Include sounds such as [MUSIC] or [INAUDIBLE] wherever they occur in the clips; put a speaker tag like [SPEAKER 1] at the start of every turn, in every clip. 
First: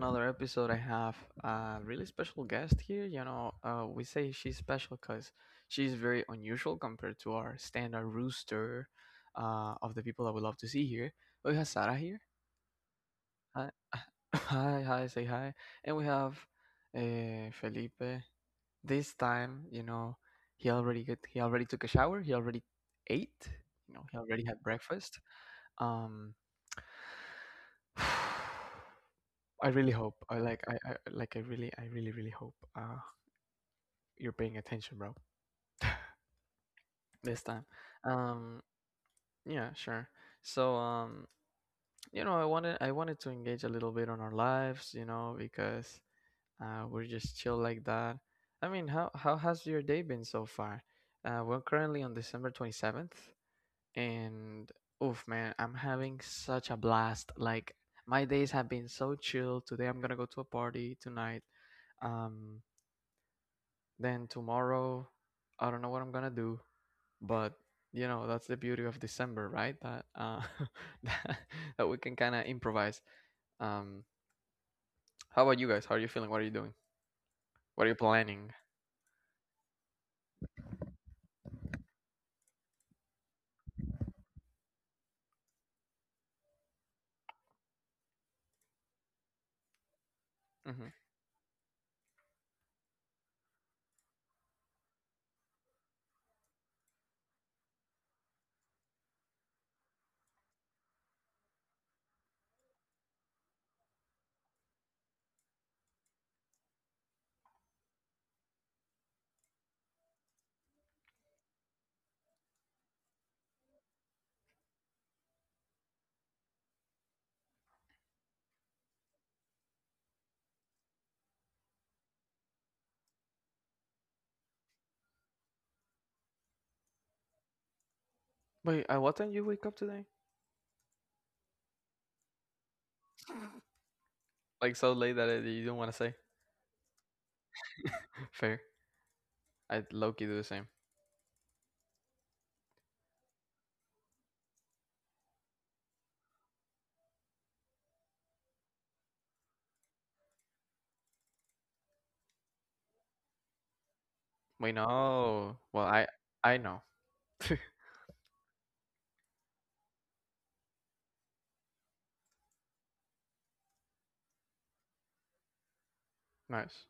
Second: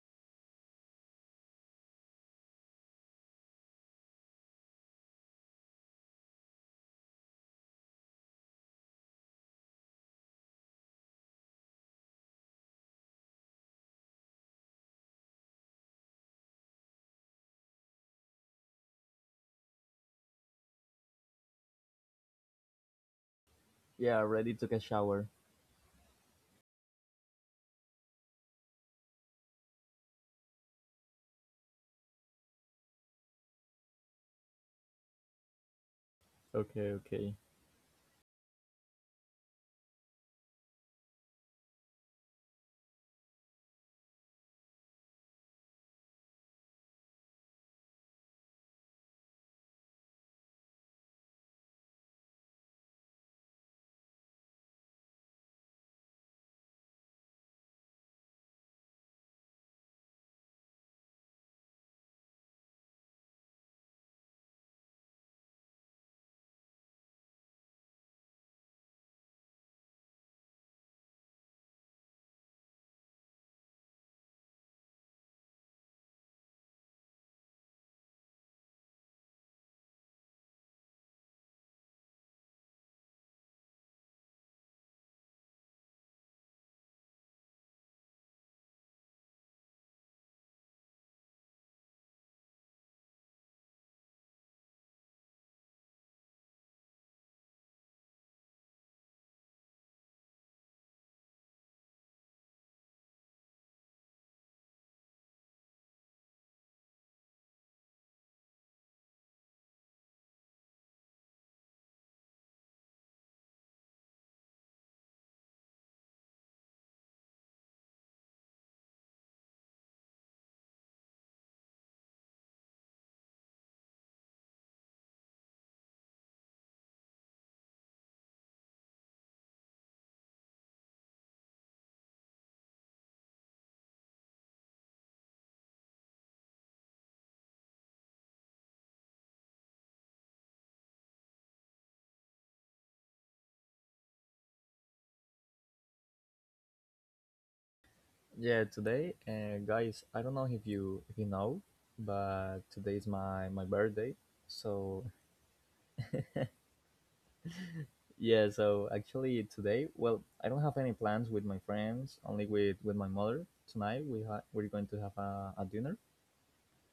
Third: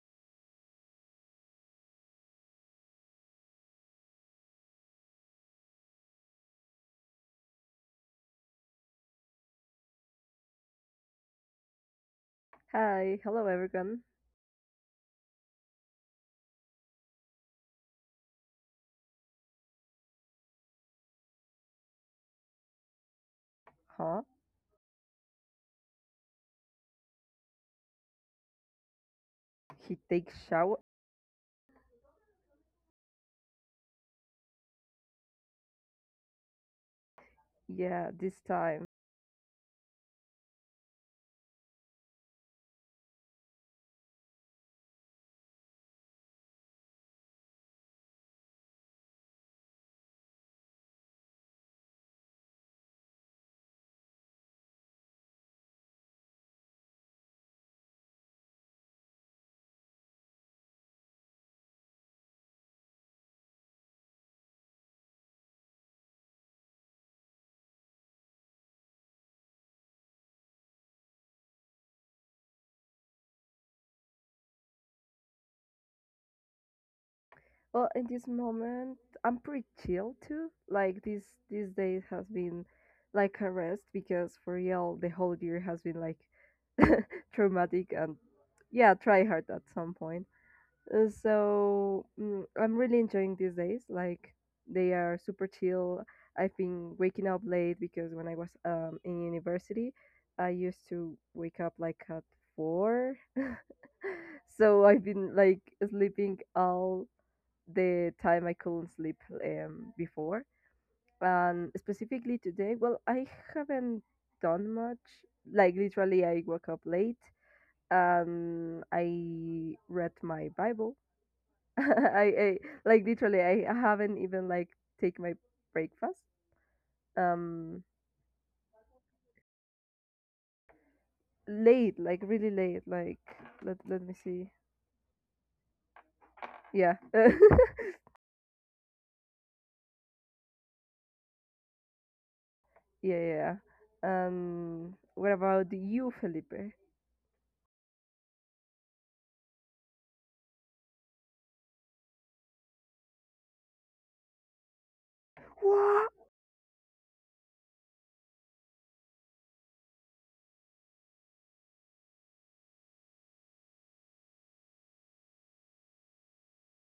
[SPEAKER 1] another episode. I have a really special guest here. We say she's special because she's very unusual compared to our standard rooster of the people that we love to see here. We have Sarah here.
[SPEAKER 2] Hi, hello
[SPEAKER 1] Hi,
[SPEAKER 2] everyone.
[SPEAKER 1] [LAUGHS] hi, hi, say hi. And we have Felipe. This time, he already took a shower. He already ate.
[SPEAKER 3] Yeah,
[SPEAKER 2] Huh?
[SPEAKER 1] He already
[SPEAKER 3] ready
[SPEAKER 1] had
[SPEAKER 3] to get
[SPEAKER 1] breakfast.
[SPEAKER 3] shower.
[SPEAKER 1] Um. [SIGHS] I really
[SPEAKER 2] He
[SPEAKER 1] hope. I
[SPEAKER 2] takes
[SPEAKER 1] like.
[SPEAKER 2] shower?
[SPEAKER 1] I like. I really. I really. Really hope you're paying attention, bro.
[SPEAKER 3] Okay, okay.
[SPEAKER 1] This time.
[SPEAKER 2] Yeah, this
[SPEAKER 1] Um.
[SPEAKER 2] time.
[SPEAKER 1] Yeah. Sure. So. I wanted to engage a little bit on our lives. Because we're just chill like that. I mean, how has your day been so far? We're currently on December 27th, and oof, man, I'm having such a blast. Like my days have been so chill. Today, I'm gonna go to a party tonight. Um Then tomorrow, I don't know what I'm gonna do, but you know that's the beauty of December, right? That [LAUGHS] that, that we can kind of improvise. Um, how about you guys? How are you feeling? What are you doing?
[SPEAKER 2] Well,
[SPEAKER 1] What are you
[SPEAKER 2] in this
[SPEAKER 1] planning?
[SPEAKER 2] moment, I'm pretty chill too. Like this day has been like a rest because for real, the whole year has been like traumatic and yeah, try hard at some point.
[SPEAKER 1] Hmm.
[SPEAKER 2] So I'm really enjoying these days. Like they are super chill. I've been waking up late because when I was in university, I used to wake up like at four. [LAUGHS] So I've been like sleeping all the time I couldn't sleep before. And specifically today, well, I haven't done much. Like literally, I woke up late and I read my Bible. [LAUGHS] I like literally, I haven't even like take my breakfast. Um,
[SPEAKER 1] Wait, at what time you wake up today?
[SPEAKER 2] late, like really late. Like let me see.
[SPEAKER 1] Like so late that you don't want to say.
[SPEAKER 2] Yeah. [LAUGHS]
[SPEAKER 1] [LAUGHS] Fair. I low key do the same.
[SPEAKER 2] Yeah, yeah, yeah. What about you, Felipe?
[SPEAKER 3] Yeah, today, guys, I don't know if you know, but today is my birthday.
[SPEAKER 1] Wait,
[SPEAKER 3] So
[SPEAKER 1] no. Well, I
[SPEAKER 2] What?
[SPEAKER 1] I know. [LAUGHS]
[SPEAKER 3] yeah, so actually today, well, I don't have any plans with my friends, only with my mother. Tonight we're going to have a dinner,
[SPEAKER 1] Nice.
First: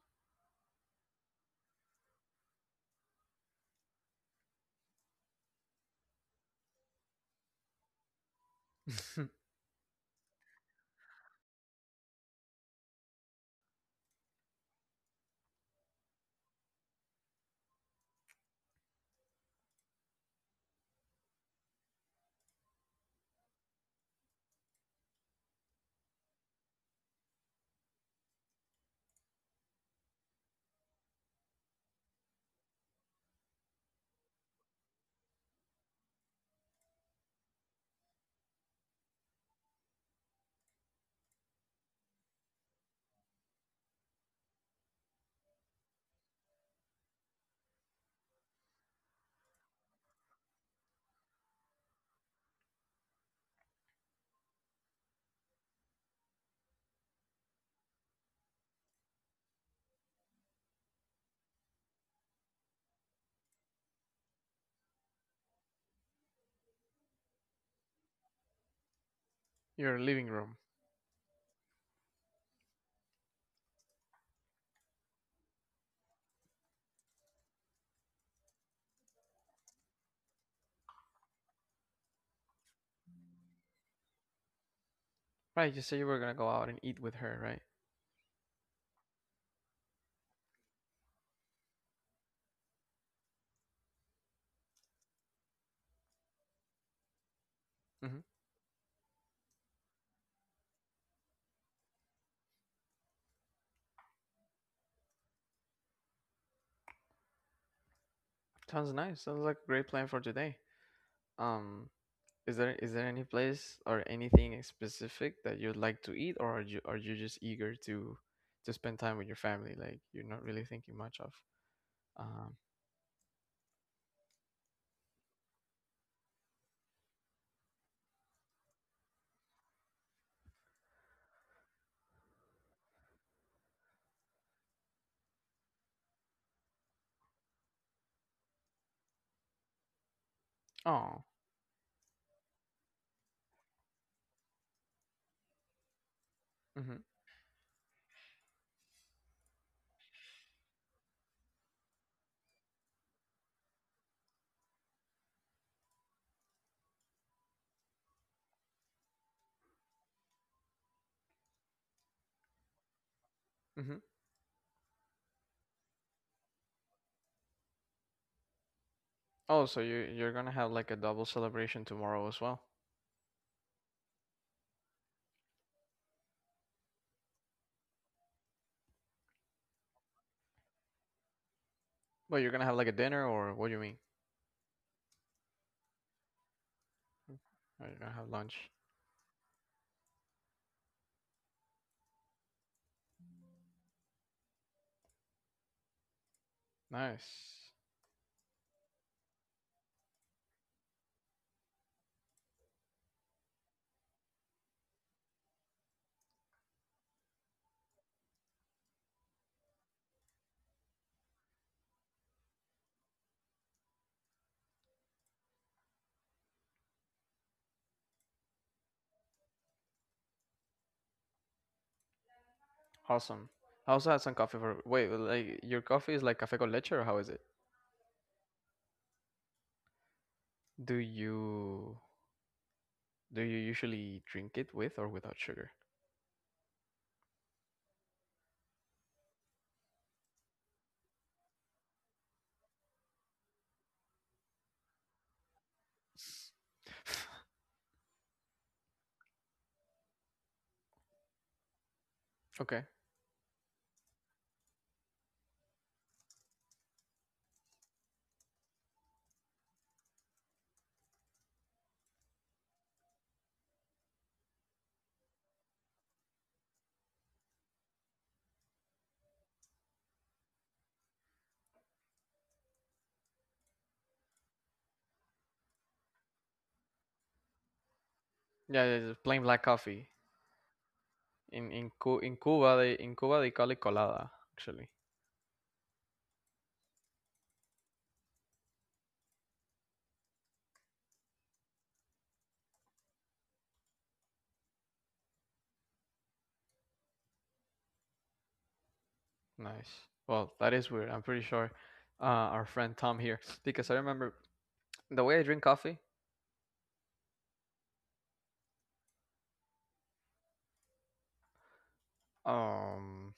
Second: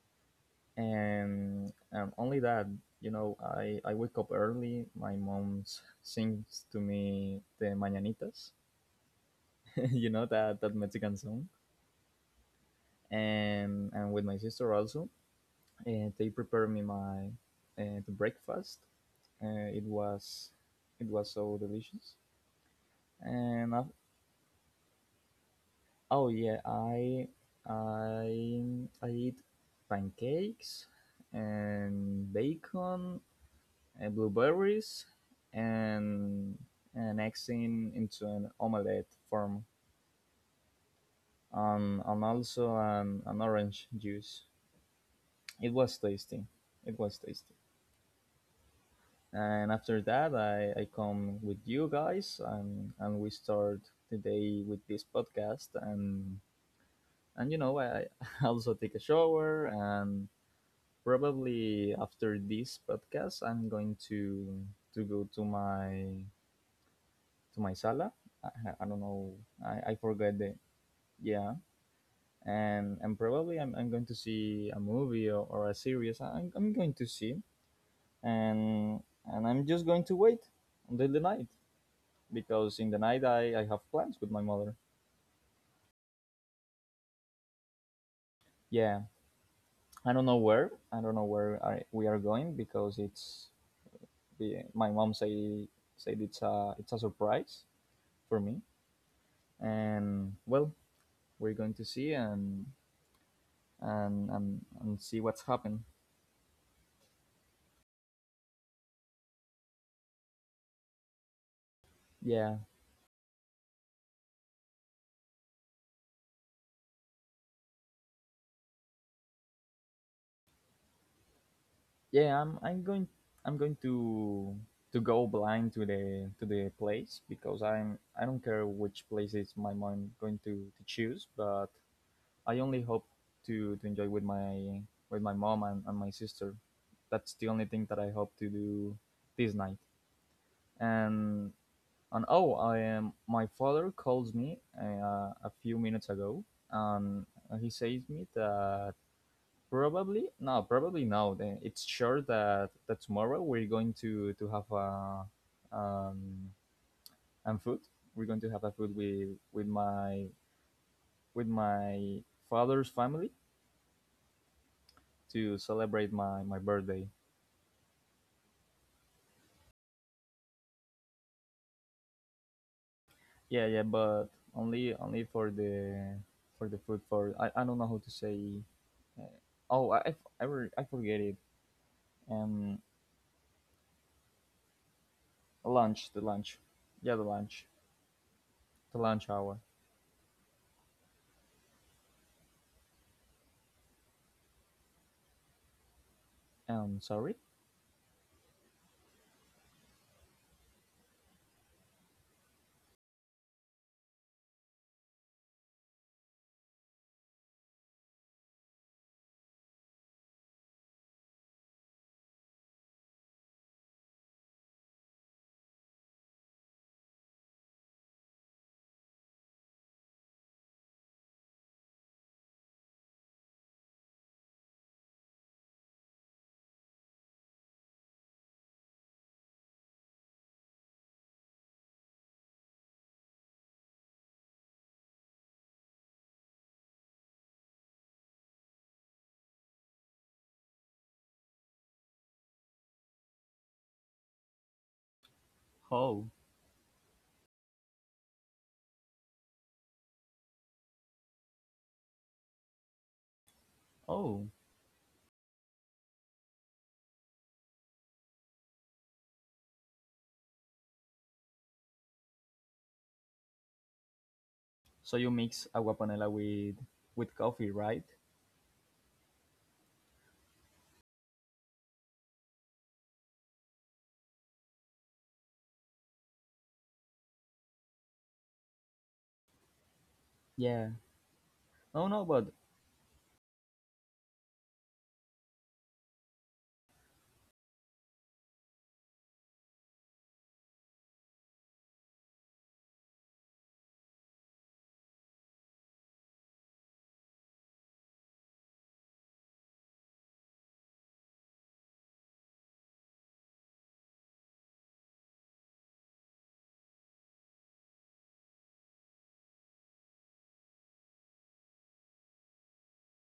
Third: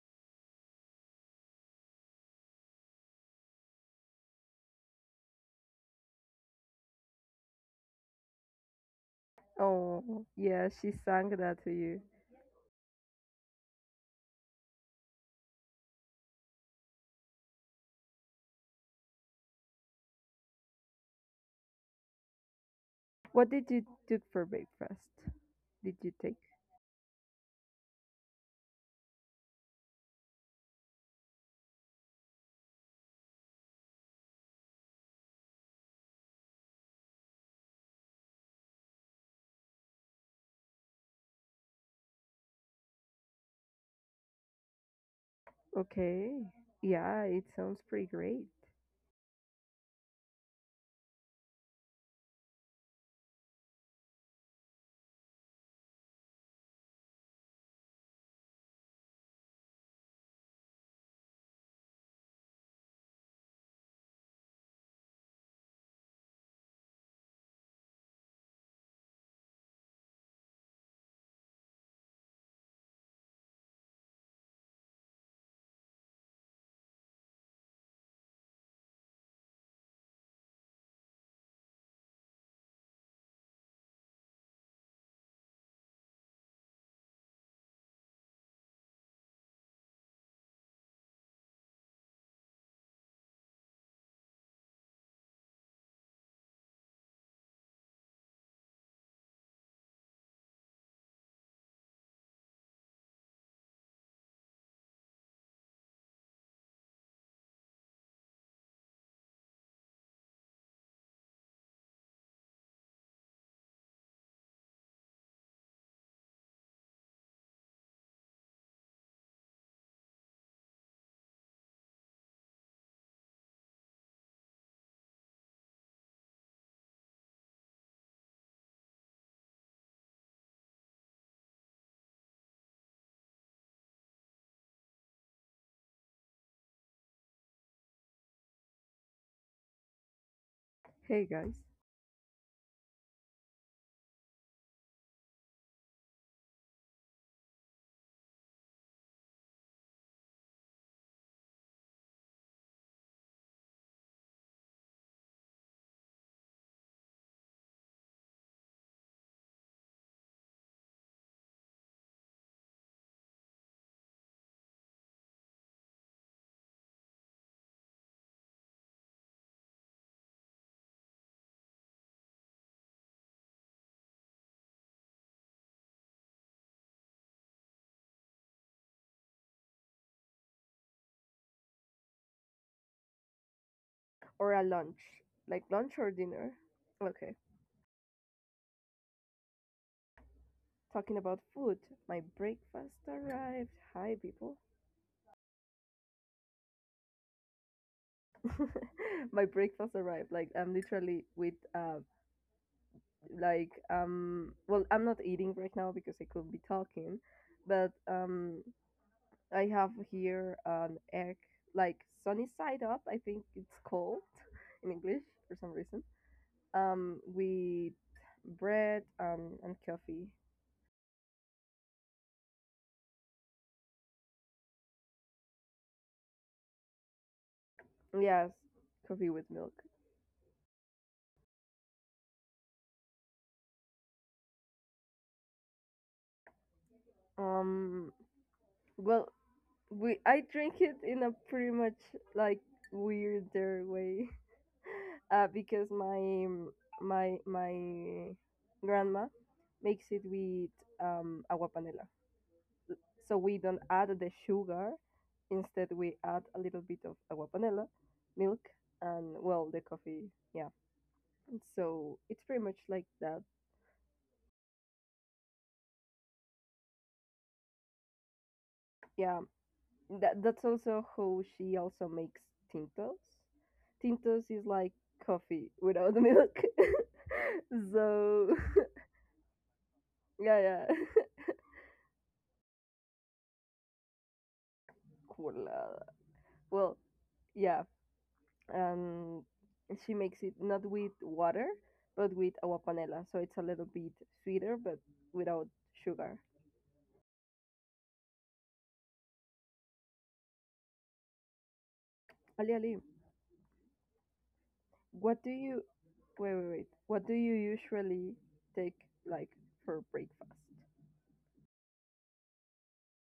[SPEAKER 3] and only that. You know, I wake up early. My mom sings to me the mañanitas.
[SPEAKER 1] [LAUGHS]
[SPEAKER 3] [LAUGHS] You
[SPEAKER 2] Oh,
[SPEAKER 3] know that
[SPEAKER 2] yeah,
[SPEAKER 3] that
[SPEAKER 2] she
[SPEAKER 3] Mexican
[SPEAKER 2] sang
[SPEAKER 3] song,
[SPEAKER 2] that to you.
[SPEAKER 3] and with my sister also, and they prepared me my the breakfast. Uh, it was it was so delicious.
[SPEAKER 2] What did
[SPEAKER 3] And I,
[SPEAKER 2] you do for breakfast? Did you
[SPEAKER 3] oh
[SPEAKER 2] take?
[SPEAKER 3] yeah, I I eat pancakes and bacon and blueberries and an eggs in into an omelette form. And also an orange juice. It was tasty.
[SPEAKER 2] Okay.
[SPEAKER 3] It was
[SPEAKER 2] Yeah, it
[SPEAKER 3] tasty.
[SPEAKER 2] sounds pretty great.
[SPEAKER 3] And after that, I come with you guys, and we start the day with this podcast, and you know, I [LAUGHS] also take a shower. And probably after this podcast, I'm going to go to my sala. I, I don't know. I
[SPEAKER 1] Your living
[SPEAKER 3] forget the...
[SPEAKER 1] room.
[SPEAKER 3] yeah. And probably I'm going to see a movie, or a series I'm going to see. And I'm just going to wait until the night, because in the night I have plans with my mother.
[SPEAKER 1] Right, you said you were gonna go out and eat with her, right?
[SPEAKER 3] Yeah, I don't know where. I don't know where we are going, because it's my mom say said it's a surprise
[SPEAKER 1] Mm-hmm.
[SPEAKER 3] for me. And well, we're going to see, and and see what's happened.
[SPEAKER 1] Sounds nice. Sounds like a great plan for today. Um, Is
[SPEAKER 3] Yeah,
[SPEAKER 1] there any place or anything specific that you'd like to eat, or are you just eager to spend time with your family? Like you're not really thinking much of.
[SPEAKER 3] yeah.
[SPEAKER 1] Um.
[SPEAKER 3] I'm going to go blind to the place because I don't care which place is my mom going to choose, but I only hope to enjoy with my mom and my sister. That's the only thing that I hope to do this night.
[SPEAKER 1] Oh.
[SPEAKER 2] Hey,
[SPEAKER 3] And
[SPEAKER 2] guys.
[SPEAKER 3] and oh, I am. my father calls me a few minutes ago,
[SPEAKER 1] Mhm.
[SPEAKER 3] and he says me that probably no, probably no. then It's sure that tomorrow we're going to have a um and food. We're going to have a food with my with my father's family
[SPEAKER 1] Mhm.
[SPEAKER 3] to celebrate my birthday.
[SPEAKER 1] Oh, so you're gonna have like a double celebration tomorrow as well.
[SPEAKER 3] Yeah, yeah, but only for the food I don't know how to say. Oh, I f- I, re- I forget it.
[SPEAKER 1] Well, you're gonna have
[SPEAKER 3] Um,
[SPEAKER 1] like a dinner, or what do you mean?
[SPEAKER 2] Or a lunch. Like lunch or
[SPEAKER 3] the
[SPEAKER 2] dinner?
[SPEAKER 3] lunch. Yeah, the
[SPEAKER 2] Okay.
[SPEAKER 3] lunch,
[SPEAKER 1] Are you gonna have lunch?
[SPEAKER 3] the lunch hour.
[SPEAKER 2] Talking about food, my breakfast arrived. Hi, people.
[SPEAKER 3] Sorry.
[SPEAKER 1] Nice.
[SPEAKER 2] [LAUGHS] My breakfast arrived. Like, I'm literally with a like well, I'm not eating right now because I could be talking, but I have here an egg, like sunny side up, I think it's called [LAUGHS] in English for some reason, with bread and coffee.
[SPEAKER 1] Awesome. I also had some coffee for. Wait, like your coffee is like café con leche, or how is it?
[SPEAKER 2] Yes, coffee with milk.
[SPEAKER 1] Do you do you usually drink it with or without sugar?
[SPEAKER 2] um well, we I drink it in a pretty much like weirder way, [LAUGHS] because
[SPEAKER 3] Oh,
[SPEAKER 2] my my
[SPEAKER 1] [LAUGHS]
[SPEAKER 2] my grandma makes it with agua panela.
[SPEAKER 1] Okay.
[SPEAKER 2] So we don't add the
[SPEAKER 3] oh.
[SPEAKER 2] sugar. Instead, we add a little bit of agua panela, milk, and well, the coffee. Yeah. So it's pretty much like that.
[SPEAKER 3] So you mix agua panela with coffee, right?
[SPEAKER 2] Yeah. That that's also how she also makes tintos. Tintos is like coffee without the milk. [LAUGHS] So [LAUGHS]
[SPEAKER 1] Yeah, yeah, just plain black coffee.
[SPEAKER 2] yeah, yeah.
[SPEAKER 3] Yeah.
[SPEAKER 2] [LAUGHS]
[SPEAKER 1] In in
[SPEAKER 3] No,
[SPEAKER 1] Cu-
[SPEAKER 3] no,
[SPEAKER 1] in
[SPEAKER 3] but
[SPEAKER 1] Cuba they call it colada, actually.
[SPEAKER 2] Cool. Well, yeah. Um, she makes it not with water, but with agua panela. So it's a little bit sweeter, but without sugar.
[SPEAKER 1] Nice. Well, that is weird. I'm pretty sure our
[SPEAKER 2] Ali,
[SPEAKER 1] friend
[SPEAKER 2] Ali,
[SPEAKER 1] Tom here because I remember the way
[SPEAKER 2] what
[SPEAKER 1] I
[SPEAKER 2] do
[SPEAKER 1] drink
[SPEAKER 2] you
[SPEAKER 1] coffee.
[SPEAKER 2] wait, wait, wait? What do you usually take, like, for breakfast?
[SPEAKER 1] Um,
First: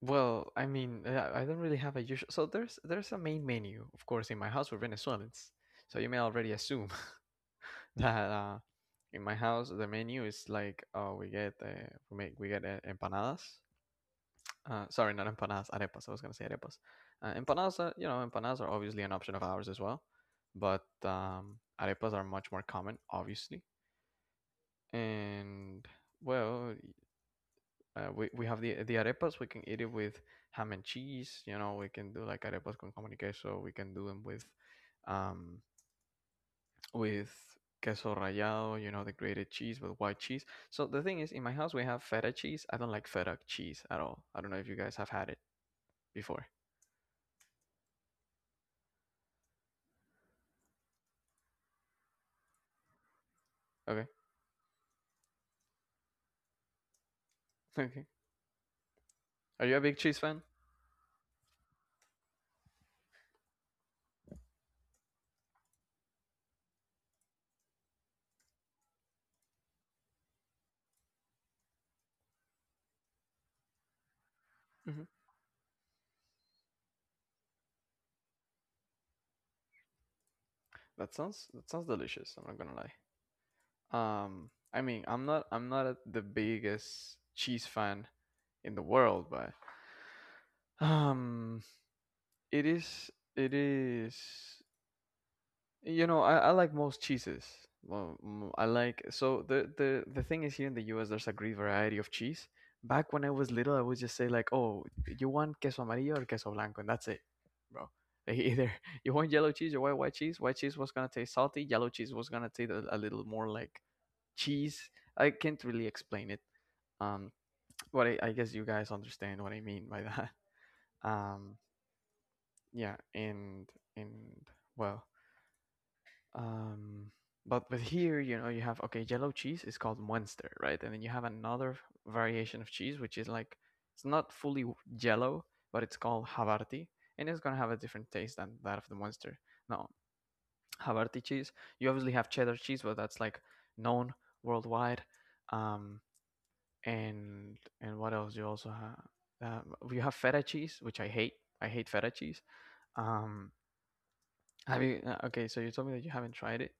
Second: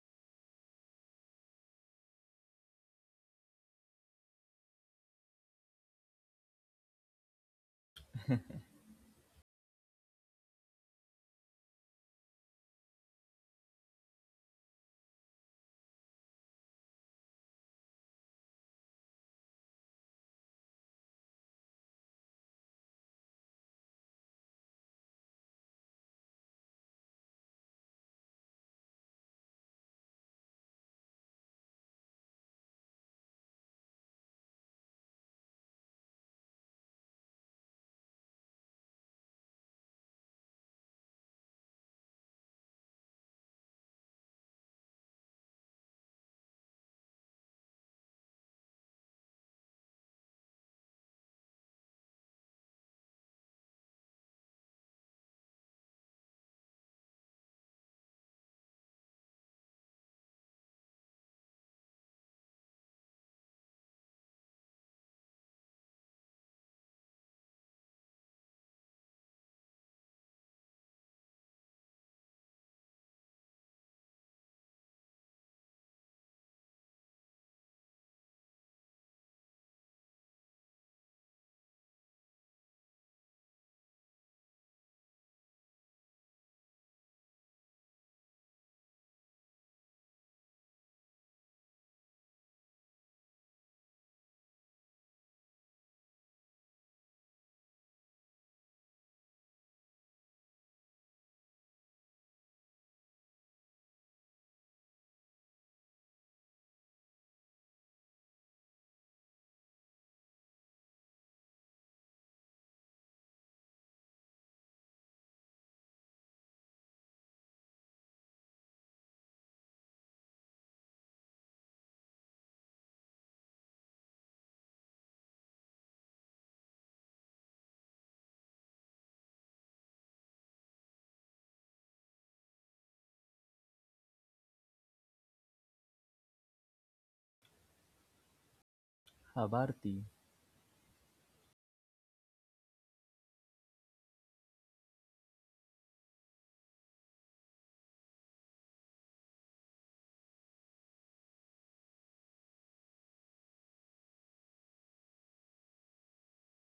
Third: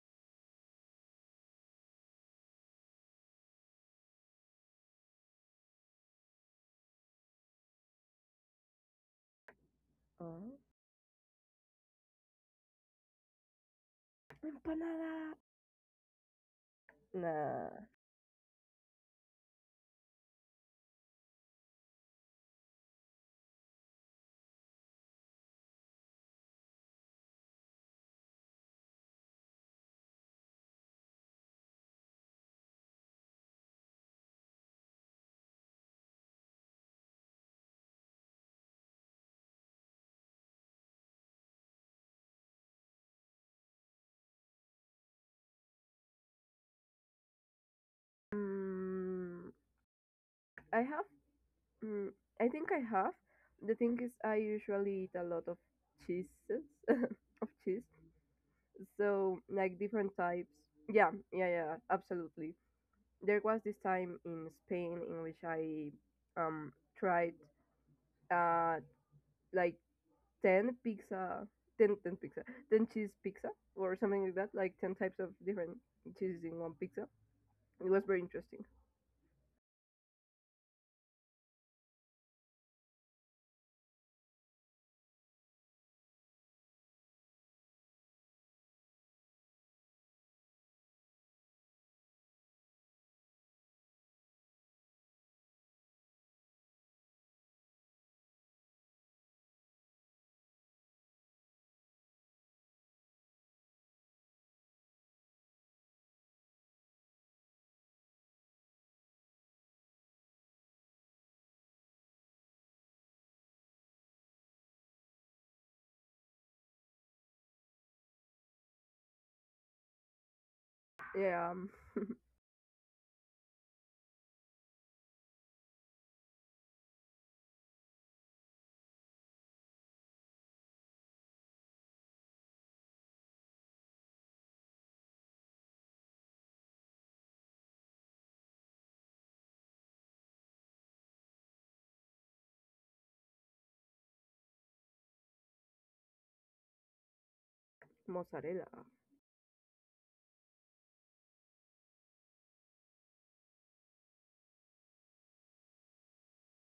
[SPEAKER 1] well, I mean, I don't really have a usual. So there's a main menu, of course, in my house we're Venezuelans. So you may already assume [LAUGHS] that in my house the menu
[SPEAKER 2] Uh,
[SPEAKER 1] is like we get empanadas. Sorry,
[SPEAKER 2] empanada.
[SPEAKER 1] not empanadas, arepas. I was going to say arepas. Empanadas,
[SPEAKER 2] Nah.
[SPEAKER 1] are, you know, empanadas are obviously an option of ours as well, but arepas are much more common, obviously. And well, we have the arepas. We can eat it with ham and cheese. We can do like arepas con jamón y queso. We can do them with um, with queso rallado. The grated cheese with white cheese. So the thing is, in my house we have feta cheese. I don't like feta cheese at all. I don't know if you guys have had it before.
[SPEAKER 2] Mm, I have. Mm, I think I have. The thing
[SPEAKER 1] Okay.
[SPEAKER 2] is, I usually eat a lot of cheeses, [LAUGHS] of
[SPEAKER 1] [LAUGHS]
[SPEAKER 2] cheese,
[SPEAKER 1] Okay.
[SPEAKER 2] so
[SPEAKER 1] Are you
[SPEAKER 2] like
[SPEAKER 1] a big
[SPEAKER 2] different
[SPEAKER 1] cheese fan?
[SPEAKER 2] types. Yeah, yeah, yeah, absolutely. There was this time in Spain in which I um tried uh like 10 pizza, 10 10 pizza, 10 cheese pizza, or something like that, like 10
[SPEAKER 1] Mhm.
[SPEAKER 2] types of different cheeses in one pizza. It was very interesting.
[SPEAKER 1] That sounds delicious. I'm not gonna lie. I mean, I'm not the biggest cheese fan in the world, but um, it is it is I like most cheeses. Well, I like so the thing is here in the U.S. there's a great variety of cheese. Back when I was little, I would just say like, "Oh, you want queso amarillo or queso blanco," and that's it, bro. Like, either [LAUGHS] you want yellow cheese or white cheese. White cheese was gonna taste salty. Yellow cheese was gonna taste a little more like cheese. I can't really explain it. Um, but I guess you guys understand what I mean by that. [LAUGHS]
[SPEAKER 2] Yeah.
[SPEAKER 1] Um, yeah, and well, Um, but with here, you have okay, yellow cheese is called Munster, right? And then you have another variation of cheese which is like it's not fully yellow, but it's called Havarti, and it's gonna have a different taste than that of the Munster. Now,
[SPEAKER 3] habarti
[SPEAKER 1] Havarti cheese, you obviously have cheddar cheese, but that's like known worldwide. Um, and what else? You
[SPEAKER 2] Mozzarella.
[SPEAKER 1] also have feta cheese, which I hate. I hate feta cheese. Um, have you? Okay, so you told me that you haven't tried it.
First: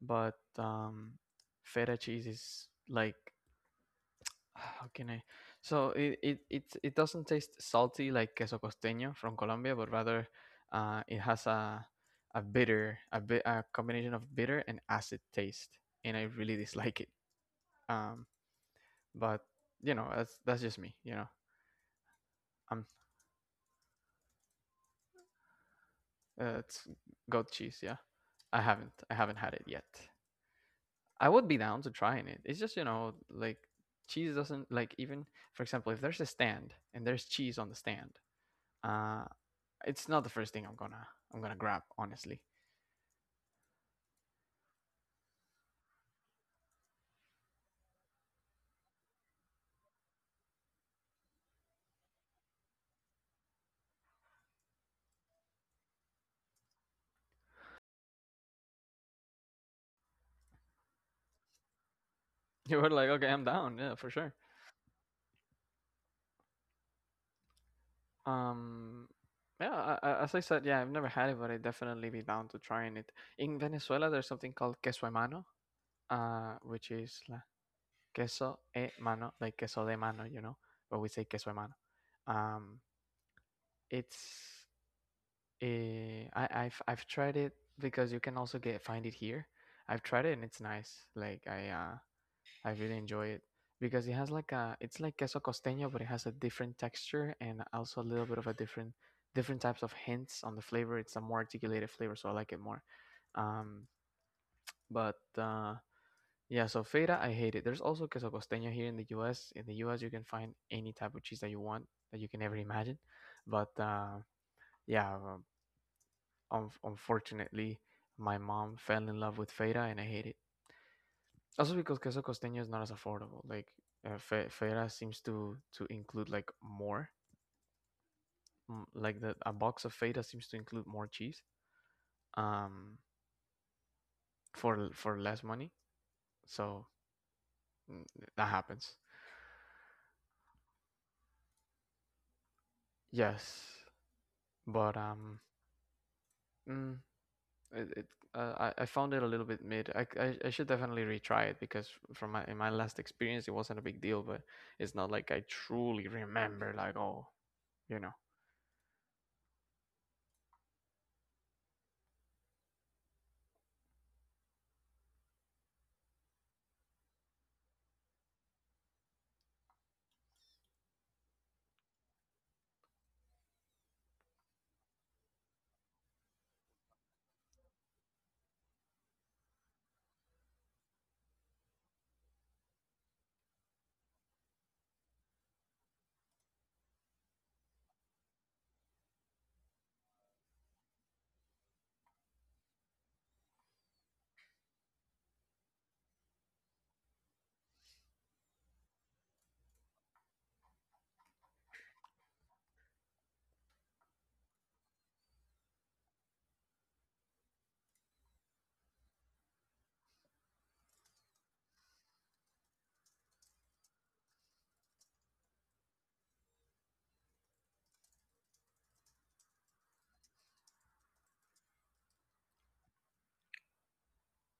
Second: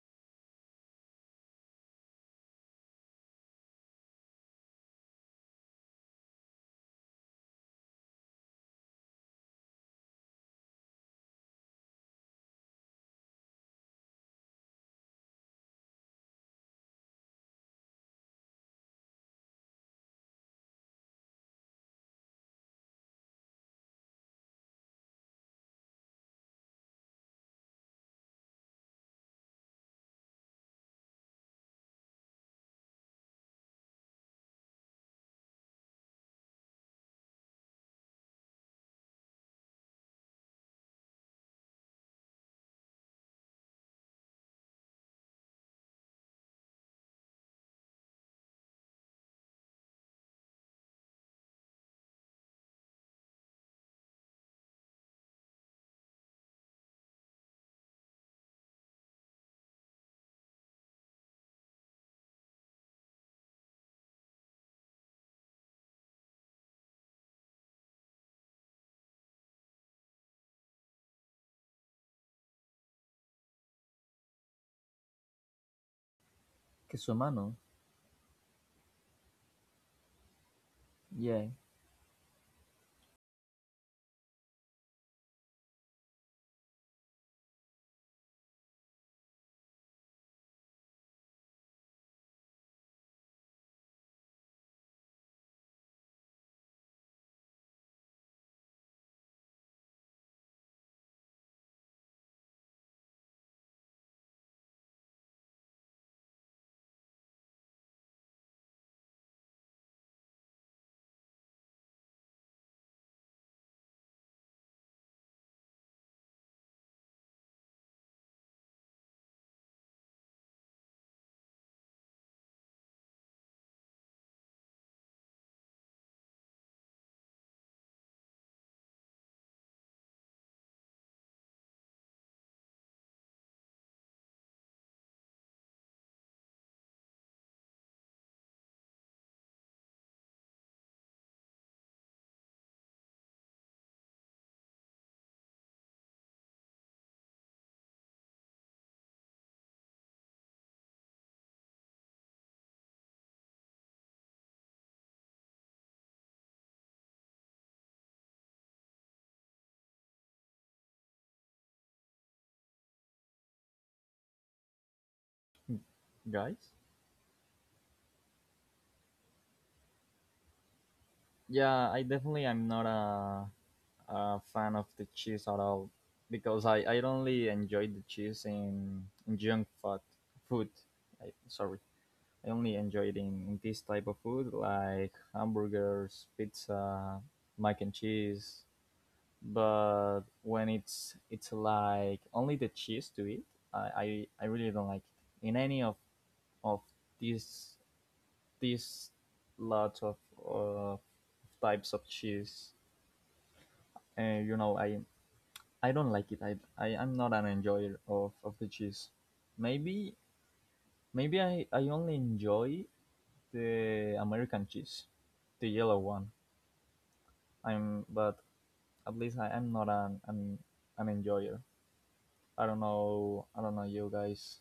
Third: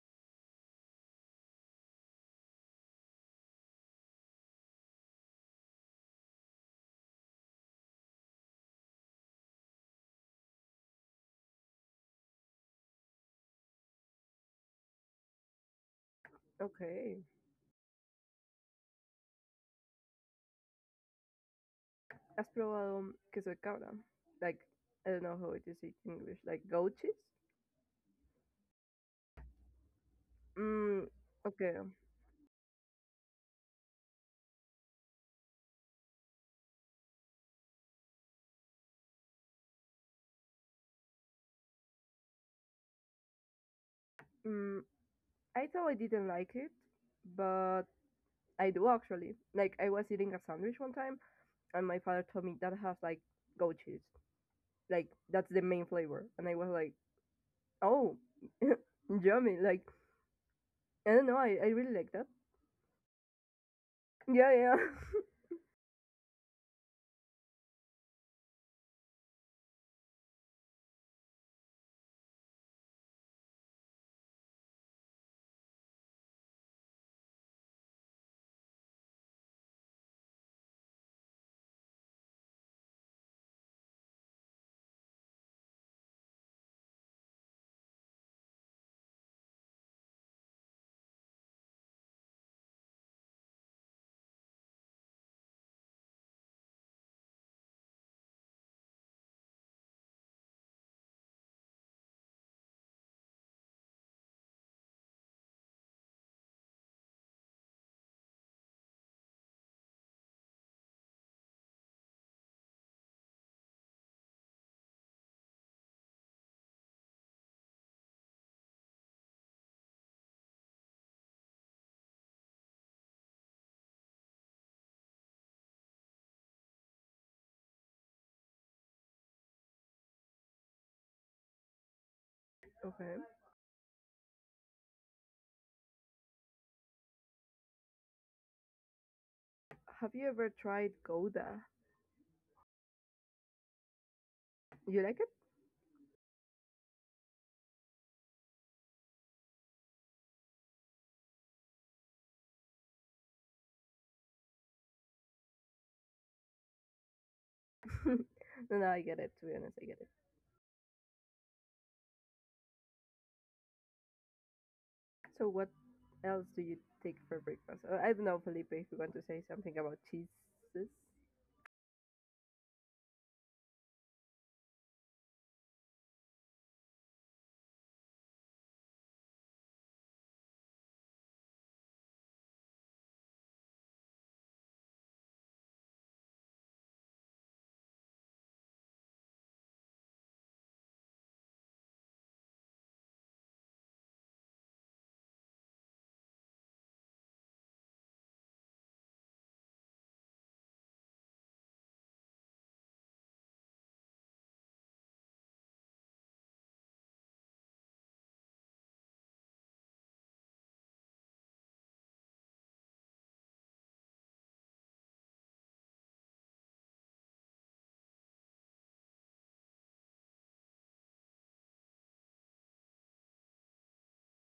[SPEAKER 1] But feta cheese is like [SIGHS] how can I? So it doesn't taste salty like queso costeño from Colombia, but rather it has a combination of bitter and acid taste, and I really dislike it.
[SPEAKER 2] Okay.
[SPEAKER 1] Um, but you know that's just me. You know,
[SPEAKER 2] Has
[SPEAKER 1] I'm
[SPEAKER 2] probado queso de cabra, like, I don't know how it is in English, like
[SPEAKER 1] it's
[SPEAKER 2] goat cheese.
[SPEAKER 1] goat cheese. Yeah, I haven't had it yet.
[SPEAKER 2] Mm.
[SPEAKER 1] I would be
[SPEAKER 2] Okay.
[SPEAKER 1] down to trying it. It's just, like cheese doesn't like even for example, if there's a stand and there's cheese on the stand, uh it's not the first thing I'm gonna grab, honestly. [LAUGHS]
[SPEAKER 2] Mm, I thought I didn't like it, but I do actually. Like I was eating a sandwich one time, and my father told me that has like goat cheese, like that's the main flavor, and I was like, oh, [LAUGHS] yummy! Like I don't know, I really like that.
[SPEAKER 1] You were like, okay, I'm down, yeah, for sure.
[SPEAKER 2] Yeah, yeah.
[SPEAKER 1] Um yeah, as I said, yeah, I've never had it, but I'd definitely be down to trying it. In Venezuela, there's something called queso e mano, which
[SPEAKER 3] que su
[SPEAKER 1] is la
[SPEAKER 3] mano.
[SPEAKER 1] queso e mano, like queso de mano, but we say
[SPEAKER 3] Yeah,
[SPEAKER 1] queso e mano. Um, it's I've tried it because you can also get find it here. I've tried it and it's nice. Like I really enjoy it because it's like queso costeño but it has a different texture and also a little bit of a different types of hints on the flavor. It's a more articulated flavor, so I like it more. Um, but yeah, so feta I hate it. There's also queso costeño here in the U.S. In the U.S. you can find any type of cheese that you want that you can ever imagine, but yeah, unfortunately, my mom fell in love with Feta, and I hate it. Also because queso costeño is not as affordable. Like Feta seems to include like more, like the a box of Feta seems to include more cheese,
[SPEAKER 2] [LAUGHS]
[SPEAKER 1] um,
[SPEAKER 2] Okay.
[SPEAKER 1] for for less money. So mm, that happens.
[SPEAKER 2] Have you ever tried Gouda?
[SPEAKER 1] Yes, but
[SPEAKER 2] You like it?
[SPEAKER 1] mm, It, it I found it a little bit mid. I should definitely retry it because from my in my last experience it wasn't a big deal, but it's not like I truly remember like oh, you know.
[SPEAKER 2] [LAUGHS] No, no, I get it. To be honest, I get it. So what else do
[SPEAKER 3] guys.
[SPEAKER 2] you take for breakfast? I don't know, Felipe, if you want to say something about cheeses.
[SPEAKER 3] Yeah, I definitely am not a fan of the cheese at all, because I only enjoy the cheese in junk food. Food, sorry. I only enjoy it in this type of food, like hamburgers, pizza, mac and cheese. But when it's like only the cheese to eat, I really don't like it. In any of these these lots of uh, types of cheese, and you know, I don't like it. I am not an enjoyer of the cheese. Maybe maybe I only enjoy the American cheese, the yellow one. I'm but at least I'm not an, an enjoyer. I don't know you guys,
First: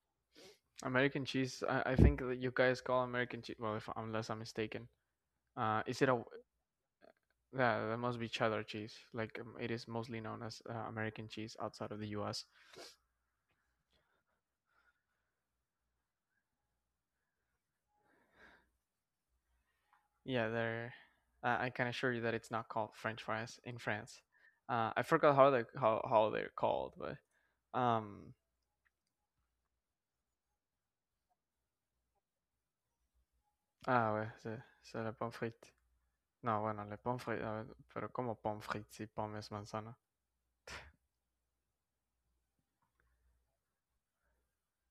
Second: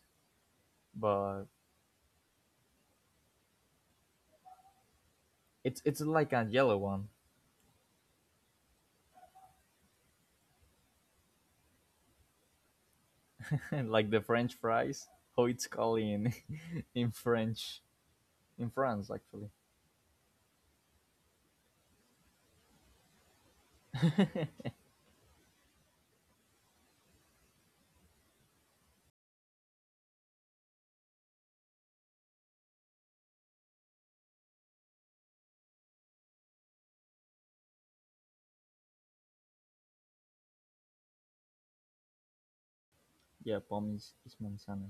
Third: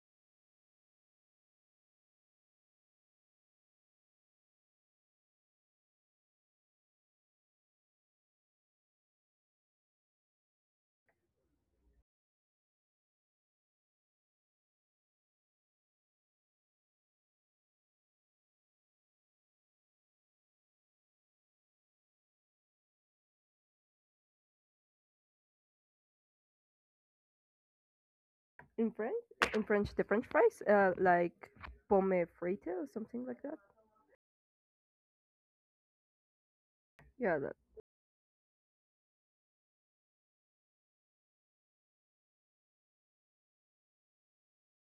[SPEAKER 1] American
[SPEAKER 3] but
[SPEAKER 1] cheese. I think that you guys call American cheese. Well, if unless I'm mistaken,
[SPEAKER 3] it's
[SPEAKER 1] is
[SPEAKER 3] it's
[SPEAKER 1] it a
[SPEAKER 3] like a yellow one,
[SPEAKER 1] yeah, that must be cheddar cheese. Like it is mostly known as American cheese outside of the U.S.
[SPEAKER 3] [LAUGHS] like the French fries. How it's called in [LAUGHS] in French, in France actually.
[SPEAKER 1] Yeah, there. I can assure you that it's not called French fries in France. I forgot how they're called, but um
[SPEAKER 2] In French, in French, the French fries, like pomme frite or something like that.
[SPEAKER 1] ah ouais, c'est le pommes frites. No, bueno, le pommes
[SPEAKER 2] Yeah,
[SPEAKER 1] frites.
[SPEAKER 2] that.
[SPEAKER 1] Pero como pommes frites si pomme es manzana.
[SPEAKER 3] Yeah, pomme is manzana.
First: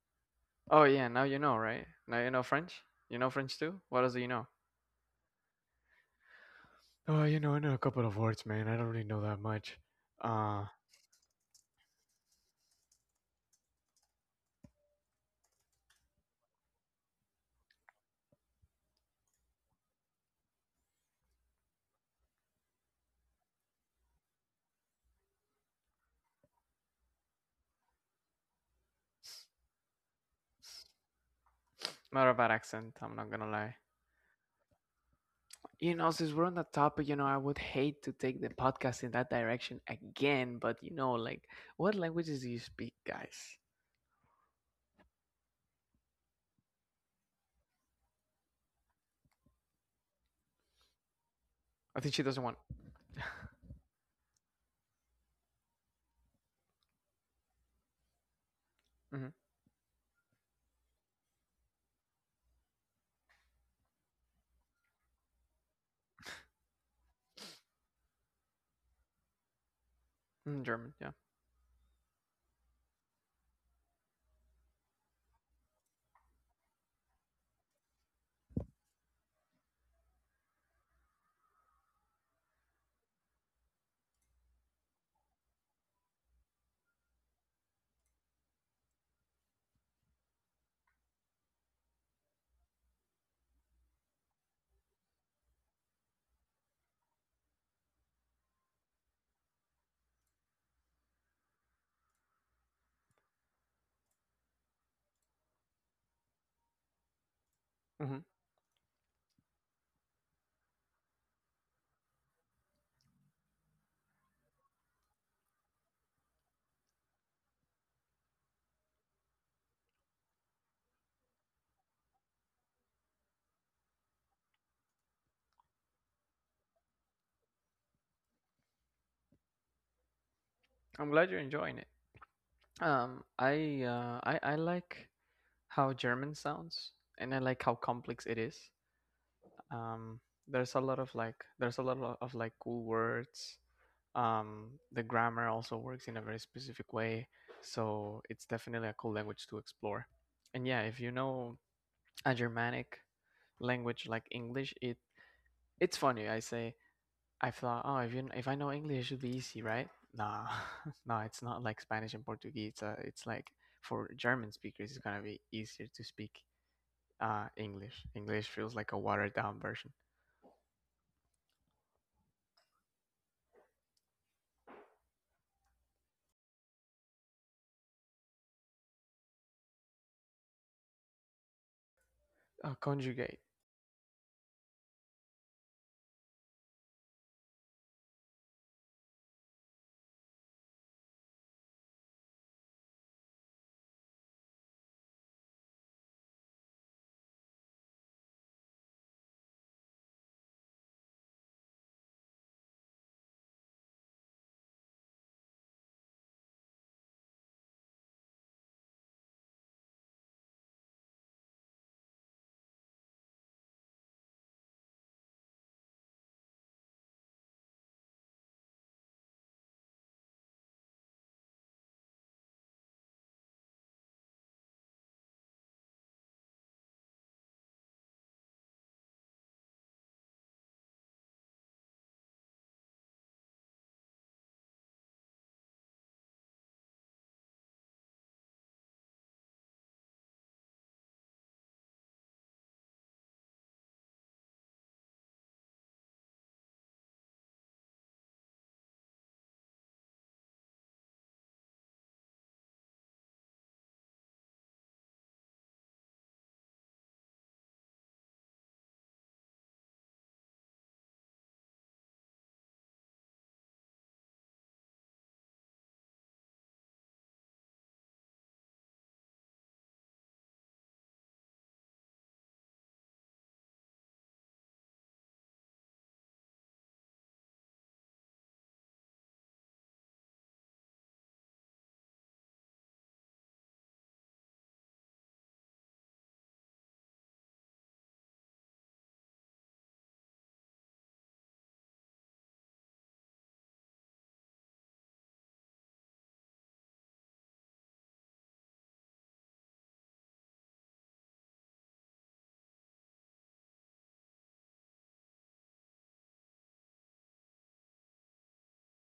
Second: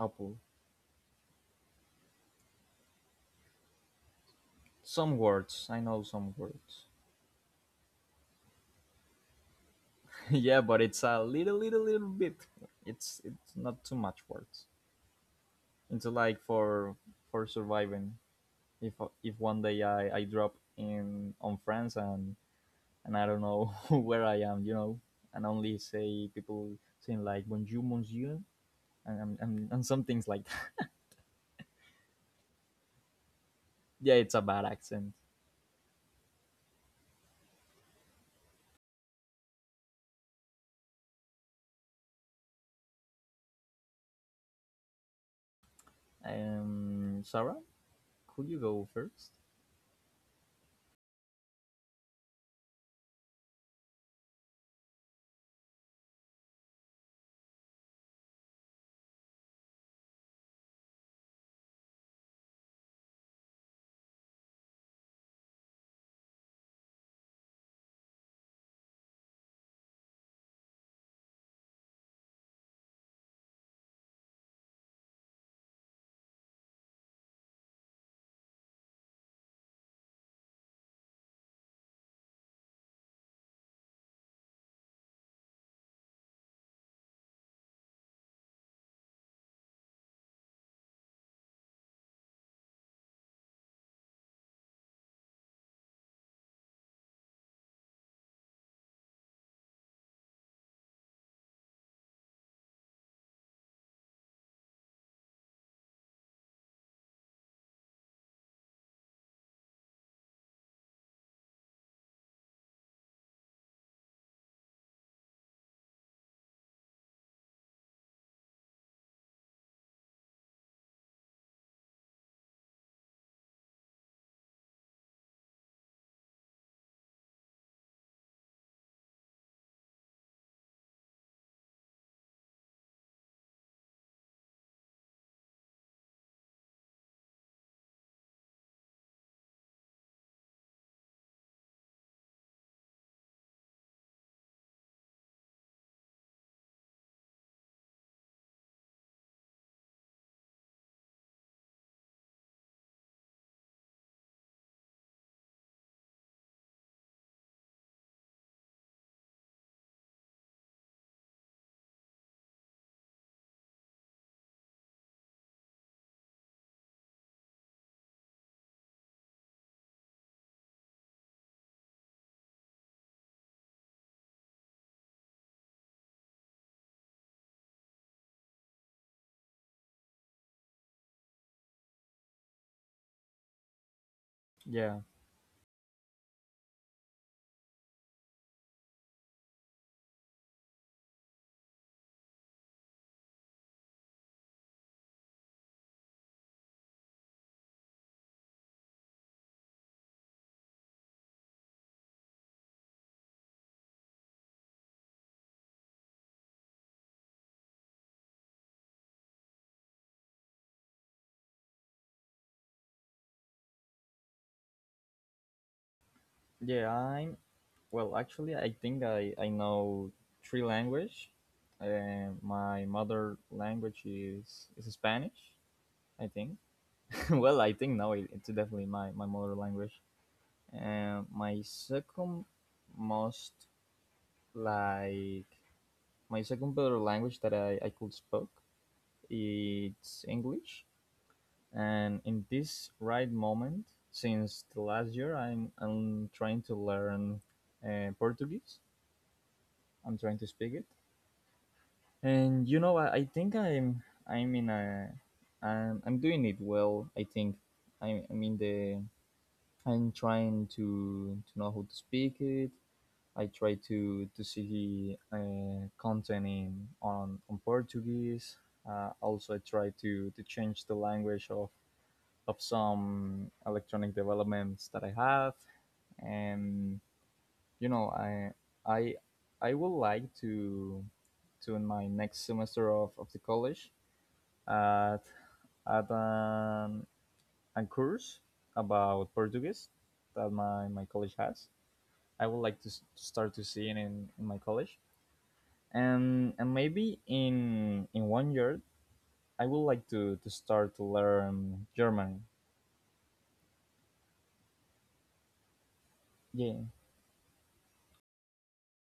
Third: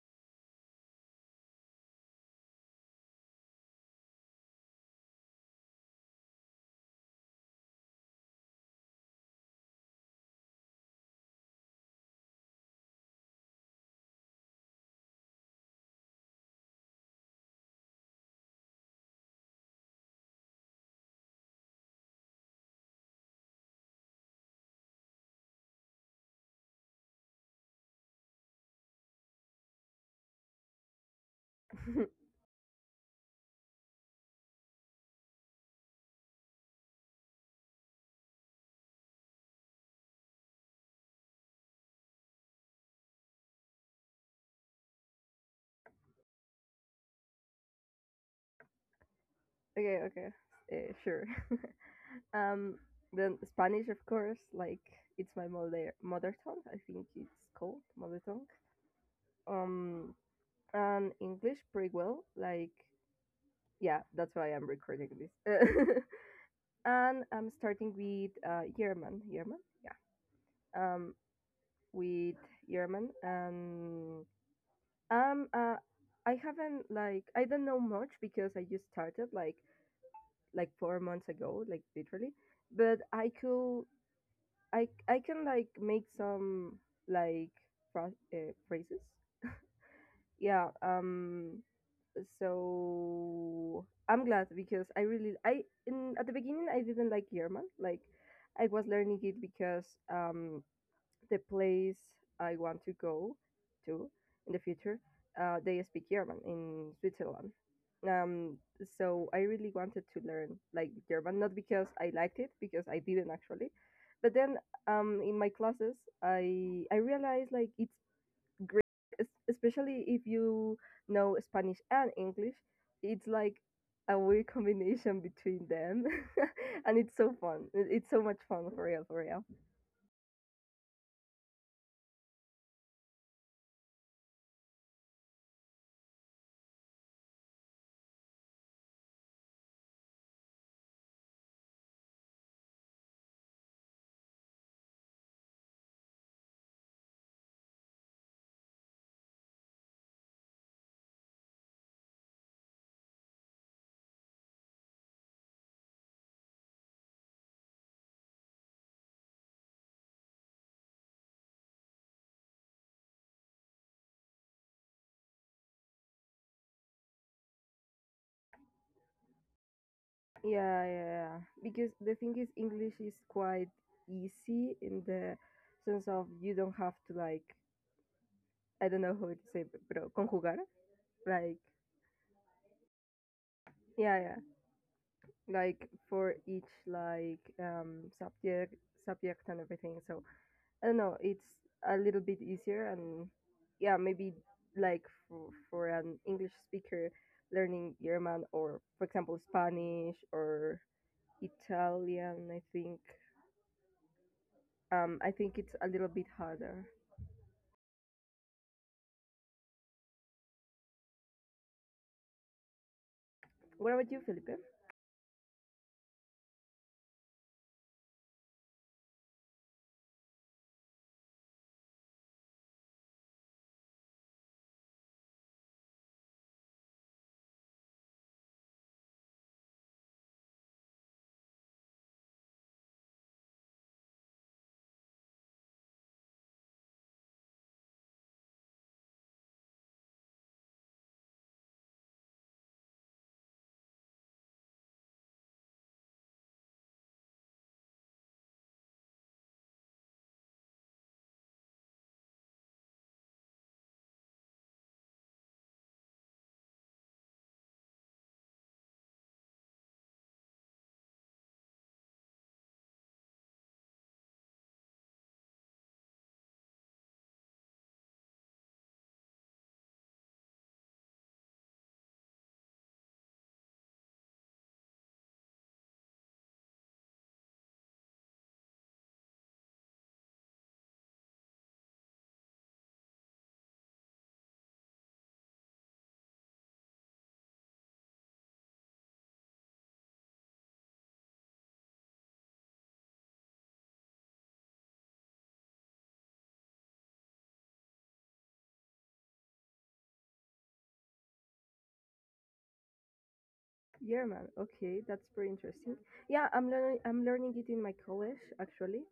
[SPEAKER 3] Apple.
[SPEAKER 1] Oh yeah, now you know, right? Now you know French. You know French too. What else do you know?
[SPEAKER 3] Some words. I know some words.
[SPEAKER 1] Oh, I know a couple of words, man. I don't really know that much.
[SPEAKER 3] [LAUGHS] Yeah,
[SPEAKER 1] Uh,
[SPEAKER 3] but it's a little, little, little bit. It's not too much words. It's like for surviving. If if one day I drop in on France, and I don't know [LAUGHS] where I am, and only say people saying like bonjour, monsieur, and some things like that. [LAUGHS]
[SPEAKER 2] [LAUGHS]
[SPEAKER 1] not a bad accent. I'm not gonna lie.
[SPEAKER 3] Yeah, it's a bad accent.
[SPEAKER 1] Since we're on that topic, I would hate to take the podcast in that direction again, but like, what languages do you speak, guys?
[SPEAKER 3] Sarah, could you go first?
[SPEAKER 2] okay, okay, sure. [LAUGHS]
[SPEAKER 1] I think she doesn't want.
[SPEAKER 2] um, then Spanish, of course, like it's my mother tongue. I think it's called mother tongue.
[SPEAKER 1] Hmm.
[SPEAKER 2] Um, and English pretty well. Like, yeah, that's why I'm recording this. [LAUGHS] And I'm starting with German, German,
[SPEAKER 1] Mm, German.
[SPEAKER 2] yeah.
[SPEAKER 1] Yeah.
[SPEAKER 2] With German and Um, uh, I haven't, like, I don't know much because I just started like 4 months ago, like literally. But I could, I can like make some like phrases. Yeah. So I'm glad because I really I in at the beginning I didn't like German. Like I was learning it because um the place I want to go to in the future, they speak German in Switzerland.
[SPEAKER 1] Hmm.
[SPEAKER 2] Um, so I really wanted to learn, like, German, not because I liked it, because I didn't actually. But then in my classes, I realized like it's especially if you know Spanish and English, it's like a weird combination between them, [LAUGHS] and it's so fun. It's so much fun for real, for real.
[SPEAKER 1] I'm glad you're enjoying it. I like how German sounds, and I like how complex it is. Um, there's a lot of like cool words. The grammar also works in a very specific way, so it's definitely a cool language to explore. And yeah, if you know a Germanic language like English, it's funny. I thought, oh, if I know English, it should be easy, right? Nah, [LAUGHS] nah, it's not like Spanish and Portuguese. It's like for German speakers, it's gonna be easier to speak English. English feels like a watered down version.
[SPEAKER 2] Yeah, yeah, yeah. Because the thing is, English is quite easy in the sense of you don't have to, like, I don't know how to say, but pero conjugar, like,
[SPEAKER 1] Conjugate.
[SPEAKER 2] yeah, yeah,
[SPEAKER 3] Yeah,
[SPEAKER 2] like for each, like, subject, subject and everything. So I don't know, it's a little bit easier, and yeah, maybe like for an English speaker learning German or for example Spanish or Italian, I think it's a little bit harder. What about you, Felipe?
[SPEAKER 3] yeah. I'm Well, actually, I think I know three language. My mother language is Spanish, I think. [LAUGHS] Well, I think now it's definitely my mother language. And my second most like better language that I could spoke it's English. And in this right moment, since the last year, I'm trying to learn Portuguese. I'm trying to speak it. And you know, I think I'm in a... I'm doing it well, I think. I i mean the i'm trying to know how to speak it. I try to see content in on Portuguese. Also, I try to change the language of some electronic developments that I have. And you know, i I would like to in my next semester of the college at at a course about Portuguese that my college has. I would like to start to see it in my college. And maybe in one year, I would like to start to learn German.
[SPEAKER 2] German. Okay, that's pretty interesting. Yeah, I'm
[SPEAKER 3] Yeah.
[SPEAKER 2] learning. I'm learning it in my college actually.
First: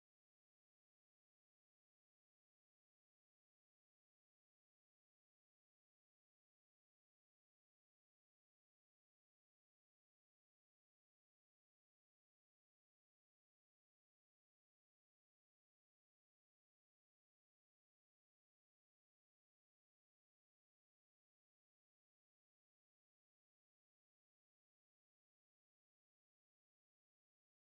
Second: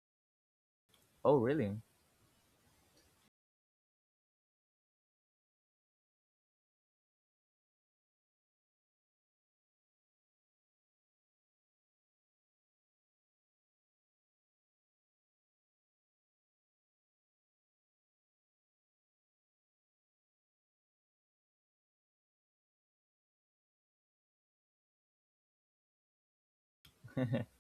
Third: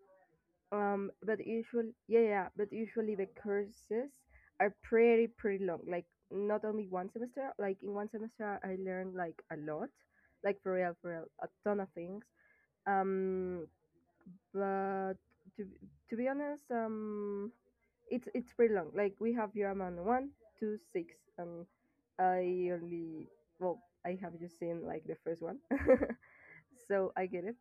[SPEAKER 3] Oh,
[SPEAKER 2] But
[SPEAKER 3] really?
[SPEAKER 2] usually, yeah, yeah. But usually the courses are pretty pretty long. Like not only one semester. Like in one semester, I learned like a lot, like for real, a ton of things. Um, but to to be honest, it's pretty long. Like we have Yuraman one, two, six, and I only, well, I have just seen like the first one, [LAUGHS] so I get it.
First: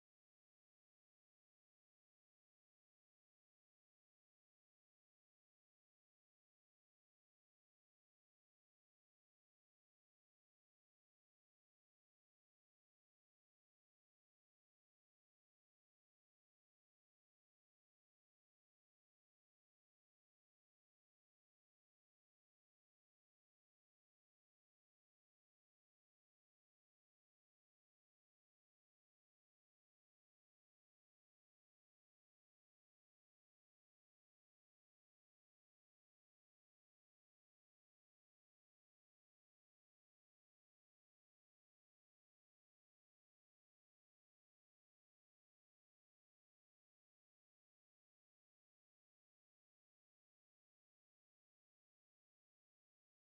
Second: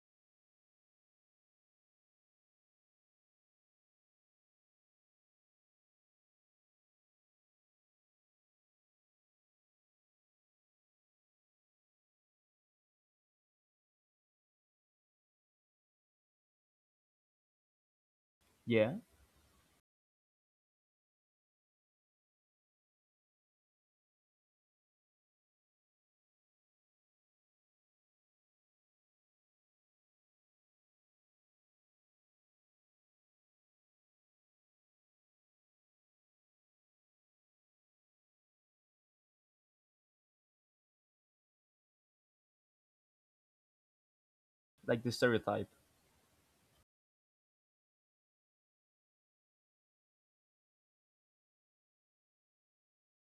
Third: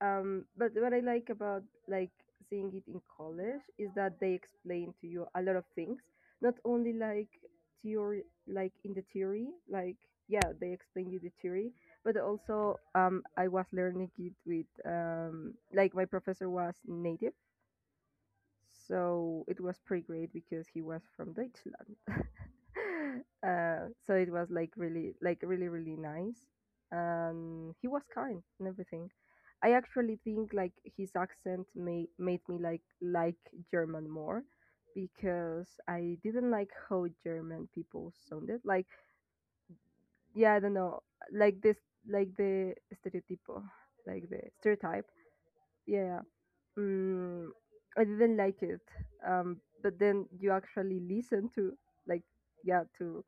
[SPEAKER 2] But what I like about, like, seeing it in college is that they explain to you a lot of things, not only like theory, like in the theory, like yeah they explain you the theory, but also I was learning it with like my professor was native,
[SPEAKER 3] Yeah,
[SPEAKER 2] so it was pretty great because he was from Deutschland. [LAUGHS] So it was like really, really nice. And he was kind and everything. I actually think like his accent made me like German more because I didn't like how German people sounded. Like yeah, I don't know, like this, like the stereotypo, like the
[SPEAKER 3] like
[SPEAKER 2] stereotype.
[SPEAKER 3] the stereotype.
[SPEAKER 2] Yeah, yeah, mm, I didn't like it. But then you actually listen to, like, yeah, to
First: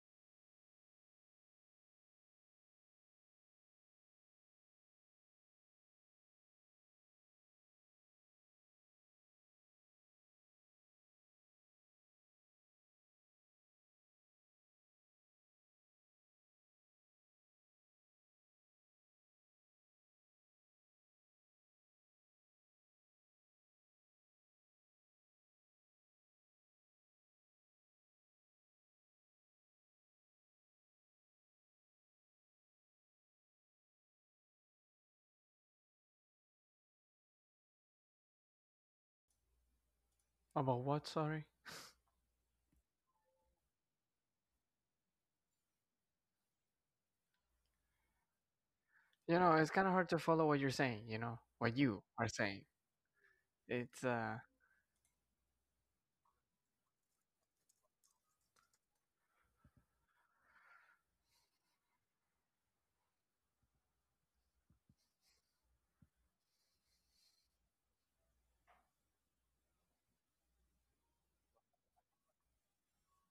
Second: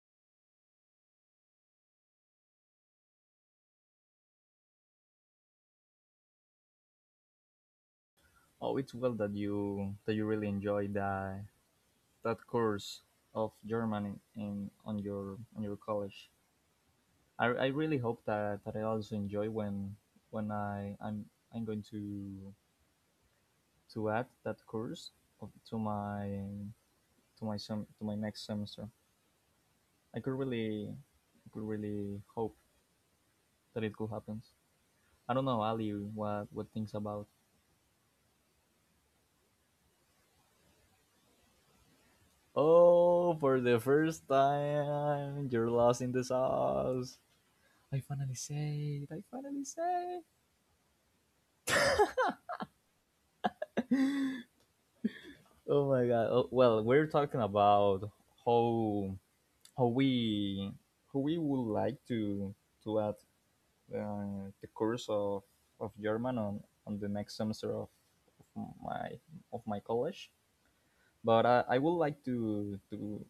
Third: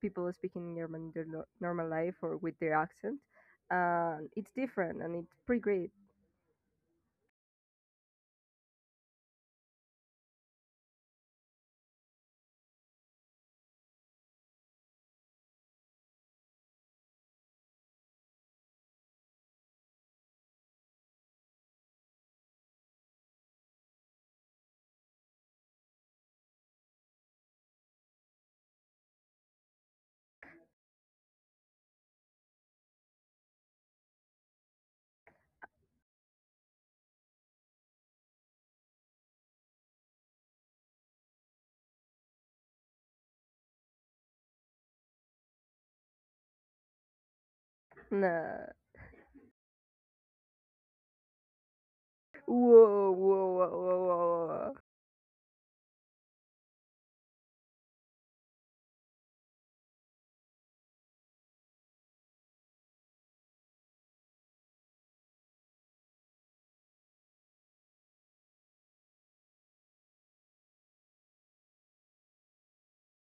[SPEAKER 2] people speaking in German in their normal life or with their accent. And it's different and it's pretty great.
[SPEAKER 3] Oh, it's well that you really enjoy that course of German in on your college. I really hope that I also enjoy when I'm going to add that course of, to my sem- to my next semester. I could really hope that it could happen. I don't know, Ali, what things about.
[SPEAKER 1] About what? Sorry.
[SPEAKER 3] Oh, for the first time, you're lost in the sauce. I finally
[SPEAKER 2] Nah.
[SPEAKER 3] say it. I
[SPEAKER 1] You know,
[SPEAKER 3] finally
[SPEAKER 1] it's kind of hard to
[SPEAKER 3] say
[SPEAKER 1] follow what you're saying. You know what you are saying.
[SPEAKER 2] Whoa, whoa, whoa,
[SPEAKER 1] It's
[SPEAKER 2] whoa,
[SPEAKER 3] it. [LAUGHS]
[SPEAKER 1] uh
[SPEAKER 2] whoa.
[SPEAKER 3] Oh my god. Oh, well, we're talking about how how we how we would like to add the course of German on the next semester my of my college. But I would like to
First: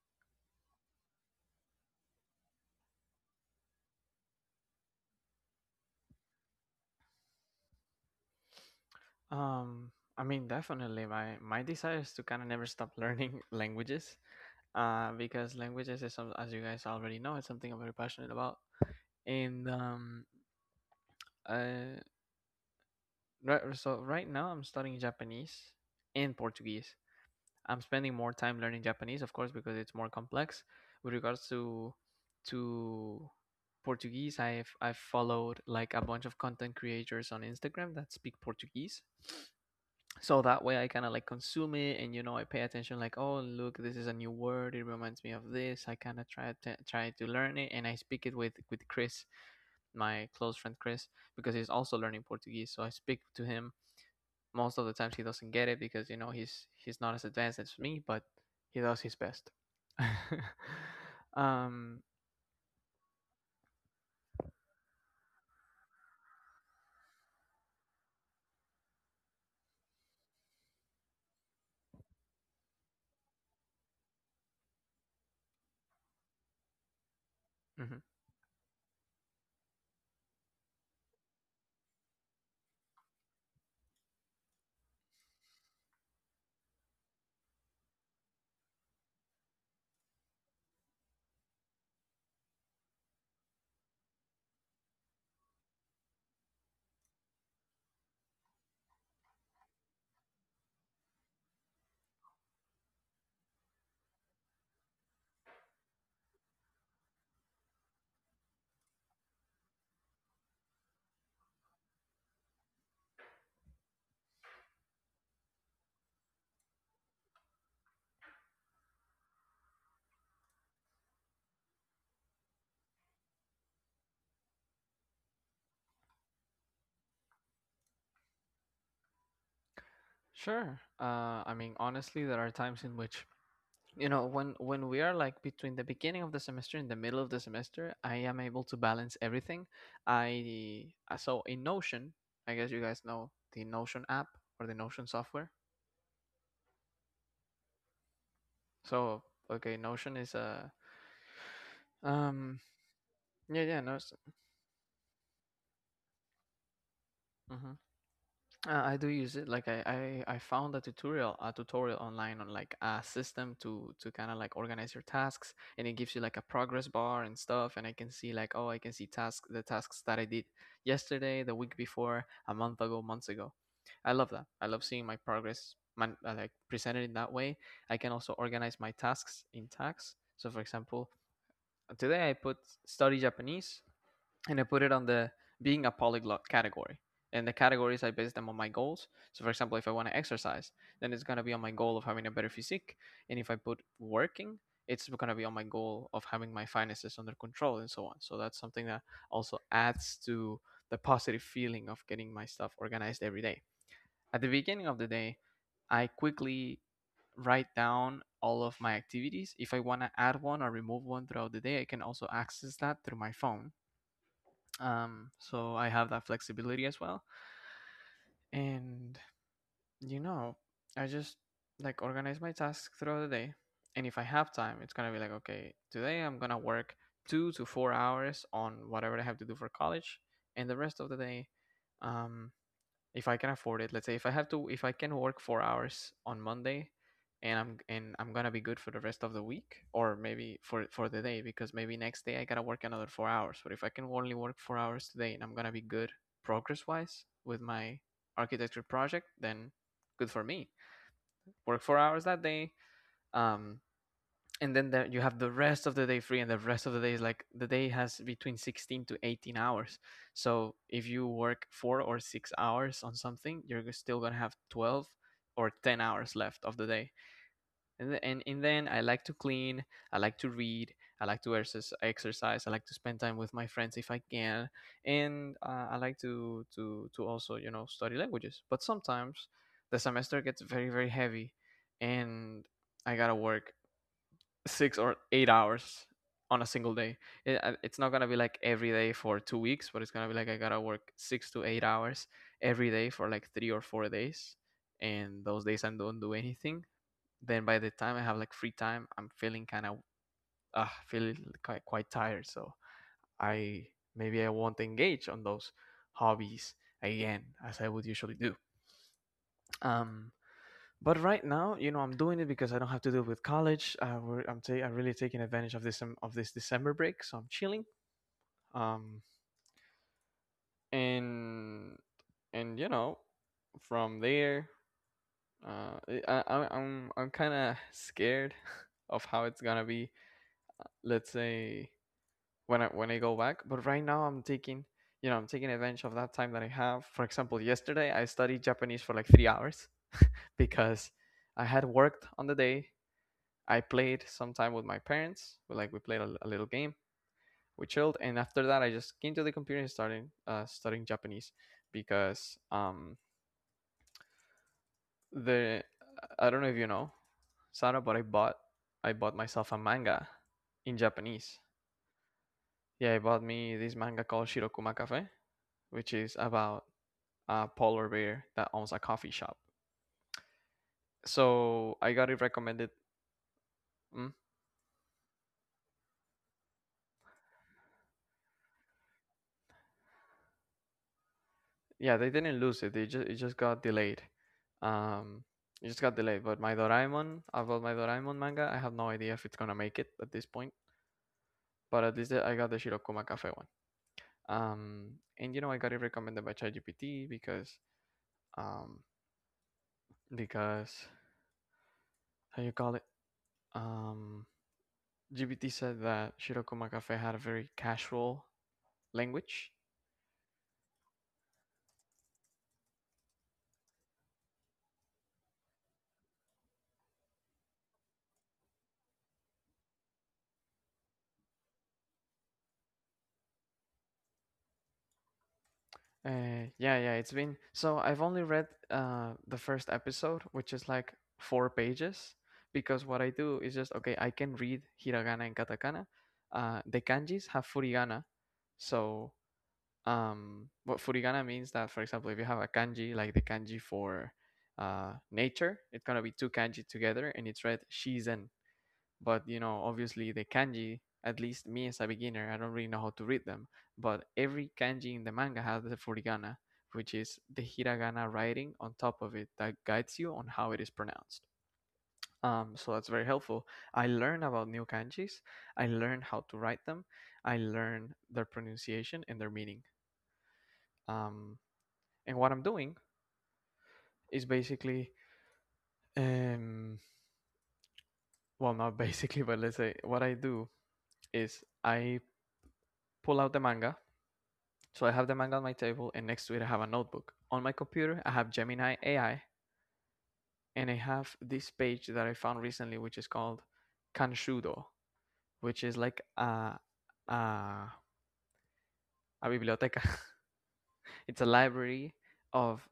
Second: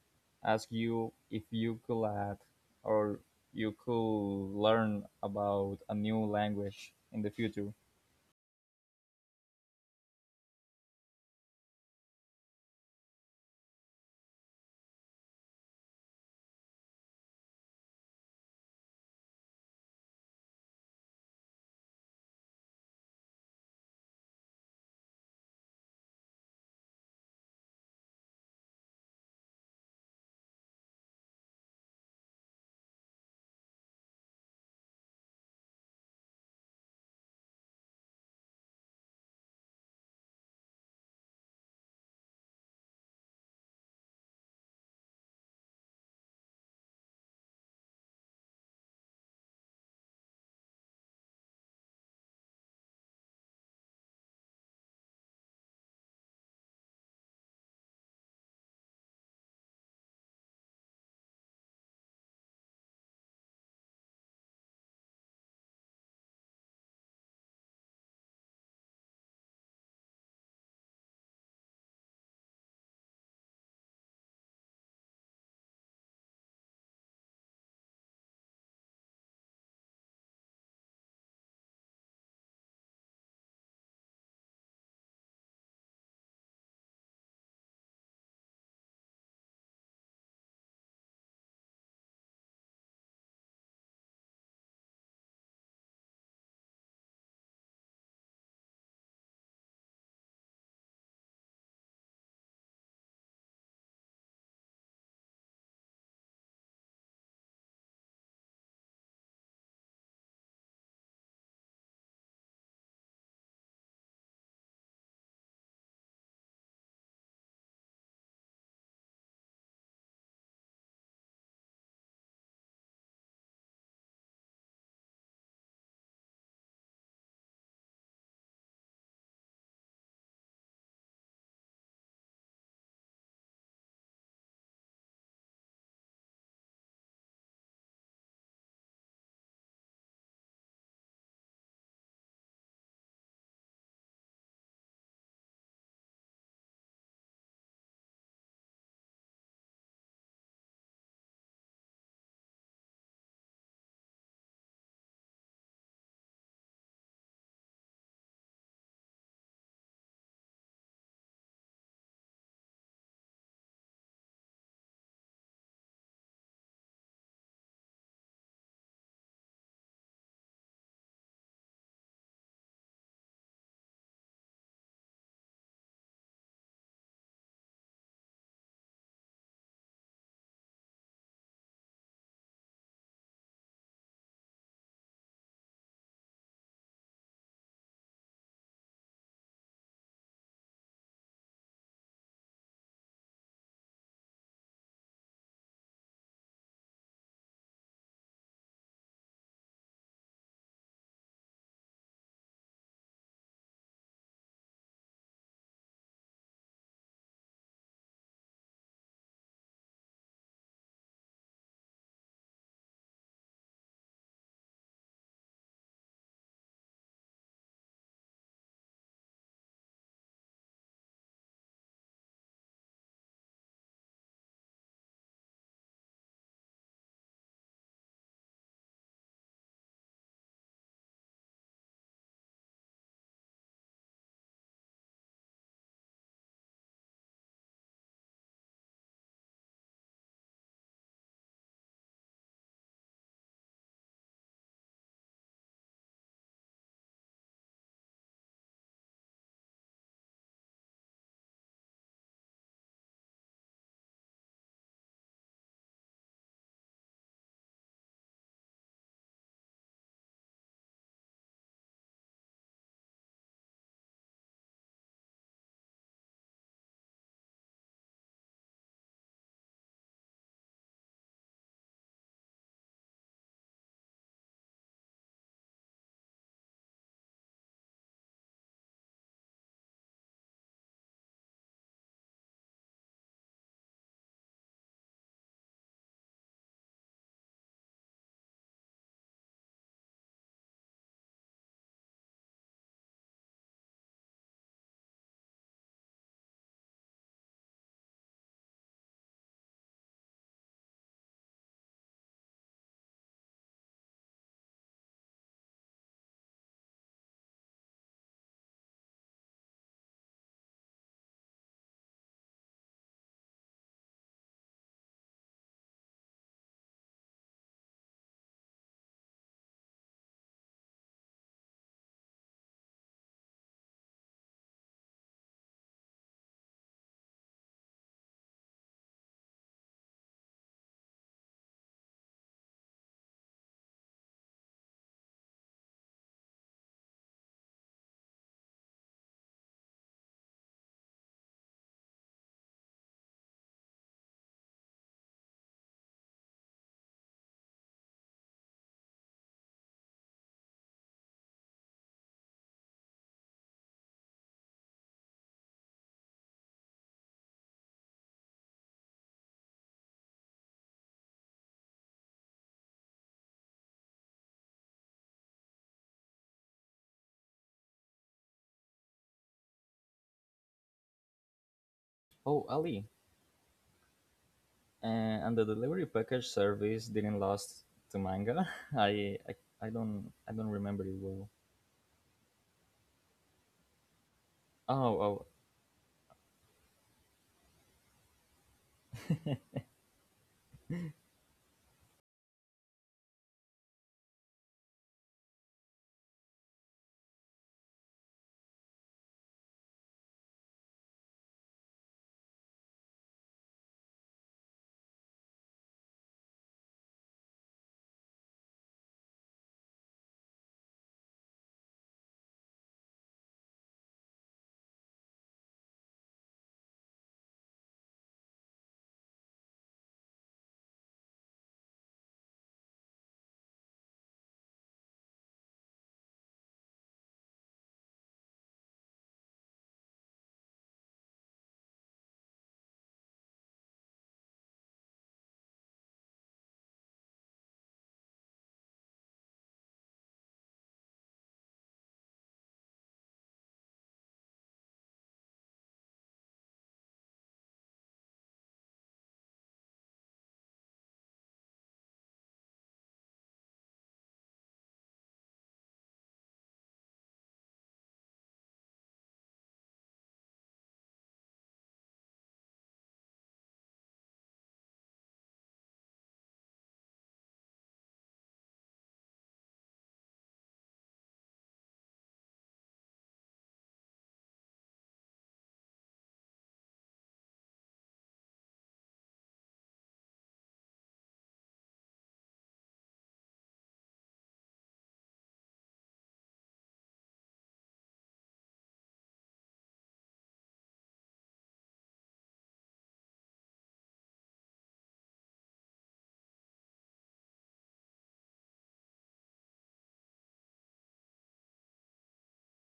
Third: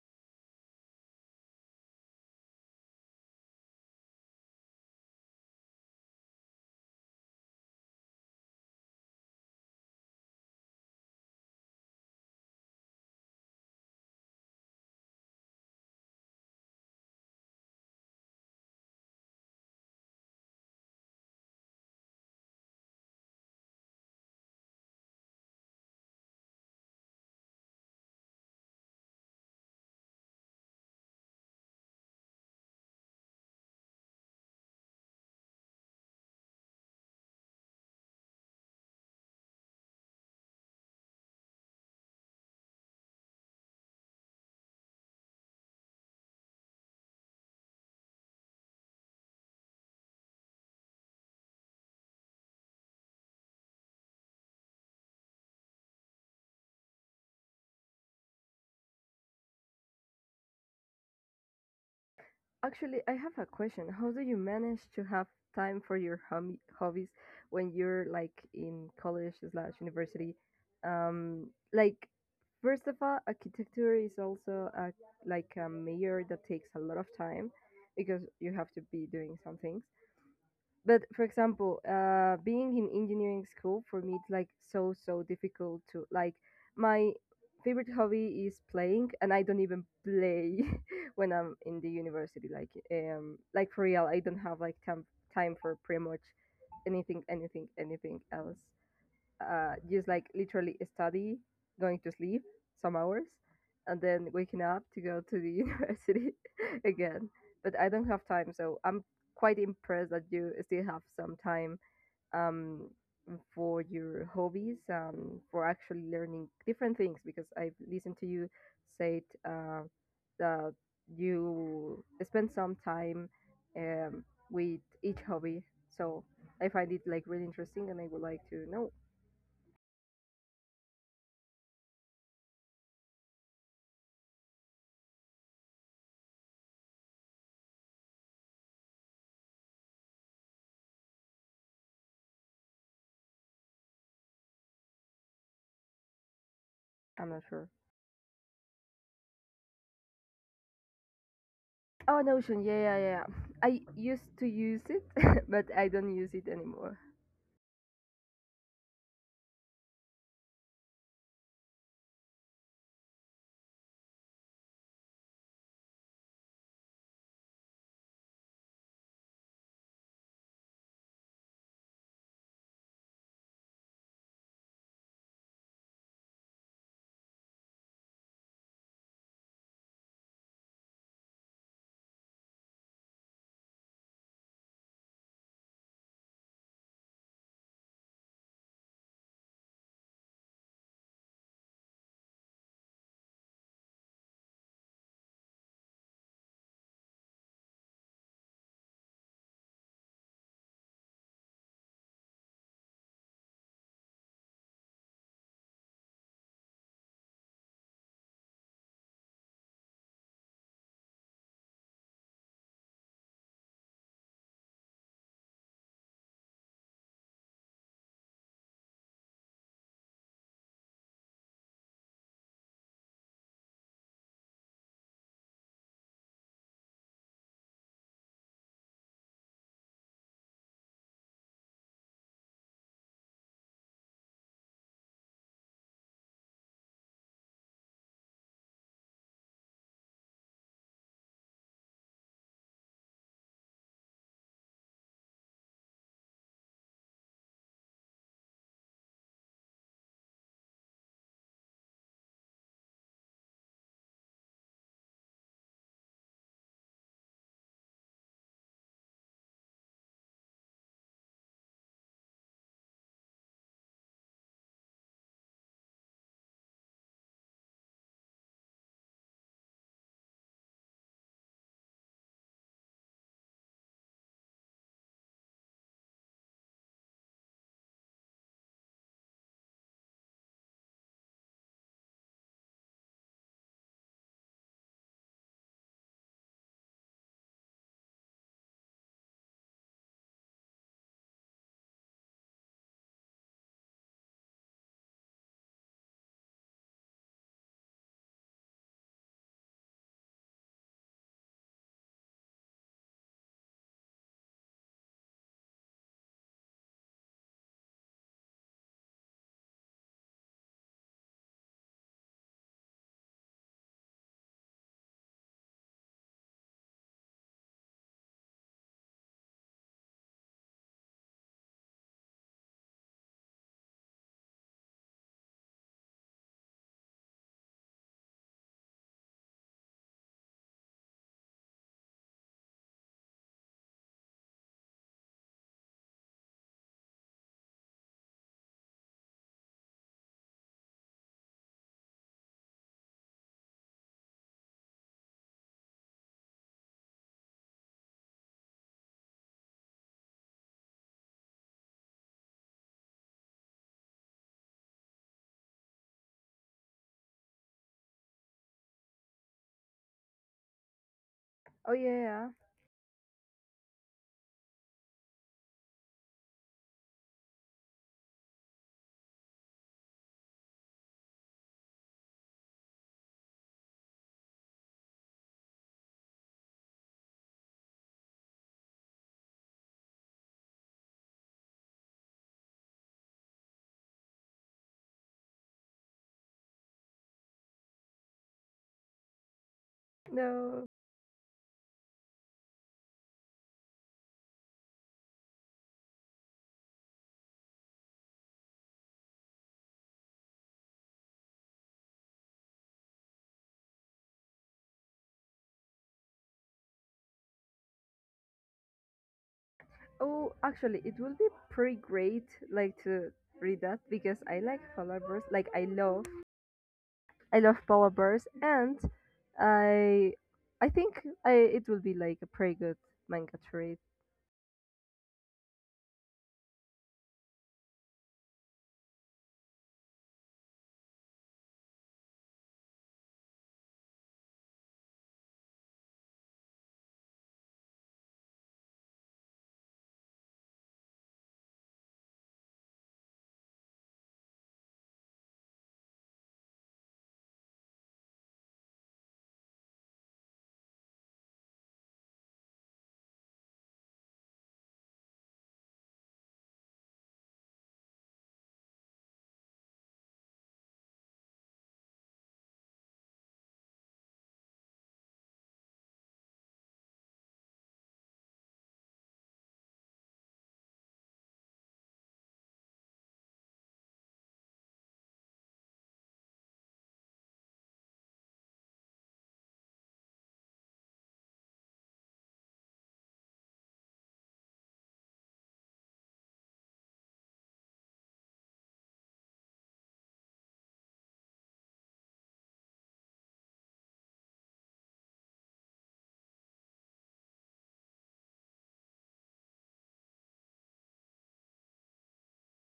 [SPEAKER 3] ask you if you could add or you could learn about a new language in the future.
[SPEAKER 1] um. I mean, definitely my desire is to kind of never stop learning [LAUGHS] languages because languages is as you guys already know, it's something I'm very passionate about. And um, uh, right, so right now I'm studying Japanese and Portuguese. I'm spending more time learning Japanese, of course, because it's more complex. With regards to Portuguese, I've followed like a bunch of content creators on Instagram that speak Portuguese, so that way I kind of like consume it, and you know I pay attention like, oh, look, this is a new word, it reminds me of this. I kind of try to learn it, and I speak it with Chris, my close friend Chris, because he's also learning Portuguese. So I speak to him. Most of the times he doesn't get it because you know he's not as advanced as me, but he does his best. [LAUGHS] um
[SPEAKER 2] Actually, I have a question. How do you manage to have time for your hobbies when you're like in college slash university? Um, like, first of all, architecture is also a, like a major that takes a lot of time
[SPEAKER 1] mhm.
[SPEAKER 2] because you have to be doing some things. But for example, being in engineering school for me it's like so so difficult to, like, my favorite hobby is playing, and I don't even play [LAUGHS] when I'm in the university. Like for real, I don't have like time for pretty much anything, anything, anything else, just like literally study, going to sleep some hours, and then waking up to go to the [LAUGHS] university again. But I don't have time, so I'm quite impressed that you still have some time um, for your hobbies, for actually learning different things. Because I've listened to you say it, that you spend some time um, with each hobby. So I find it like really interesting, and I would like to know.
[SPEAKER 1] Sure. I mean, honestly, there are times in which, you know, when we are like between the beginning of the semester and the middle of the semester, I am able to balance everything. I uh, so in Notion, I guess you guys know the Notion app or the Notion software.
[SPEAKER 2] I'm not sure.
[SPEAKER 1] So okay, Notion is a
[SPEAKER 2] Oh,
[SPEAKER 1] um
[SPEAKER 2] Notion. Yeah, yeah, yeah, yeah.
[SPEAKER 1] yeah, yeah,
[SPEAKER 2] I
[SPEAKER 1] no.
[SPEAKER 2] used to use it, [LAUGHS] but I don't use it anymore.
[SPEAKER 1] I do use it. Like I found a tutorial online on like a system to kind of like organize your tasks, and it gives you like a progress bar and stuff. And I can see like, oh, I can see the tasks that I did yesterday, the week before, a month ago, months ago. I love that. I love seeing my progress, man, like presented in that way. I can also organize my tasks in tags. So for example, today I put study Japanese, and I put it on the being a polyglot category. And the categories I base them on my goals. So for example, if I want to exercise, then it's gonna be on my goal of having a better physique. And if I put working, it's gonna be on my goal of having my finances under control and so on. So that's something that also adds to the positive feeling of getting my stuff organized every day. At the beginning of the day, I quickly write down all of my activities. If I want to add one or remove one throughout the day, I can also access that through my phone, so I have that flexibility as well. And you know, I just like organize my tasks throughout the day, and if I have time, it's gonna be like, okay, today I'm gonna work 2 to 4 hours on whatever I have to do for college, and the rest of the day, um if I can afford it. Let's say if I have to, if I can work 4 hours on Monday, and I'm gonna be good for the rest of the week, or maybe for the day, because maybe next day I gotta work another 4 hours. But if I can only work 4 hours today, and I'm gonna be good progress wise with my architecture project, then good for me. Work 4 hours that day. Um, and then there you have the rest of the day free, and the rest of the day is like the day has between 16 to 18 hours. So if you work 4 or 6 hours on something, you're still gonna have 12 or 10 hours left of the day. And then I like to clean, I like to read, I like to exercise, I like to spend time with my friends if I can, and I like to also, you know, study languages. But sometimes the semester gets very heavy, and I gotta work 6 or 8 hours on a single day. It's not gonna be like every day for 2 weeks, but it's gonna be like I gotta work 6 to 8 hours every day for like 3 or 4 days, and those days I don't do anything. Then by the time I have like free time, I'm feeling kind of feeling quite tired. So I maybe I won't engage on those hobbies again as I would usually do. Um, but right now, you know, I'm doing it because I don't have to deal with college. I'm really taking advantage of this December break, so I'm chilling. Um, and you know, from there, I'm kind of scared [LAUGHS] of how it's gonna be. Let's say when I go back. But right now, I'm taking, I'm taking advantage of that time that I have. For example, yesterday I studied Japanese for like 3 hours because I had worked on the day. I played some time with my parents. Like we played a little game. We chilled, and after that, I just came to the computer and started studying Japanese, because the I don't know if you know, Sarah, but I bought myself a manga in Japanese.
[SPEAKER 2] Oh, yeah, yeah, yeah.
[SPEAKER 1] Yeah, I bought me this manga called Shirokuma Cafe, which is about a polar bear that owns a coffee shop. So I got it
[SPEAKER 3] Oh,
[SPEAKER 1] recommended.
[SPEAKER 3] Ali,
[SPEAKER 1] Mhm.
[SPEAKER 3] and the delivery package service didn't last to manga. [LAUGHS] I, I I don't remember it well.
[SPEAKER 1] Yeah, they didn't lose it. They just, it just got delayed.
[SPEAKER 3] Oh,
[SPEAKER 1] Um,
[SPEAKER 3] oh.
[SPEAKER 1] it just got delayed. But my Doraemon, about my Doraemon manga, I have no idea if it's gonna make it at this point.
[SPEAKER 2] No.
[SPEAKER 1] But at least I got the Shirokuma Cafe one. Um, and you know, I got it recommended by ChatGPT, um because how you call it um GPT said that Shirokuma Cafe had a very casual language.
[SPEAKER 2] Oh, actually, it will be pretty great, like to read that because I like polar bears. Like I love polar bears, and I, I think I it will be like a pretty good manga to read.
[SPEAKER 1] Yeah, yeah, it's been, so I've only read the first episode, which is like four pages, because what I do is just, okay, I can read hiragana and katakana. The kanjis have furigana, so what furigana means that, for example, if you have a kanji like the kanji for nature, it's gonna be two kanji together, and it's read shizen. But you know, obviously the kanji, at least me as a beginner, I don't really know how to read them. But every kanji in the manga has the furigana, which is the hiragana writing on top of it that guides you on how it is pronounced. Um, so that's very helpful. I learn about new kanjis, I learn how to write them, I learn their pronunciation and their meaning. Um, and what I'm doing is basically, um, well, not [LAUGHS] basically, but let's say what I do is I pull out the manga. So I have the manga on my table, and next to it, I have a notebook. On my computer, I have Gemini AI, and I have this page that I found recently, which is called Kanshudo, which is like a, a biblioteca. [LAUGHS] It's a library of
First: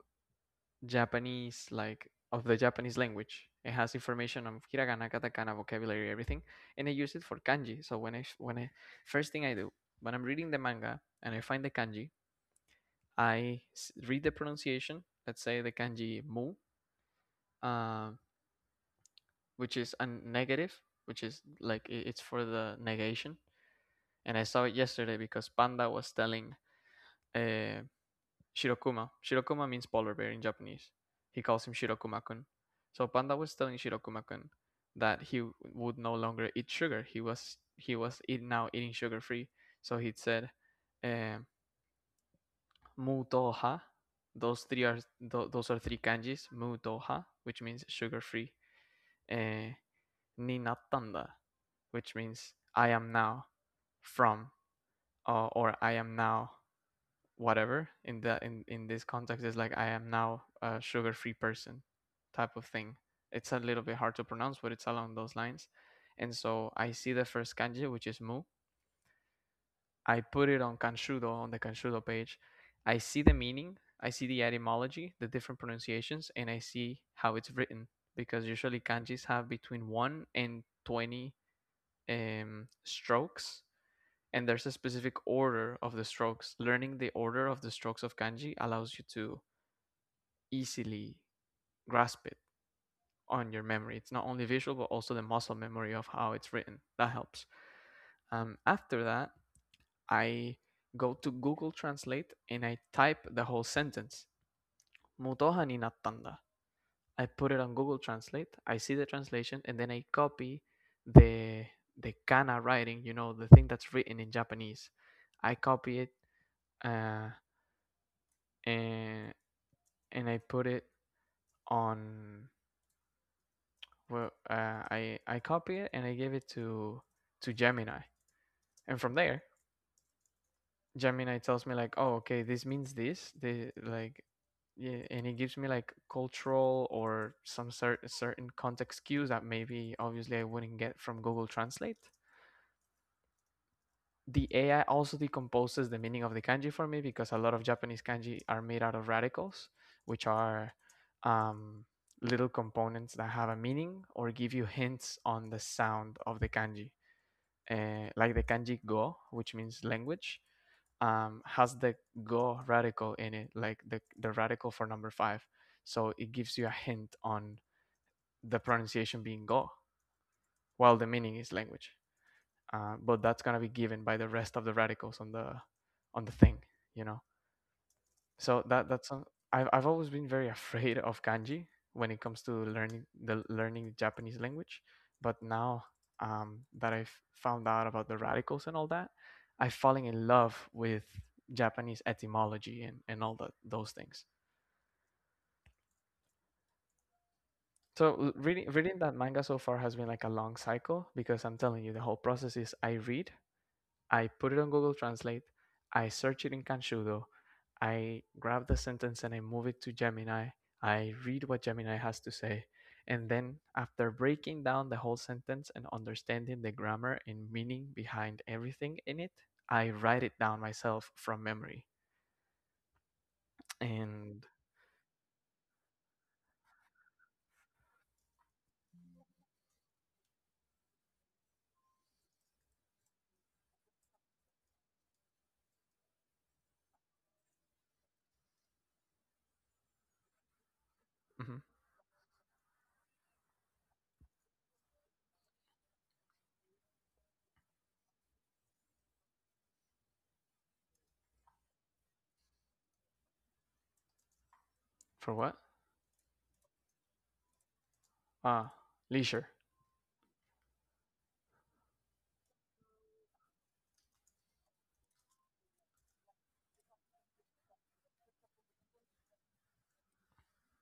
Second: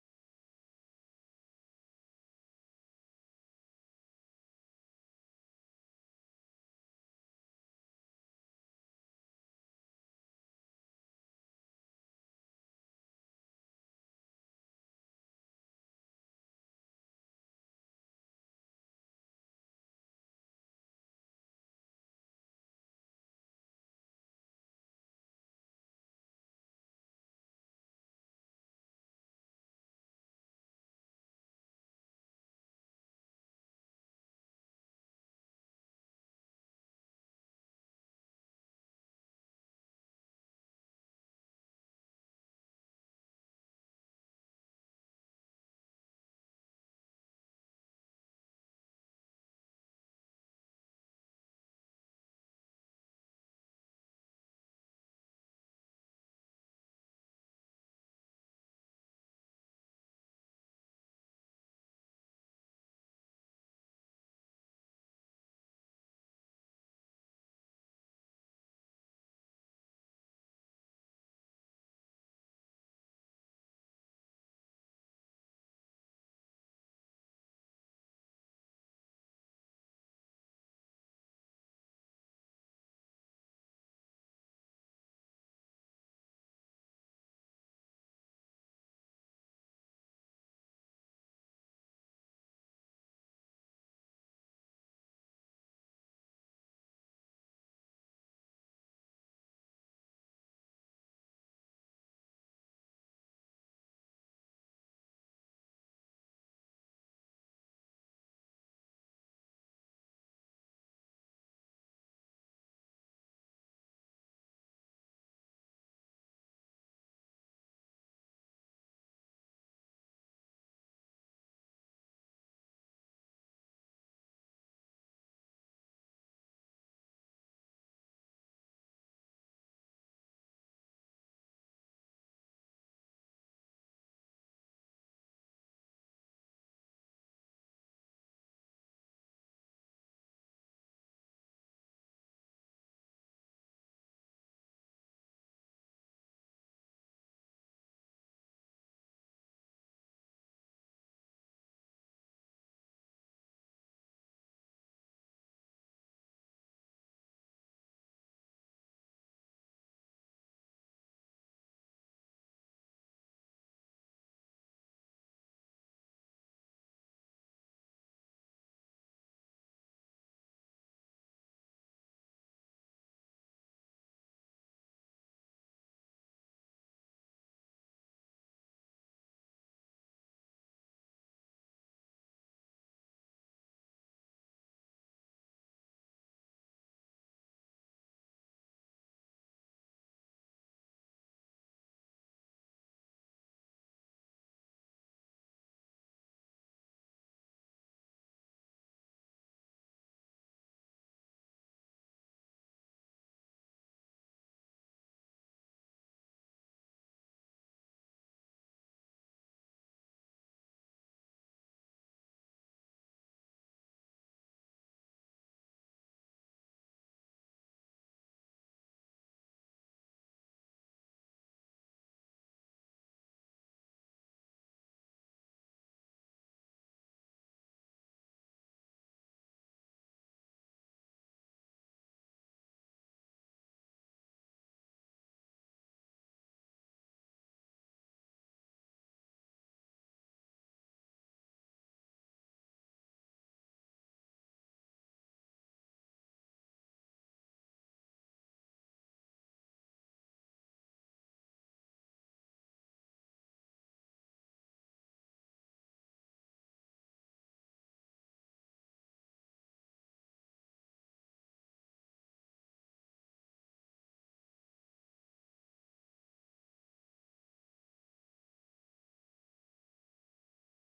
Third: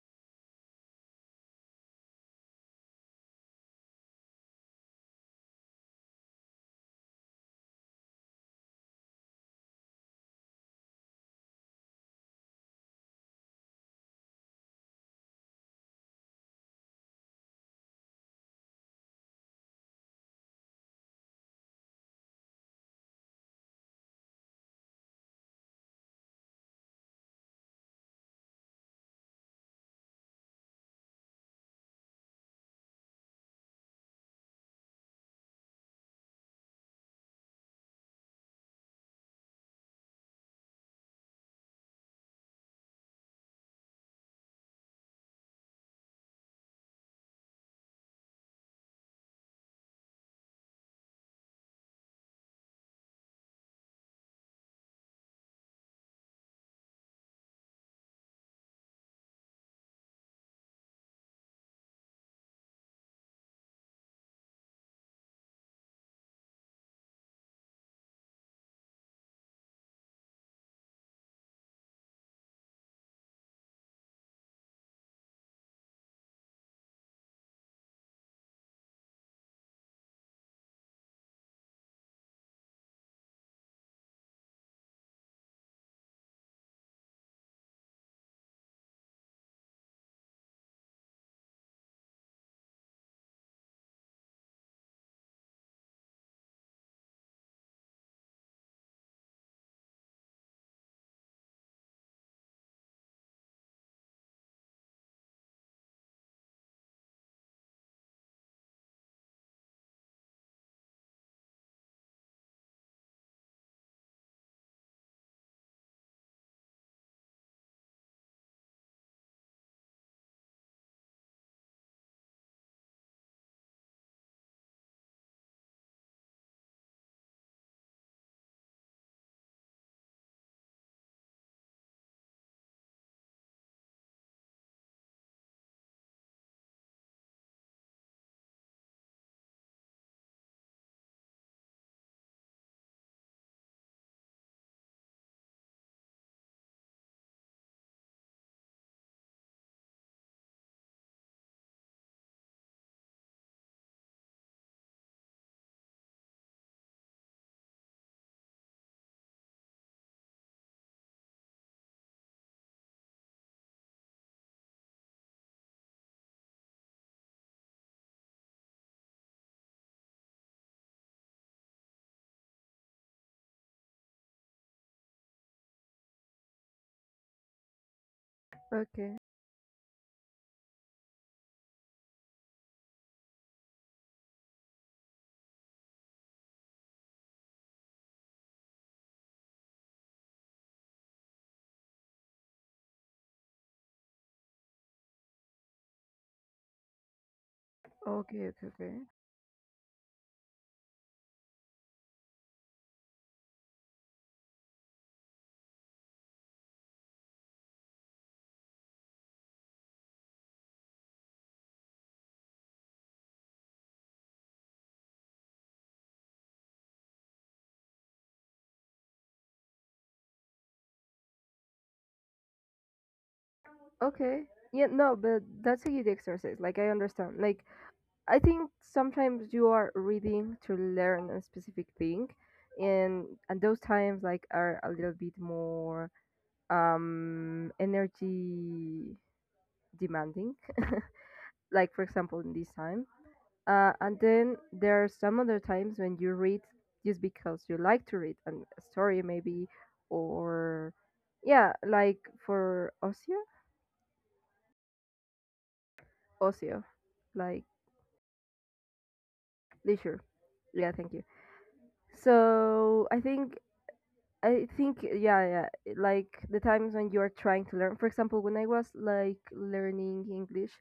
[SPEAKER 1] Japanese, like of the Japanese language. It has information on hiragana, katakana, vocabulary, everything, and I use it for kanji. So when I first thing I do when I'm reading the manga and I find the kanji, I read the pronunciation. Let's say the kanji mu, uh, which is a negative, which is like it's for the negation. And I saw it yesterday because Panda was telling uh, Shirokuma. Shirokuma means polar bear in Japanese. He calls him Shirokuma-kun. So Panda was telling Shirokuma-kun that would no longer eat sugar. Now eating sugar free. So he said, um, "Mutoha." Those are three kanjis. Mutoha, which means sugar free. Uh, ni nattanda, which means I am now from or I am now whatever, in the in this context is like I am now a sugar free person type of thing. It's a little bit hard to pronounce, but it's along those lines. And so I see the first kanji, which is mu. I put it on Kanshudo, on the Kanshudo page. I see the meaning, I see the etymology, the different pronunciations, and I see how it's written, because usually kanjis have between 1 and 20 strokes, and there's a specific order of the strokes. Learning the order of the strokes of kanji allows you to easily grasp it on your memory. It's not only visual, but also the muscle memory of how it's written. That helps. After that, I go to Google Translate and I type the whole sentence. Mutoha ni nattanda. I put it on Google Translate. I see the translation, and then I copy the kana writing, you know, the thing that's written in Japanese. I copy it, uh, and and I put it on. Well, I copy it and I give it to Gemini, and from there, Gemini tells me like, oh, okay, this means this. They like, yeah, and it gives me like cultural or some certain context cues that maybe obviously I wouldn't get from Google Translate. The AI also decomposes the meaning of the kanji for me because a lot of Japanese kanji are made out of radicals, which are um, little components that have a meaning or give you hints on the sound of the kanji. Like the kanji go, which means language, has the go radical in it, like the radical for number five. So it gives you a hint on the pronunciation being go, while the meaning is language, but that's gonna be given by the rest of the radicals on the thing, you know. So that that's
[SPEAKER 2] Okay.
[SPEAKER 1] some- I've always been very [LAUGHS] afraid of kanji when it comes to learning the Japanese language, but now that I've found out about the radicals and all that, I've fallen in love with Japanese etymology and all that those things. So l-
[SPEAKER 2] Okay. Okay.
[SPEAKER 1] reading
[SPEAKER 2] Okay.
[SPEAKER 1] reading that manga so far has been like a long cycle because I'm telling you the whole process is I read. I put it on Google Translate. I search it in Kanshudo. I grab the sentence and I move it to Gemini. I read what Gemini has to say. And then, after breaking down the whole sentence and understanding the grammar and meaning behind everything in it, I write it down myself from memory.
[SPEAKER 2] Okay.
[SPEAKER 1] And
[SPEAKER 2] Yeah. No, but that's a good exercise. Like I understand. Like I think sometimes you are reading to learn a specific thing, and those times like are a little bit more energy demanding.
[SPEAKER 1] Mhm.
[SPEAKER 2] [LAUGHS] Like for example in this time, and then there are some other times when you read just because you like to read an, a story maybe, or yeah, like for ocio,
[SPEAKER 1] For what?
[SPEAKER 2] ocio, like
[SPEAKER 1] Ah, leisure.
[SPEAKER 2] leisure. Yeah, thank you. So I think, I think, yeah, yeah, like the times when you are trying to learn. For example, when I was like learning English,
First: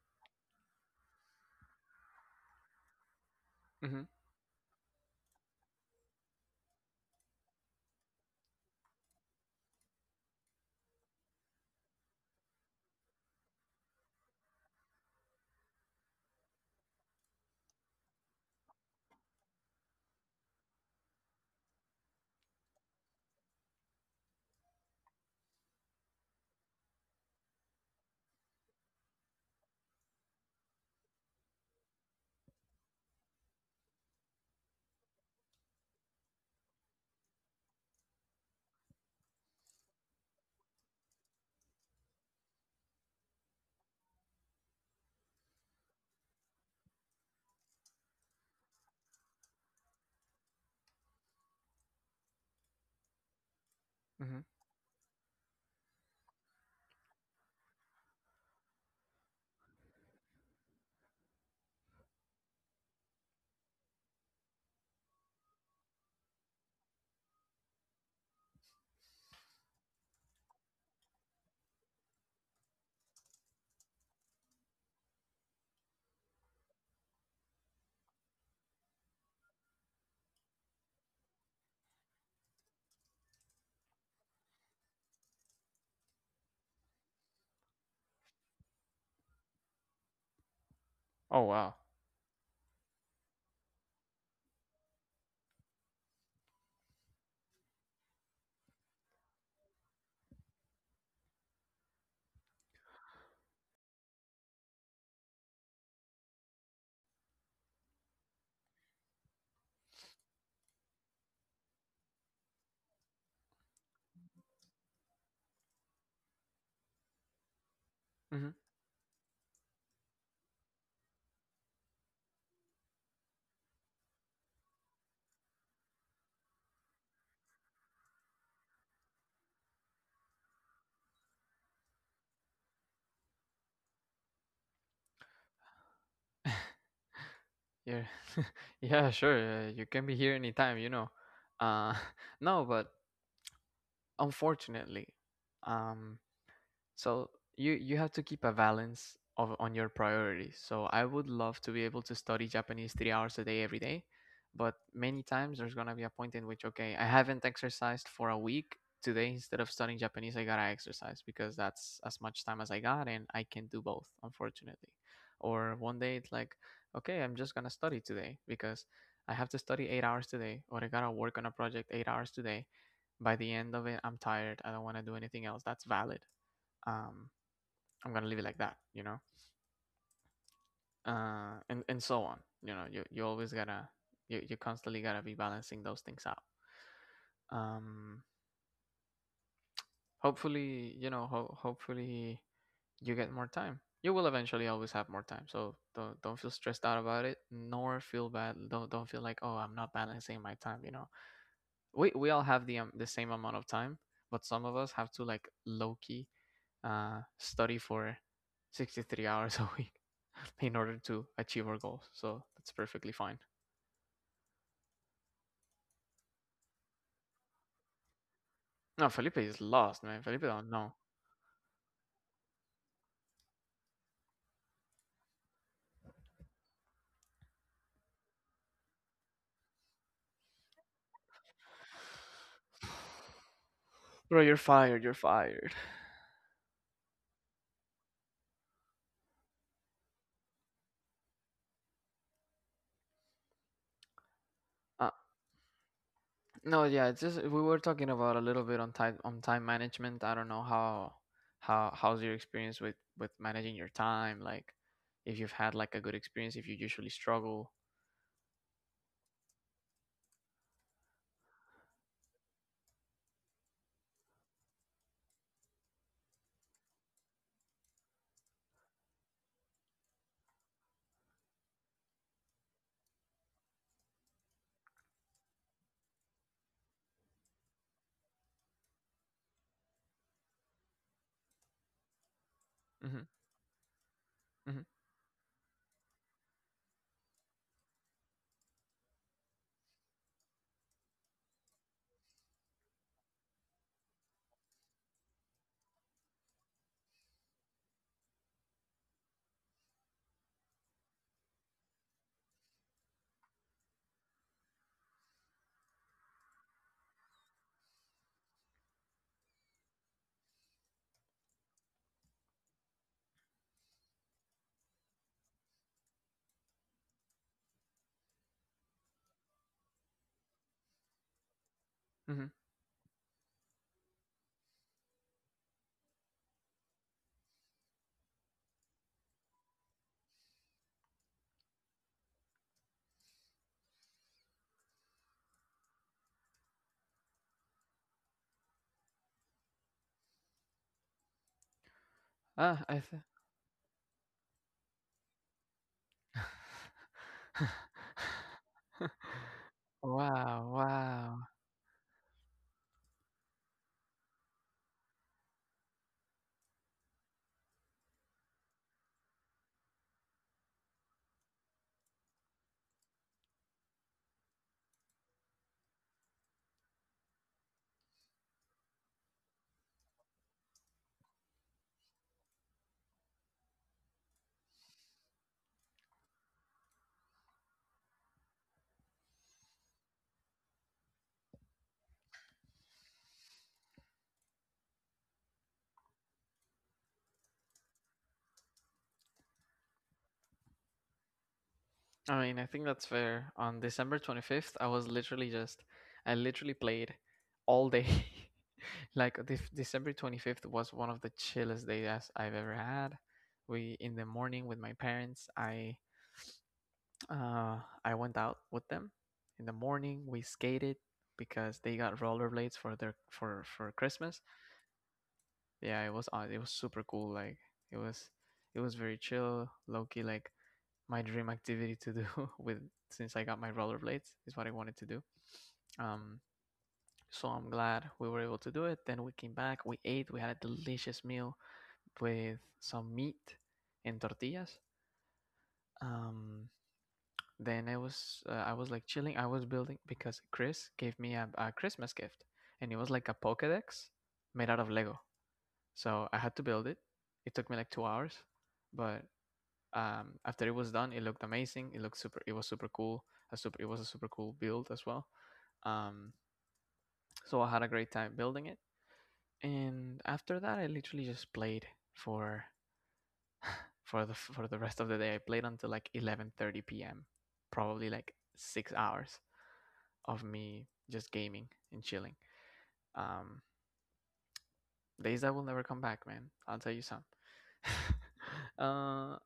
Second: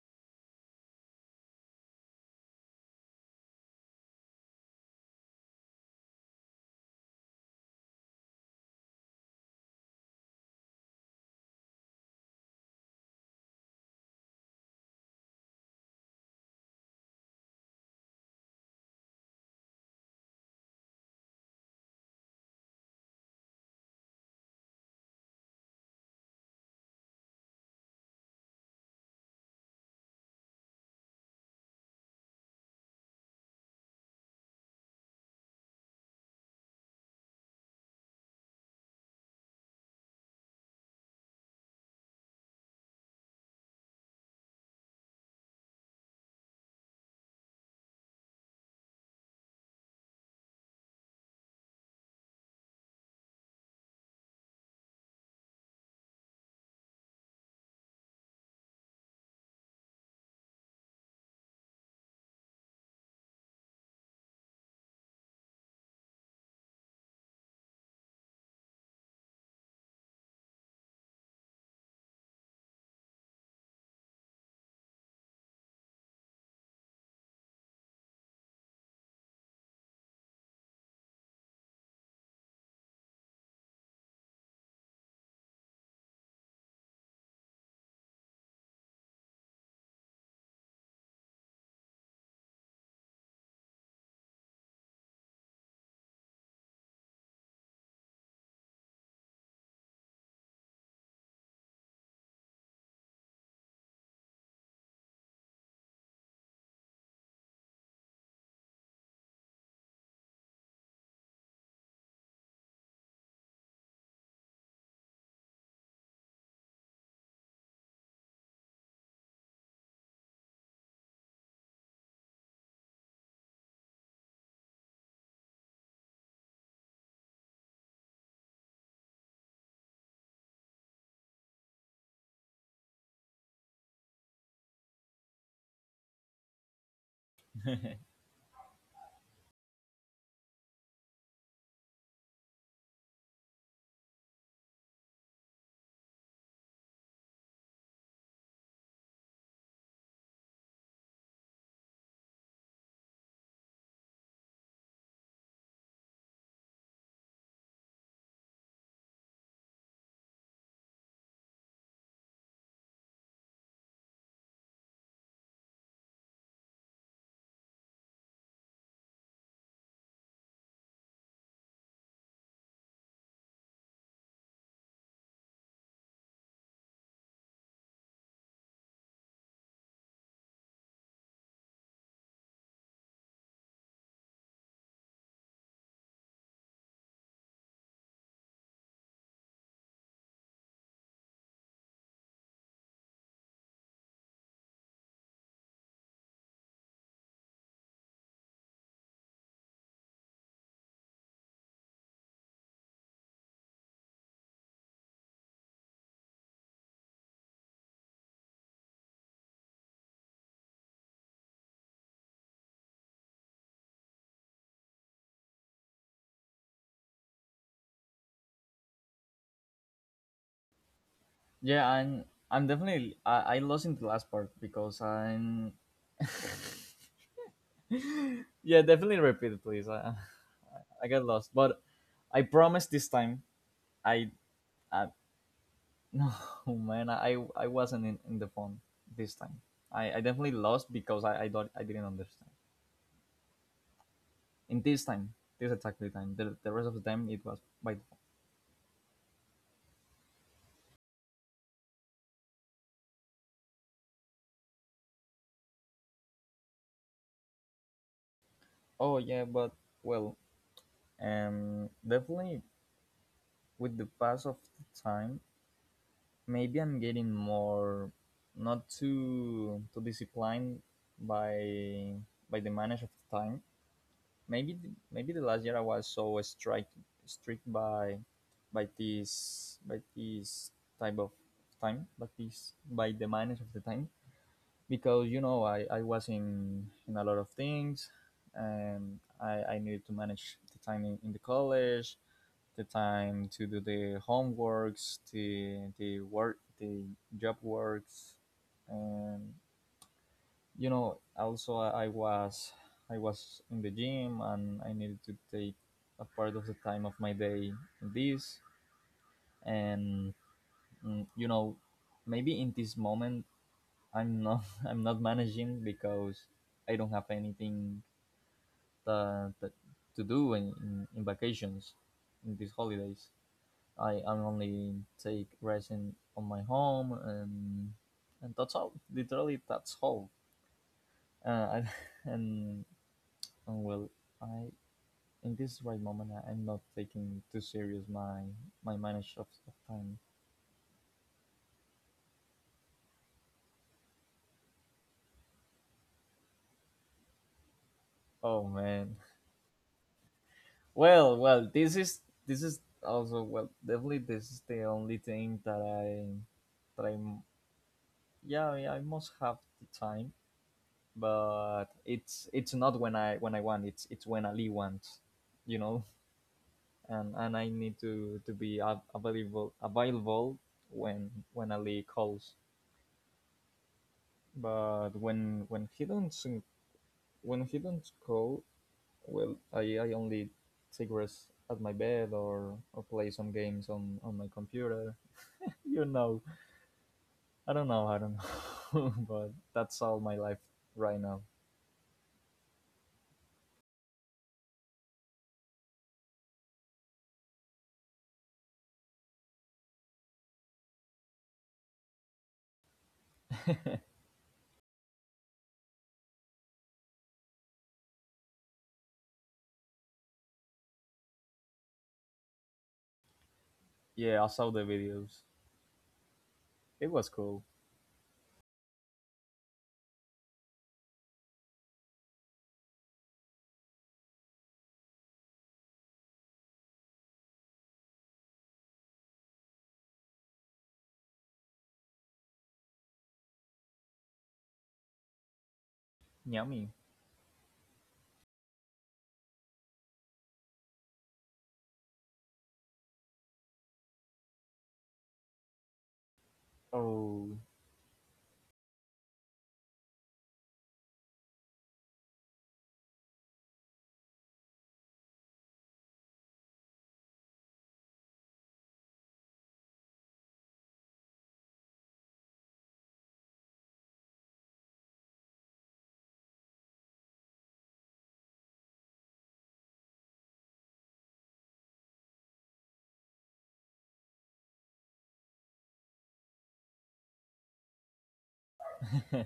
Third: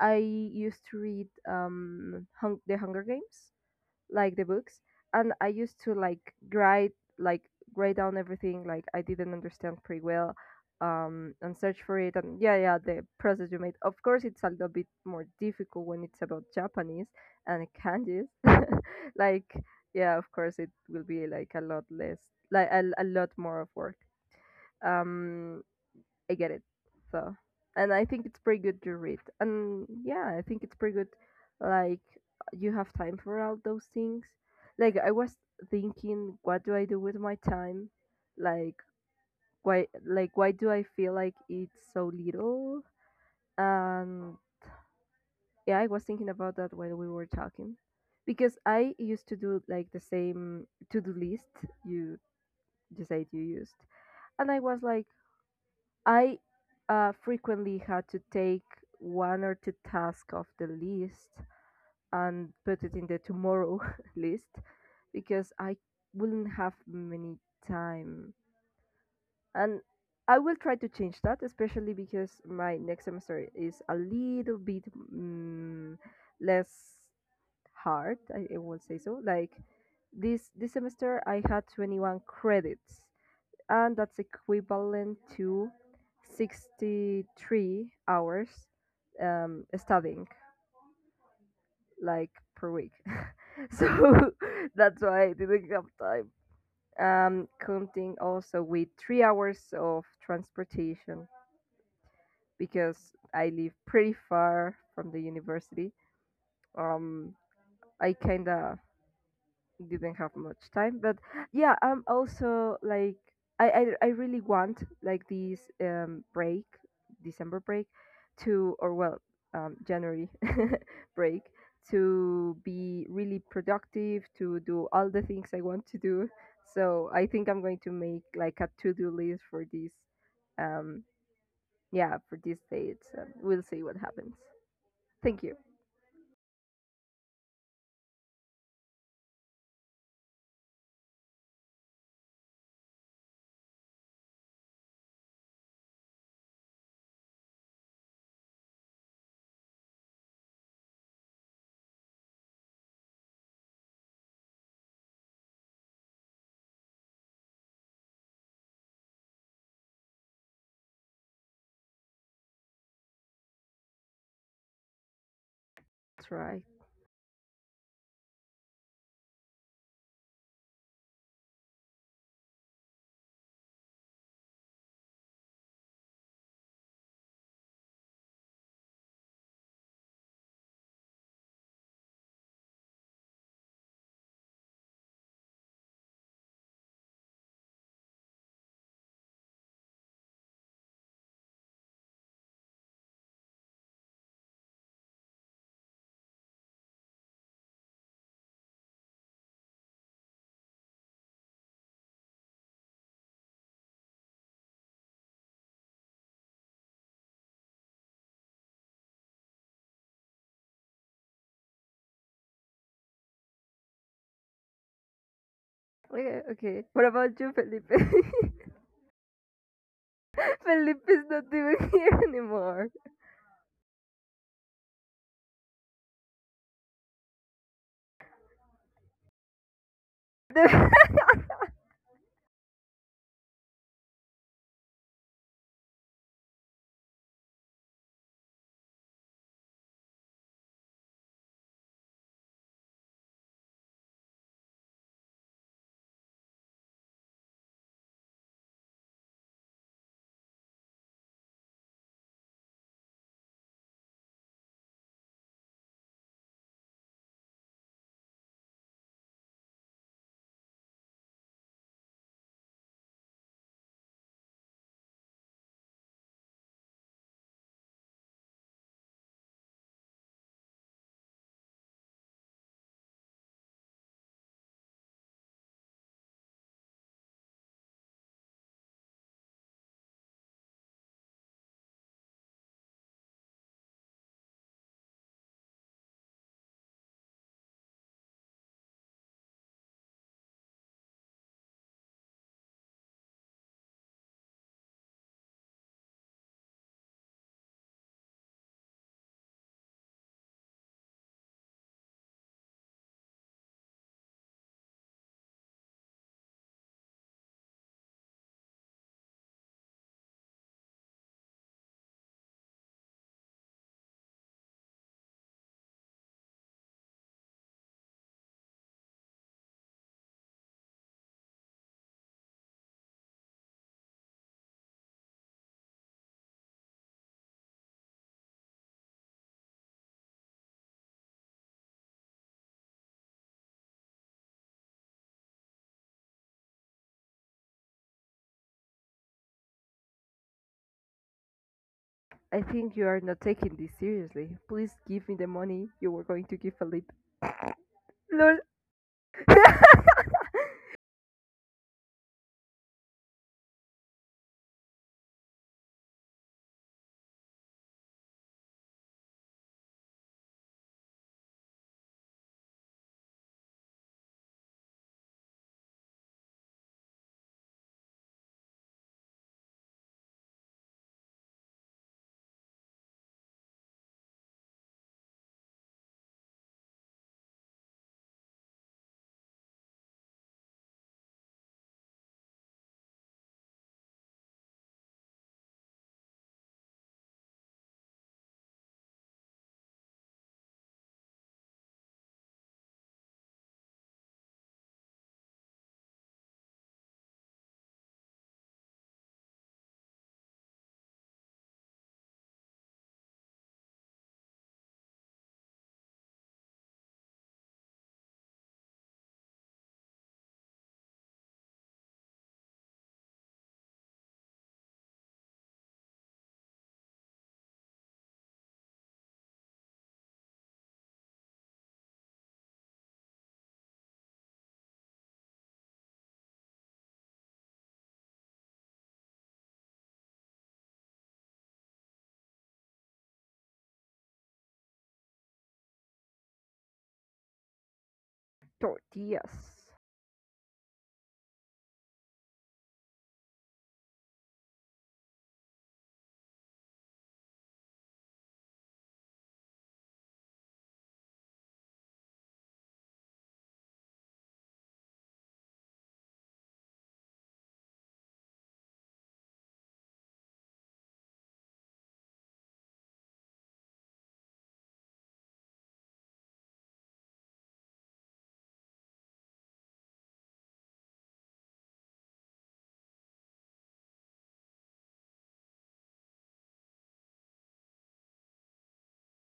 [SPEAKER 2] I used to read The Hunger Games,
[SPEAKER 1] Hmm.
[SPEAKER 2] like the books, and I used to like write, like write down everything like I didn't understand pretty well, and search for it, and yeah, yeah, the process you made, of course it's a little bit more difficult when it's about Japanese and kanjis, [LAUGHS] like yeah, of course it will be like a lot less, like a lot more of work, um I get it. So, and I think it's pretty good to read. And yeah, I think it's pretty good. Like, you have time for all those things. Like, I was thinking, what do I do with my time? Like, like, why do I feel like it's so little? And yeah, I was thinking about that while we were talking, because I used to do like the same to-do list you just said you used,
[SPEAKER 1] Hmm.
[SPEAKER 2] and I was like, I frequently had to take one or two tasks off the list and put it in the tomorrow [LAUGHS] list because I wouldn't have many time. And I will try to change that, especially because my next semester is a little bit mm, less hard. I will say so. Like this semester, I had 21 credits and that's equivalent to 63 hours studying
[SPEAKER 1] Oh, wow.
[SPEAKER 2] like per week. [LAUGHS] So, [LAUGHS] that's why I didn't have time. Counting also with 3 hours of transportation because I live pretty far from the university. Um, I kinda didn't have much time, but yeah, I'm also like, I really want like this break, december break
[SPEAKER 1] Hmm.
[SPEAKER 2] to, or well, january [LAUGHS] break to be really productive, to do all the things I want to do. So I think I'm going to make like a to-do list for this, um yeah, for these dates, and we'll see what happens. Thank you.
[SPEAKER 1] Yeah. [LAUGHS] Yeah, sure. You can be here anytime. Uh, [LAUGHS] no, but unfortunately, um, so you have to keep a balance of on your priorities. So I would love to be able to study Japanese 3 hours a day every day, but many times there's gonna be a point in which, okay, I haven't exercised for a week. Today, instead of studying Japanese, I gotta exercise because that's as much time as I got, and I can do both, unfortunately. Or one day
[SPEAKER 2] That's
[SPEAKER 1] it's like,
[SPEAKER 2] right.
[SPEAKER 1] okay, I'm just gonna study today because I have to study 8 hours today, or I gotta work on a project 8 hours today. By the end of it, I'm tired. I don't want to do anything else. That's valid. um I'm gonna leave it like that. And so on, you always gotta, you constantly gotta be balancing those things out. um hopefully, hopefully you get more time. You will eventually always have more time, so don't feel stressed out about it, nor feel bad. Don't feel like, oh, I'm not balancing my time. We all have the same amount of time, but some of us have to, like, low key, study for 63 hours a week [LAUGHS] in order to achieve our goals. So that's perfectly fine.
[SPEAKER 2] Okay, okay, what about you, Felipe? [LAUGHS]
[SPEAKER 1] No, Felipe is lost, man. Felipe don't know.
[SPEAKER 2] Felipe is not
[SPEAKER 3] Yeah,
[SPEAKER 2] even here
[SPEAKER 3] I'm
[SPEAKER 2] anymore.
[SPEAKER 3] definitely I lost in the last part, because I'm... [LAUGHS] yeah, definitely repeat it please. I
[SPEAKER 2] [LAUGHS]
[SPEAKER 3] got lost, but I promise this time I,
[SPEAKER 1] [SIGHS] Bro, you're fired.
[SPEAKER 3] I
[SPEAKER 1] You're fired. [LAUGHS]
[SPEAKER 3] [LAUGHS] no, man, I wasn't in the phone this time. I definitely lost because I didn't understand in this
[SPEAKER 1] Uh,
[SPEAKER 3] time, this exactly time. The
[SPEAKER 1] no,
[SPEAKER 3] rest of the
[SPEAKER 1] yeah, it's
[SPEAKER 3] time
[SPEAKER 1] just
[SPEAKER 3] it was
[SPEAKER 1] we were
[SPEAKER 3] by the
[SPEAKER 1] talking
[SPEAKER 3] phone.
[SPEAKER 1] about a little bit on time management. I don't know how's your experience with managing your time, like if you've had like a good experience, if you usually struggle.
[SPEAKER 3] Oh yeah, but well. And definitely, with the pass of the time, maybe I'm getting more, not too disciplined, by by the manage of the time. Maybe the last year I was so strict by this type of time, but this by
[SPEAKER 1] Mm-hmm,
[SPEAKER 3] the manage of the time,
[SPEAKER 1] mm-hmm,
[SPEAKER 3] because you know, I was in a lot of things, and I needed to manage the time in the college, the time to do the homeworks, the work, the job works, and you know. Also, I was in the gym, and I needed to take a part of the time of my day in this. And you know, maybe in this moment, I'm not [LAUGHS] I'm not managing, because I don't have anything that to do in, in vacations,
[SPEAKER 1] mm-hmm.
[SPEAKER 3] in these holidays. I only take resin on my home, and that's all. Literally, that's all. Uh, I, [LAUGHS] and, and well, I in this right moment I'm not taking too serious my manage of time.
[SPEAKER 2] I
[SPEAKER 1] Ah,
[SPEAKER 2] think you are not taking this seriously. Please give me the money you were going to give Felipe. Lol.
[SPEAKER 3] Oh man. [LAUGHS]
[SPEAKER 1] [LAUGHS] wow,
[SPEAKER 3] Well,
[SPEAKER 1] wow,
[SPEAKER 3] well, this is also well, definitely, this is the only thing that I'm yeah, I must have the time, but it's not when I want. It's when Ali wants, you know. And I need to be available when Ali calls. But when he don't call, well, I only take rest at my bed, or play some games on my computer. [LAUGHS] You know, I don't know, [LAUGHS] but that's all my life right now.
[SPEAKER 1] I mean, I think that's fair. On December 25th, I was literally just, I literally played all day. [LAUGHS] Like the December 25th was one of the chillest days I've ever had. We In the morning with my parents, uh I went out with them. In the morning, we skated because they got rollerblades for their for
[SPEAKER 3] Yeah,
[SPEAKER 1] Christmas.
[SPEAKER 3] I saw the videos.
[SPEAKER 1] Yeah, it was super
[SPEAKER 3] It was
[SPEAKER 1] cool. Like
[SPEAKER 3] cool.
[SPEAKER 1] it was it was very chill, low key, like my dream activity to do [LAUGHS] with since I got my rollerblades is what I wanted to do. Um, so I'm glad we were able to do it. Then we came back, we ate, we had a delicious meal with some meat and tortillas. Um,
[SPEAKER 3] Yummy.
[SPEAKER 1] then I
[SPEAKER 2] [LAUGHS]
[SPEAKER 1] was like chilling. I was
[SPEAKER 2] Tortillas.
[SPEAKER 1] building because Chris gave me a Christmas gift, and it was like a Pokédex made out of Lego. So I had to build it. It
[SPEAKER 3] Oh.
[SPEAKER 1] took me like 2 hours, but after it was done, it looked amazing. It looked super. It was super cool. A super. It was a super cool build as well. Um, so I had a great time building it. And after that, I literally just played for for the rest of the day. I played until like 11:30 p.m. Probably like 6 hours of me just gaming and chilling. Um, Days that will never come back, man. I'll tell you some. [LAUGHS] uh,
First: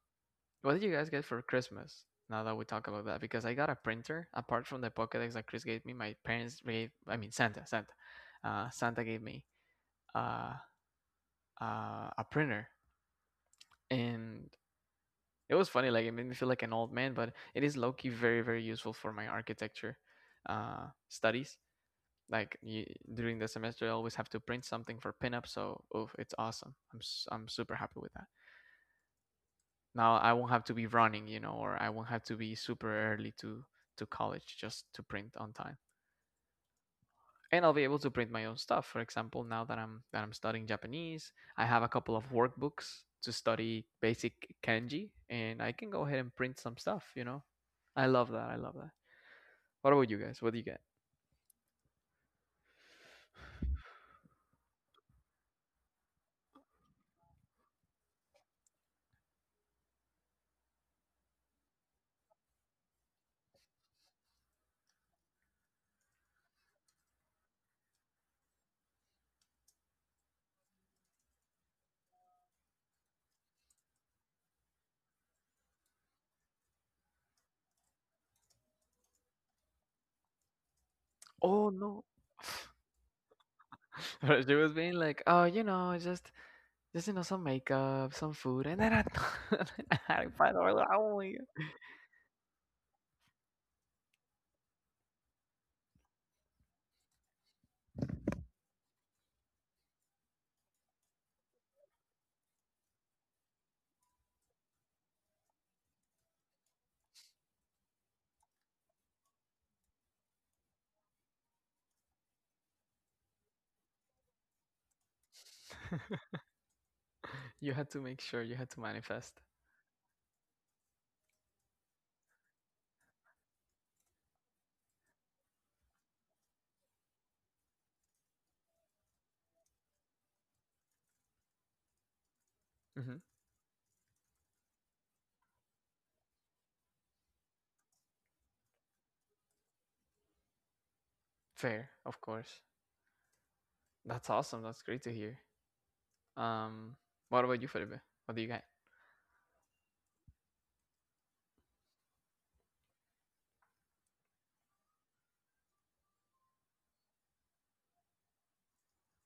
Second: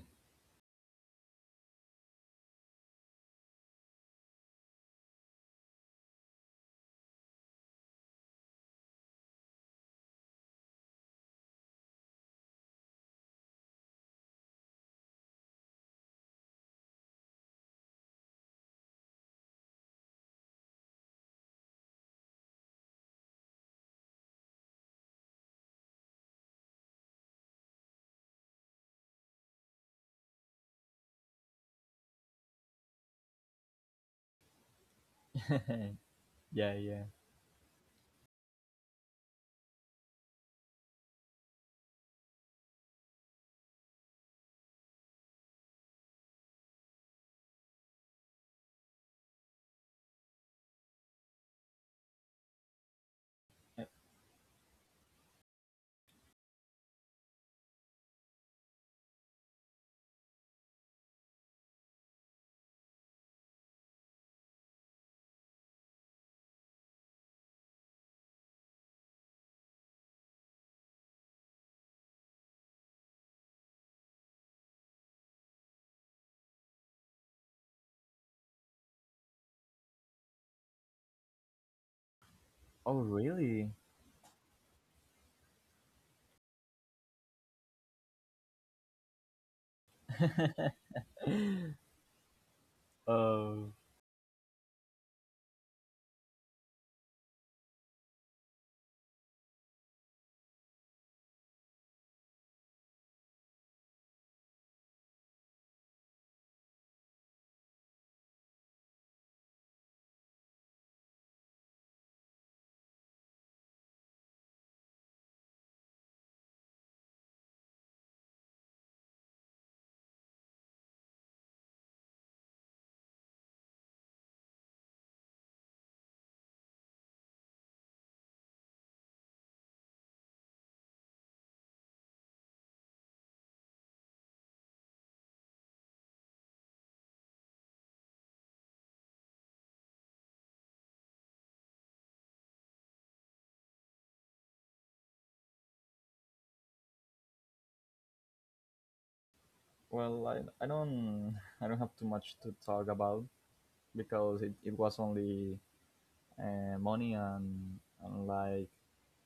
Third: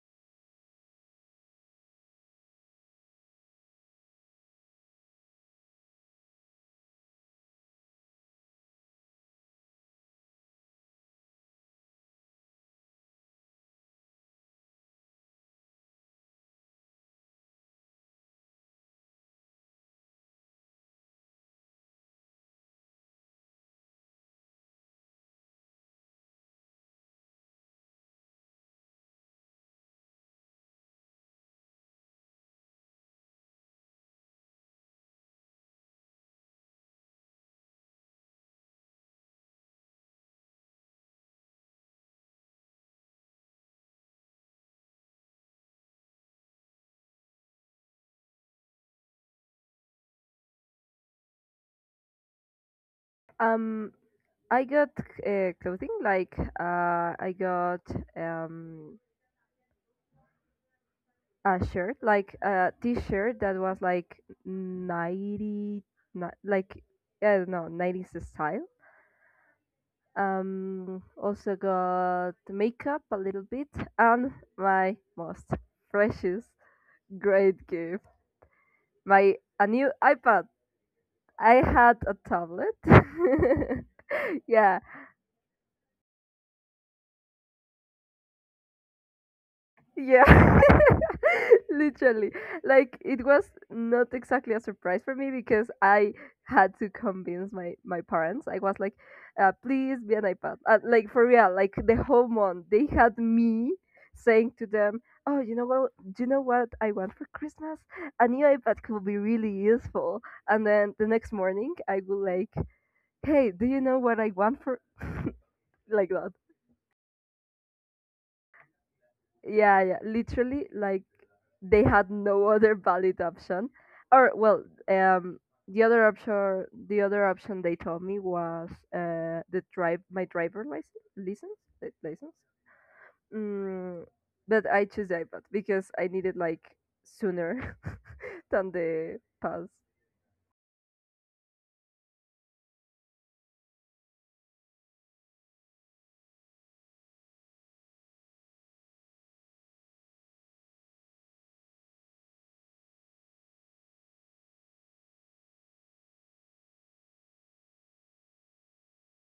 [SPEAKER 1] What did you guys get for Christmas? Now that we talk about that, because I got a printer apart from the Pokedex that Chris gave me. My parents gave, I mean, Santa gave me uh, a printer, and it was funny. Like, it made me feel like an old man, but it is low key very, very useful for my architecture, studies. Like you, during the semester, I always have to print something for pinup, so oof, it's awesome. I'm super happy with that. Now I won't have to be running, or I won't have to be super early to college just to print on time.
[SPEAKER 3] [LAUGHS] Yeah, yeah.
[SPEAKER 1] And I'll be able to print my own stuff. For example, now that I'm studying Japanese, I have a couple of workbooks to study basic kanji, and I can go ahead and print some stuff. You know, I love that. I love that. What about you guys? What do you get?
[SPEAKER 3] Uh,
[SPEAKER 2] Um, I got clothing, like, I got um a shirt, like a t-shirt that was like 90, like, I don't know, nineties style. Also got makeup a little bit, and my most precious great gift, my a new iPad. I
[SPEAKER 1] Oh
[SPEAKER 2] had
[SPEAKER 1] no.
[SPEAKER 2] a tablet.
[SPEAKER 3] oh, really?
[SPEAKER 2] [LAUGHS]
[SPEAKER 1] [LAUGHS] She was
[SPEAKER 2] Yeah,
[SPEAKER 1] being like, oh, just, some makeup, some food, and then [LAUGHS] I had five
[SPEAKER 2] yeah,
[SPEAKER 1] dollars. Oh my god!
[SPEAKER 2] [LAUGHS] literally. Like, it was
[SPEAKER 3] Oh,
[SPEAKER 2] not exactly a surprise for me because I had to convince my parents. I was like, "Please be an iPad." Like, for real, like the whole month they had me saying to them, "Oh, you know what? Do you know what I want for Christmas? A new iPad could be really useful." And then the next morning, I would like, "Hey, do you know what I want for?" [LAUGHS] Like that.
[SPEAKER 1] You had to make sure you had to manifest.
[SPEAKER 2] Yeah, yeah, literally, like they had no other valid option. Or well, um, the other option they told me was the drive my driver license, license, license.
[SPEAKER 1] Hmm.
[SPEAKER 2] Mm, but I choose iPad because I need it like sooner [LAUGHS] than the pass.
[SPEAKER 1] Fair, of course. That's awesome. That's great to hear. Um, what about you, Felipe? What do you got?
[SPEAKER 3] well, I don't have too much to talk about, because it was only money, and like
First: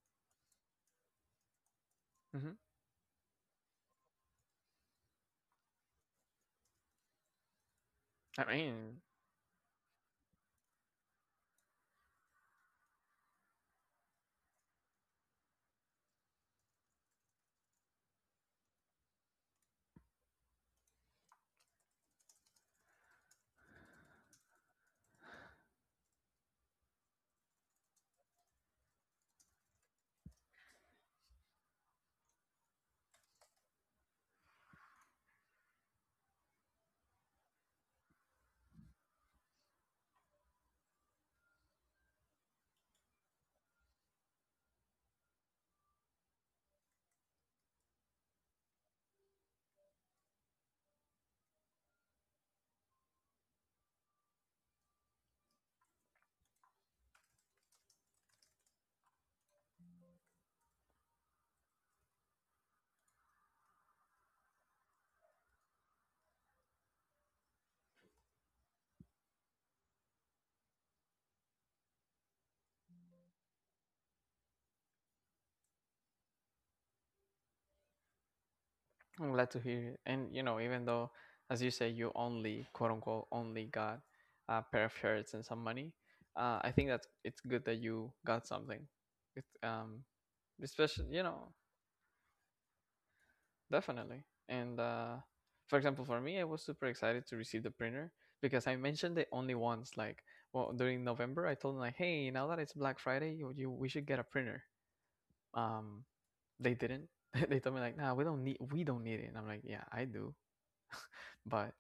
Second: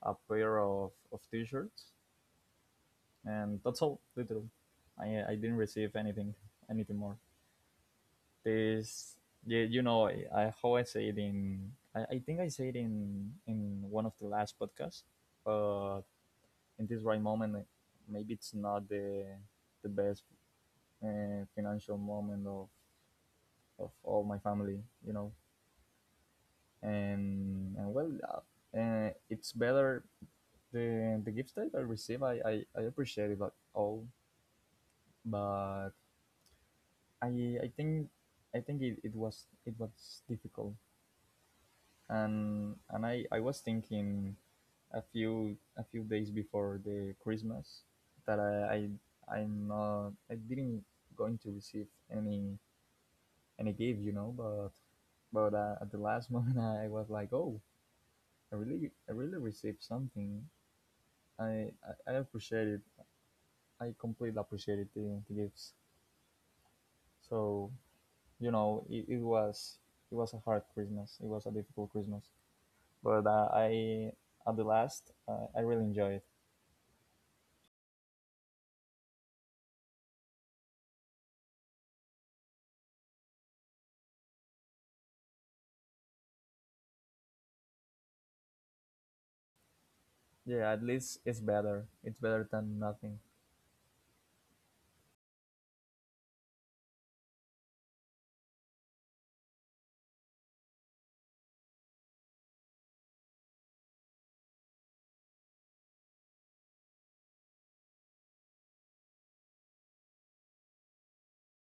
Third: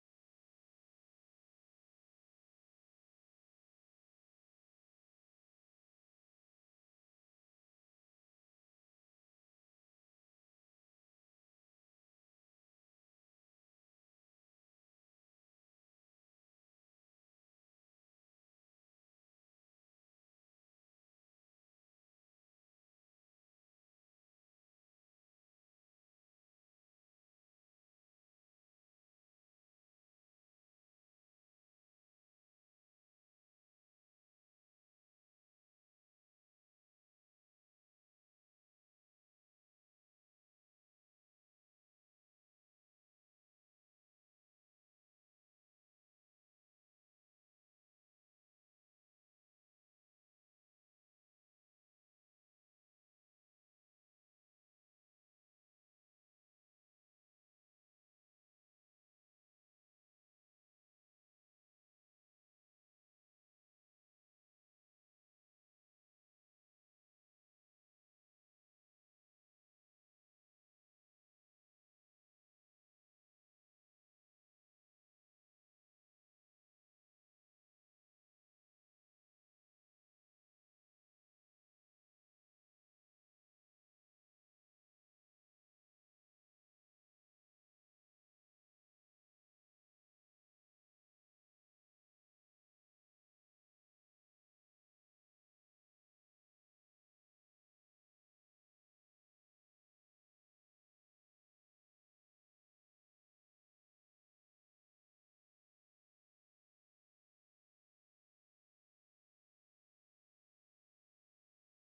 [SPEAKER 3] a pair of t-shirts,
[SPEAKER 1] Hmm.
[SPEAKER 3] and that's all literally. I didn't receive anything more.
[SPEAKER 1] I mean,
[SPEAKER 3] This yeah, you know, I how I say it I think I say it in one of the last podcasts, but in this right moment, maybe it's not the best financial moment of all my family, you know. And well, it's better the gifts that I receive. I appreciate it, like, all, but I I think I think it, it was difficult, and I was thinking a few days before the Christmas that I I'm not I didn't going to receive any gift, you know, but at the last [LAUGHS] moment I was like, oh, I really received something. I appreciate it. I completely appreciated the gifts. So, you know, it was a hard Christmas. It was a difficult Christmas, but at the last, I really enjoyed it.
[SPEAKER 1] I'm glad to hear it. And you know, even though, as you say, you only quote unquote only got a pair of shirts and some money, I think that it's good that you got something. It
[SPEAKER 3] Yeah, at
[SPEAKER 1] Especially,
[SPEAKER 3] least it's better. It's better than nothing.
[SPEAKER 1] definitely. And for example, for me, I was super excited to receive the printer because I mentioned it only once. Like, well, during November, I told them like, "Hey, now that it's Black Friday, you we should get a printer." Um, they didn't. [LAUGHS] They told me like, "Nah, we don't need it." And I'm like, "Yeah, I do." But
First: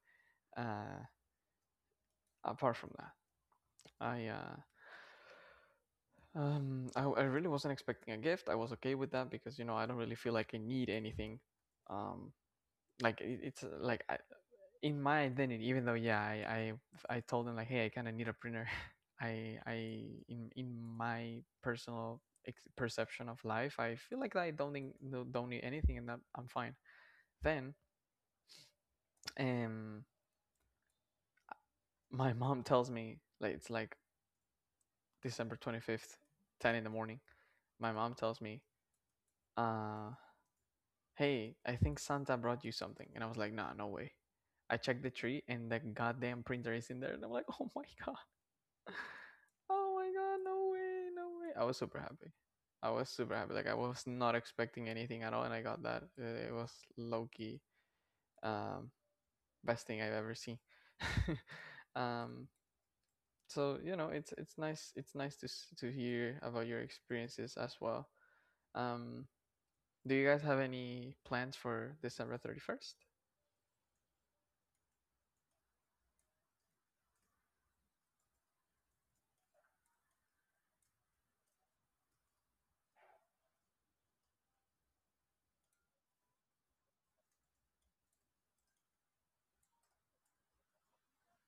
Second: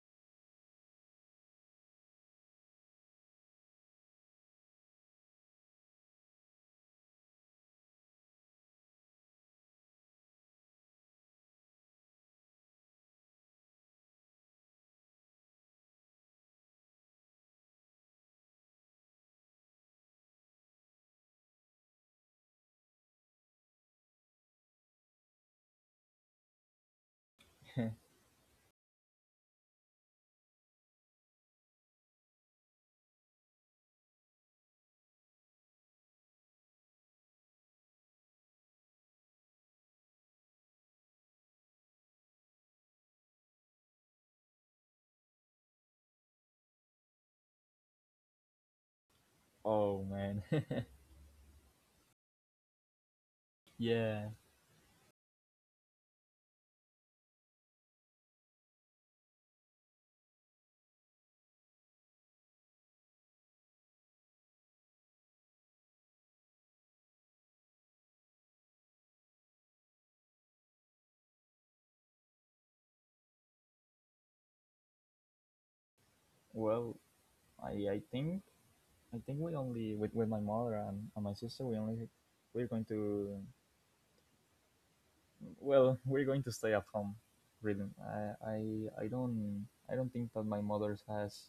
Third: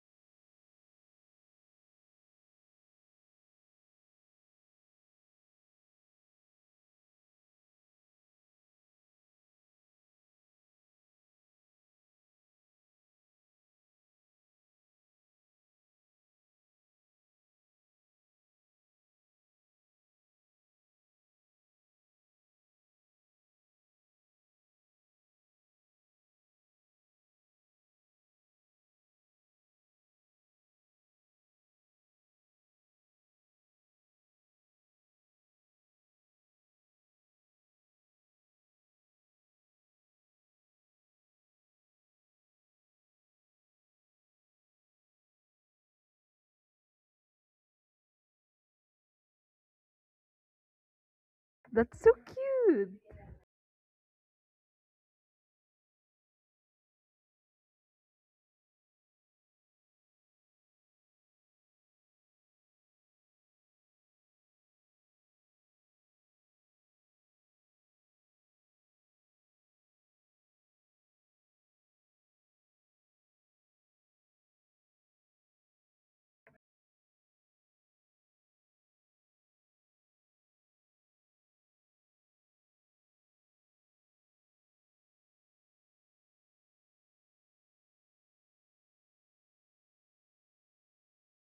[SPEAKER 1] uh, apart from that, I uh, I really wasn't expecting a gift. I was okay with that because you know I don't really feel like I need anything. Um, like it's in my identity, even though, yeah, I told them like, hey, I kind of need a printer, [LAUGHS] I in my personal perception of life, I feel like I don't think, don't need anything, and that I'm fine. Then,
[SPEAKER 3] [LAUGHS]
[SPEAKER 1] um my mom tells me like it's like December 25th, 10 in the morning. My mom tells me, uh hey, I think Santa brought you something, and I was like, nah, no way. I checked the tree, and the goddamn printer is in there, and I'm like, [LAUGHS] oh my god. [SIGHS] Oh
[SPEAKER 3] Oh
[SPEAKER 1] my god,
[SPEAKER 3] man.
[SPEAKER 1] no way,
[SPEAKER 3] [LAUGHS]
[SPEAKER 1] no way. I was
[SPEAKER 2] That's
[SPEAKER 1] super
[SPEAKER 2] so
[SPEAKER 1] happy. I
[SPEAKER 2] cute.
[SPEAKER 1] was super happy. Like, I was
[SPEAKER 3] Yeah.
[SPEAKER 1] not expecting anything at all, and I got that. It was Low key, um best thing I've ever seen. [LAUGHS] Um so, it's nice to to hear about your experiences as well. Um do you guys have any plans for December 31st?
[SPEAKER 3] Well, I, I think I think we only, with my mother and my sister, we only we're going to Well, we're going to stay at home, really. I don't think that my mother has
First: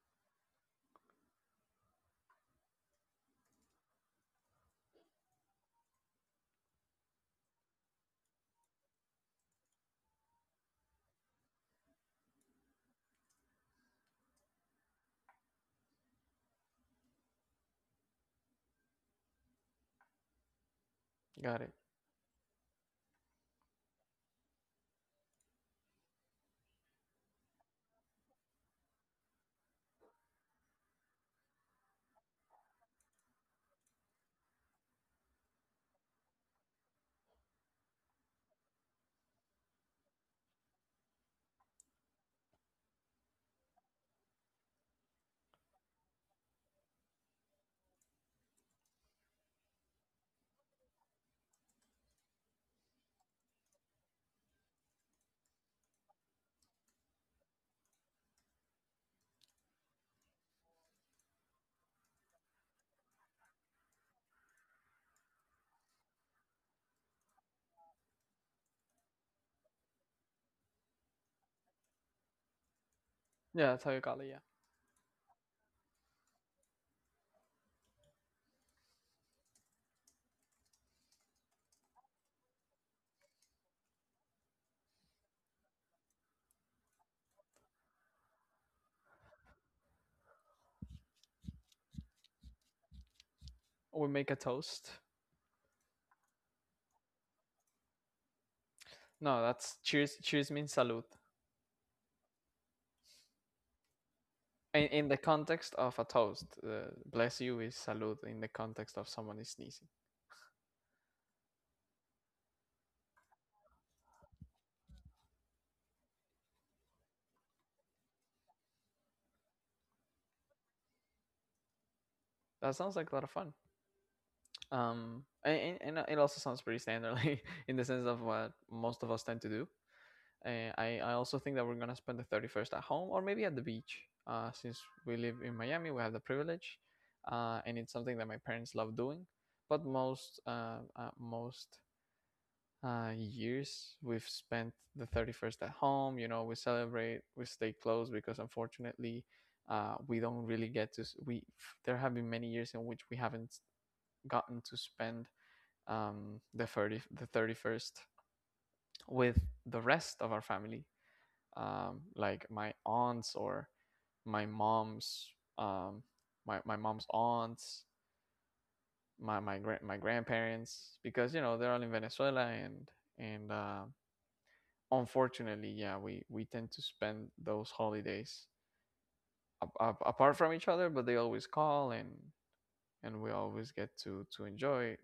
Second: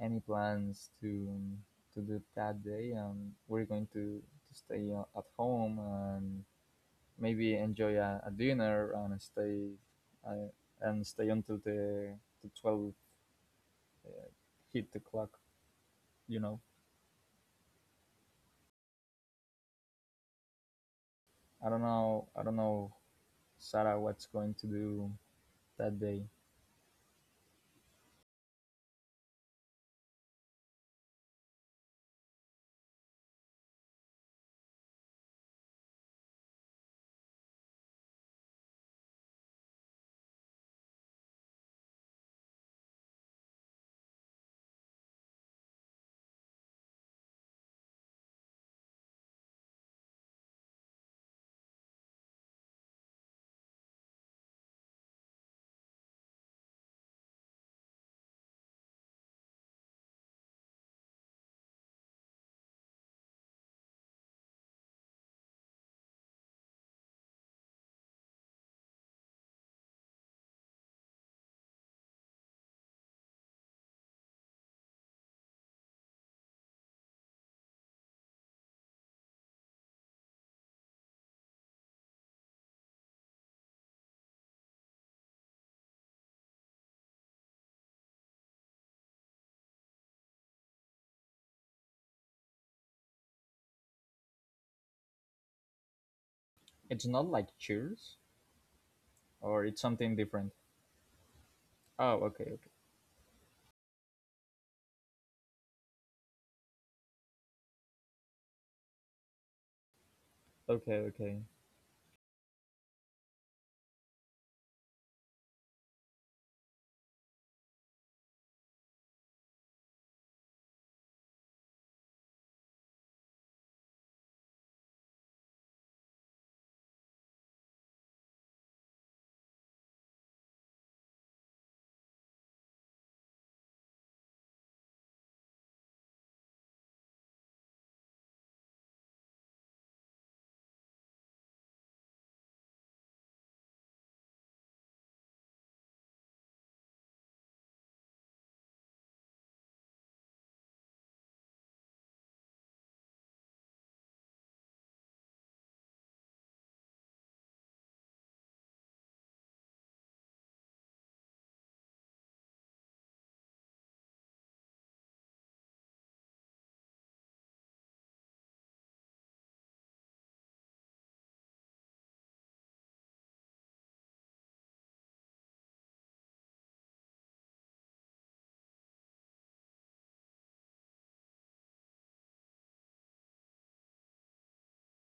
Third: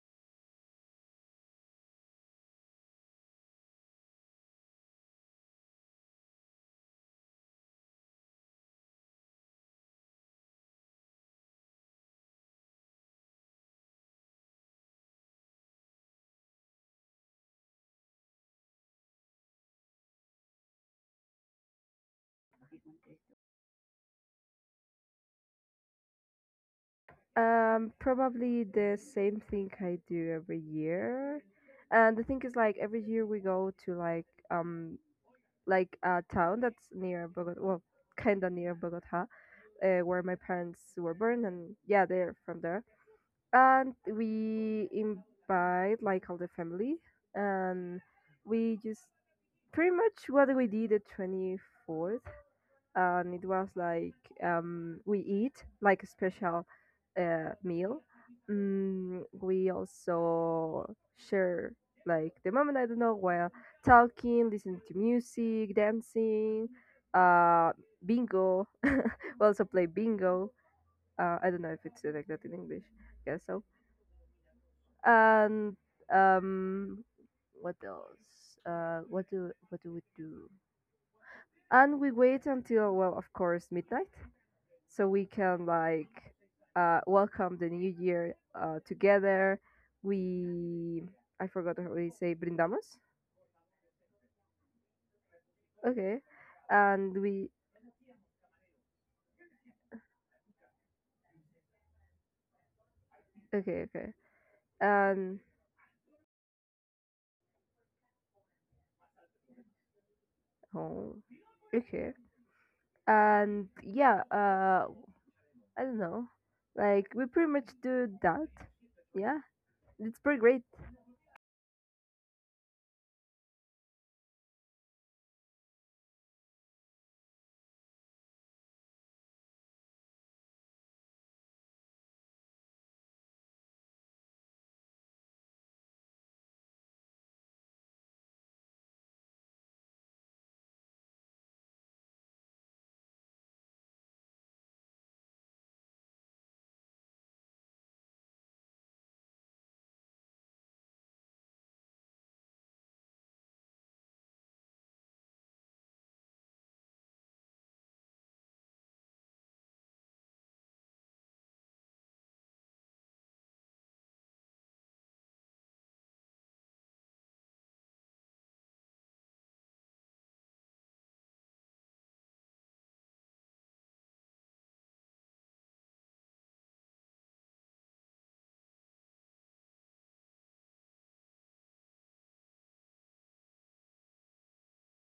[SPEAKER 3] any plans to do that day, and we're going to stay at home and maybe enjoy a dinner uh, and stay until the twelve hit the clock. You know,
[SPEAKER 1] Got it.
[SPEAKER 3] I don't know, Sarah, what's going to do that day.
[SPEAKER 2] Probably the same thing I do every year. And the thing is, like every year we go to like a town that's near Bogota, well, kind of near Bogota, where my parents were born, and yeah, they're from there. And we invite like all the family, and we just pretty much what we did the 24th, and it was like, we eat like a special meal. Mm, we also share like the moment, I don't know, while talking, listening to music, dancing, uh, bingo. [LAUGHS] We also play bingo. I don't know if it's like that in English. Guess so.
[SPEAKER 1] Yeah, that's how you call it, yeah.
[SPEAKER 2] And um, what else? What do what do we do? And we wait until, well, of course, midnight, so we can like welcome the new year together. We I forgot how we say brindamos.
[SPEAKER 1] We make a toast.
[SPEAKER 2] Okay,
[SPEAKER 3] It's
[SPEAKER 2] and
[SPEAKER 3] not
[SPEAKER 2] we
[SPEAKER 3] like "Cheers,"
[SPEAKER 1] No,
[SPEAKER 3] or
[SPEAKER 1] that's
[SPEAKER 3] it's something
[SPEAKER 1] cheers.
[SPEAKER 3] different.
[SPEAKER 1] Cheers means salud.
[SPEAKER 3] Oh, okay, okay,
[SPEAKER 2] okay, okay,
[SPEAKER 1] In the
[SPEAKER 2] and
[SPEAKER 1] context of a toast, bless you is salud. In the context of someone is sneezing.
[SPEAKER 3] okay,
[SPEAKER 2] oh,
[SPEAKER 3] okay.
[SPEAKER 2] okay, and yeah, I don't know, like we pretty much do that. Yeah, it's pretty great.
[SPEAKER 1] That sounds like a lot of fun. And it also sounds pretty standard [LAUGHS] like, in the sense of what most of us tend to do. I also think that we're going to spend the 31st at home or maybe at the beach. Since we live in Miami, we have the privilege, and it's something that my parents love doing. But most years we've spent the 31st at home. We celebrate, we stay close because, unfortunately, we don't really get to. We There have been many years in which we haven't gotten to spend the 31st with the rest of our family, like my aunts, or my mom's, um, my mom's aunts, my grandparents, because they're all in Venezuela, and unfortunately, yeah, we tend to spend those holidays apart from each other, but they always call, and we always get to enjoy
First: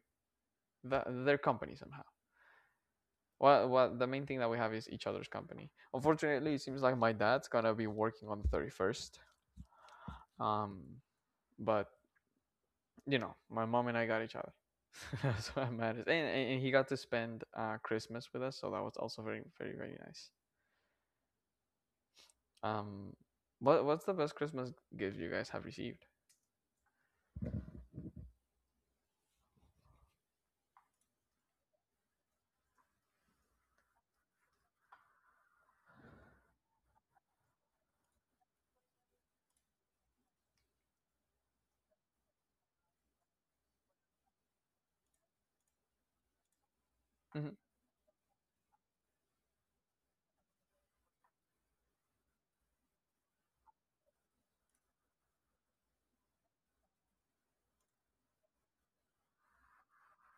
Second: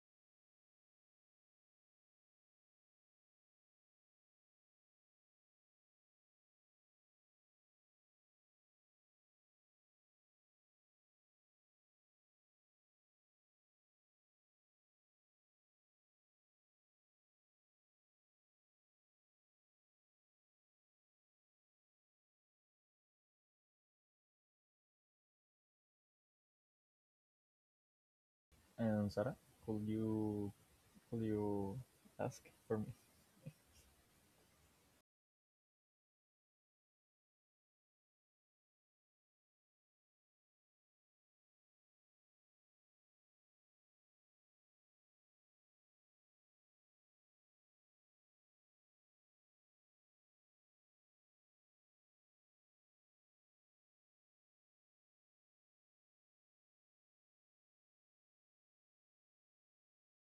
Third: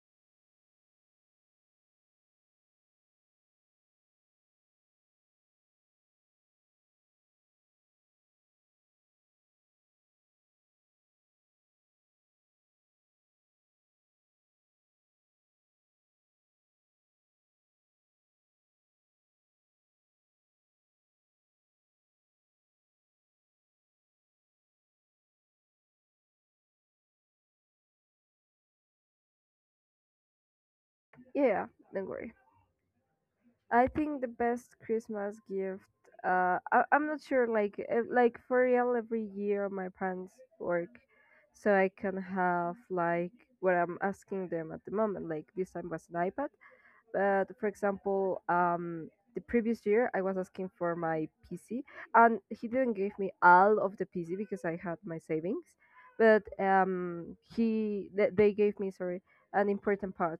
[SPEAKER 1] their company somehow. Well, the main thing that we have is each other's company. Unfortunately, it seems like my dad's gonna be working on the 31st. Um, but you know, my mom and I got each other. [LAUGHS] That's what matters. And he got to spend Christmas with us, so that was also very, very, very nice. Um, what's the best Christmas gift you guys have received?
[SPEAKER 3] And Sarah, could you could
[SPEAKER 2] Yeah, yeah.
[SPEAKER 3] you
[SPEAKER 2] Don't worry.
[SPEAKER 3] ask for me?
[SPEAKER 2] I think the best Christmas gift. I'm not sure. Like for real, every year my parents work, so I can have like what I'm asking them at the moment. Like this time was an iPad, but
[SPEAKER 1] Hmm.
[SPEAKER 2] for example, the previous year I was asking for my PC, and he didn't give me all of the PC because I had my savings, but he they gave me, sorry, an important part.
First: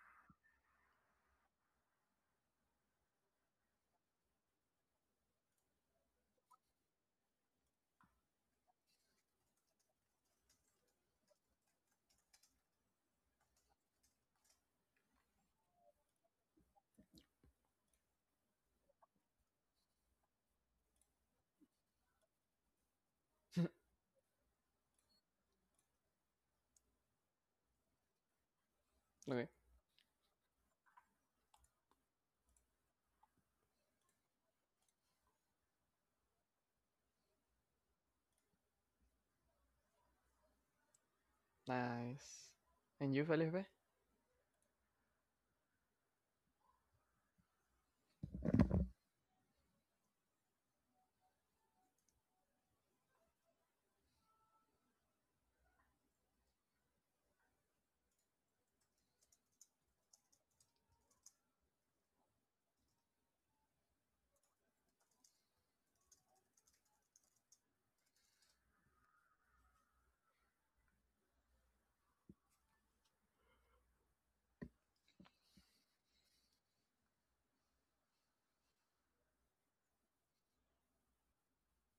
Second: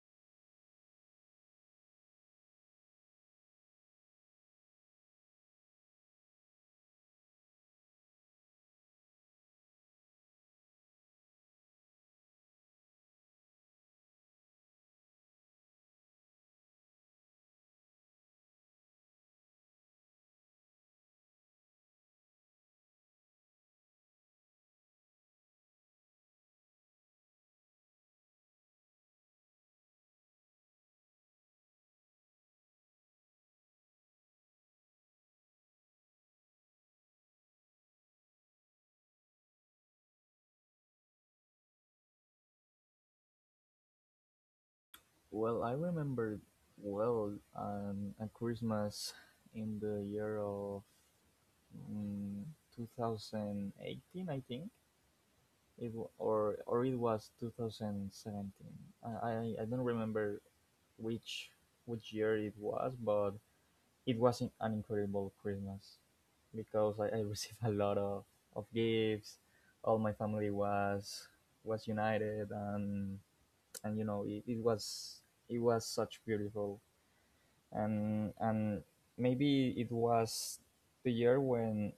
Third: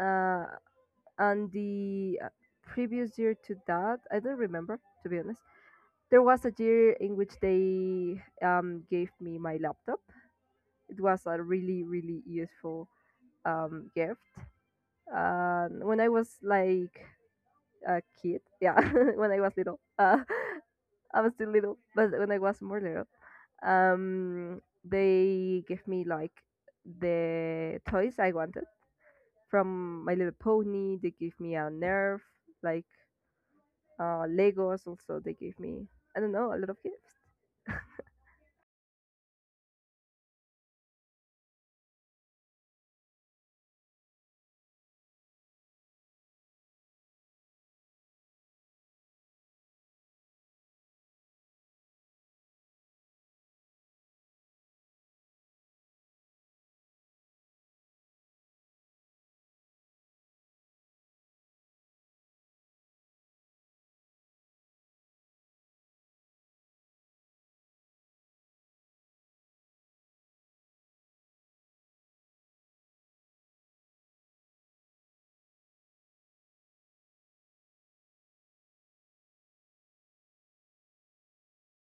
[SPEAKER 2] Uh, and the previous year to that, I don't remember, to be honest. There was a year in which they gave me my laptop. It was a really really useful gift, when I was like a kid, yeah. [LAUGHS] When I was little, [LAUGHS] I was still little, but when I was more little,
[SPEAKER 1] [LAUGHS]
[SPEAKER 2] they gave me like the toys I wanted.
[SPEAKER 1] Okay,
[SPEAKER 2] From My Little Pony they gave me a nerf, like, Legos also they gave me, I don't know, a lot of gifts.
[SPEAKER 1] nice. And you, Felipe?
[SPEAKER 3] Well, I remember well, a Christmas in the year of, mm, 2018, I think it or it was 2017. I don't remember which which year it was, but it was an incredible Christmas because I [LAUGHS] received a lot of gifts. All my family was united, and you know, it, it was such beautiful, and maybe it was the year when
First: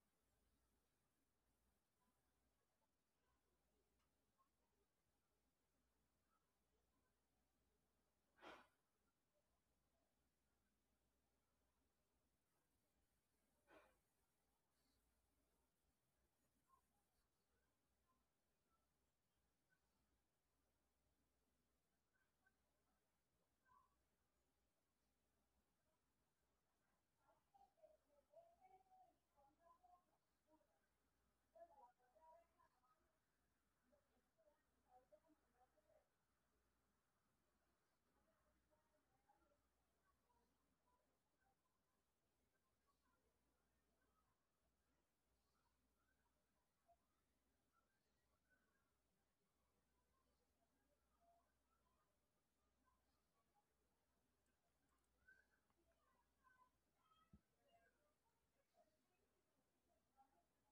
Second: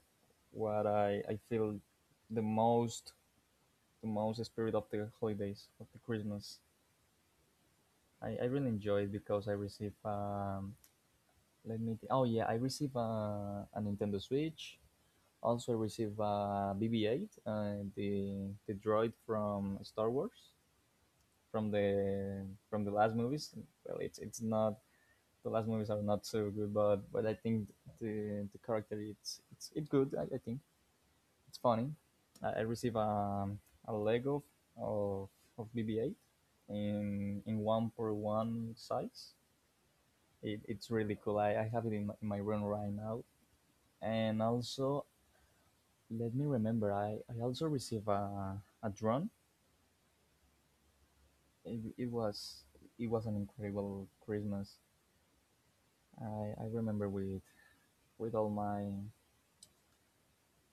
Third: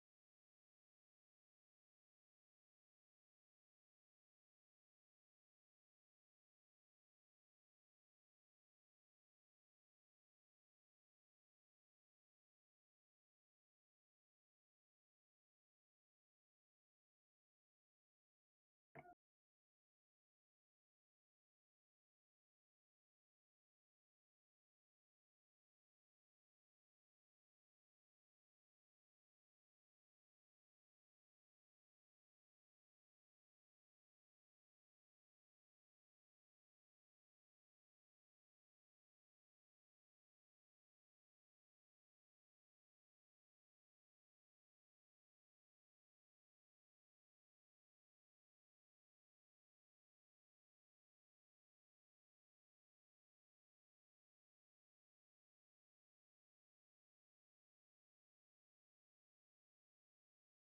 [SPEAKER 3] what I feel the most, spirit of the holidays, of the Christmas. I really enjoyed, because I received, oh yeah, I received a Nintendo Switch. Also received a BB-8 and the droid from Star Wars from the, from the last movies. Well, it's not the last movies are not so good, but I think the character, it's it's good. I think it's funny. I received a Lego of of BB-8 in one per one size. It, it's really cool. I have it in my room right now, and also, let me remember. I also received a drone. It, it was it was an incredible Christmas. I remember with, with all my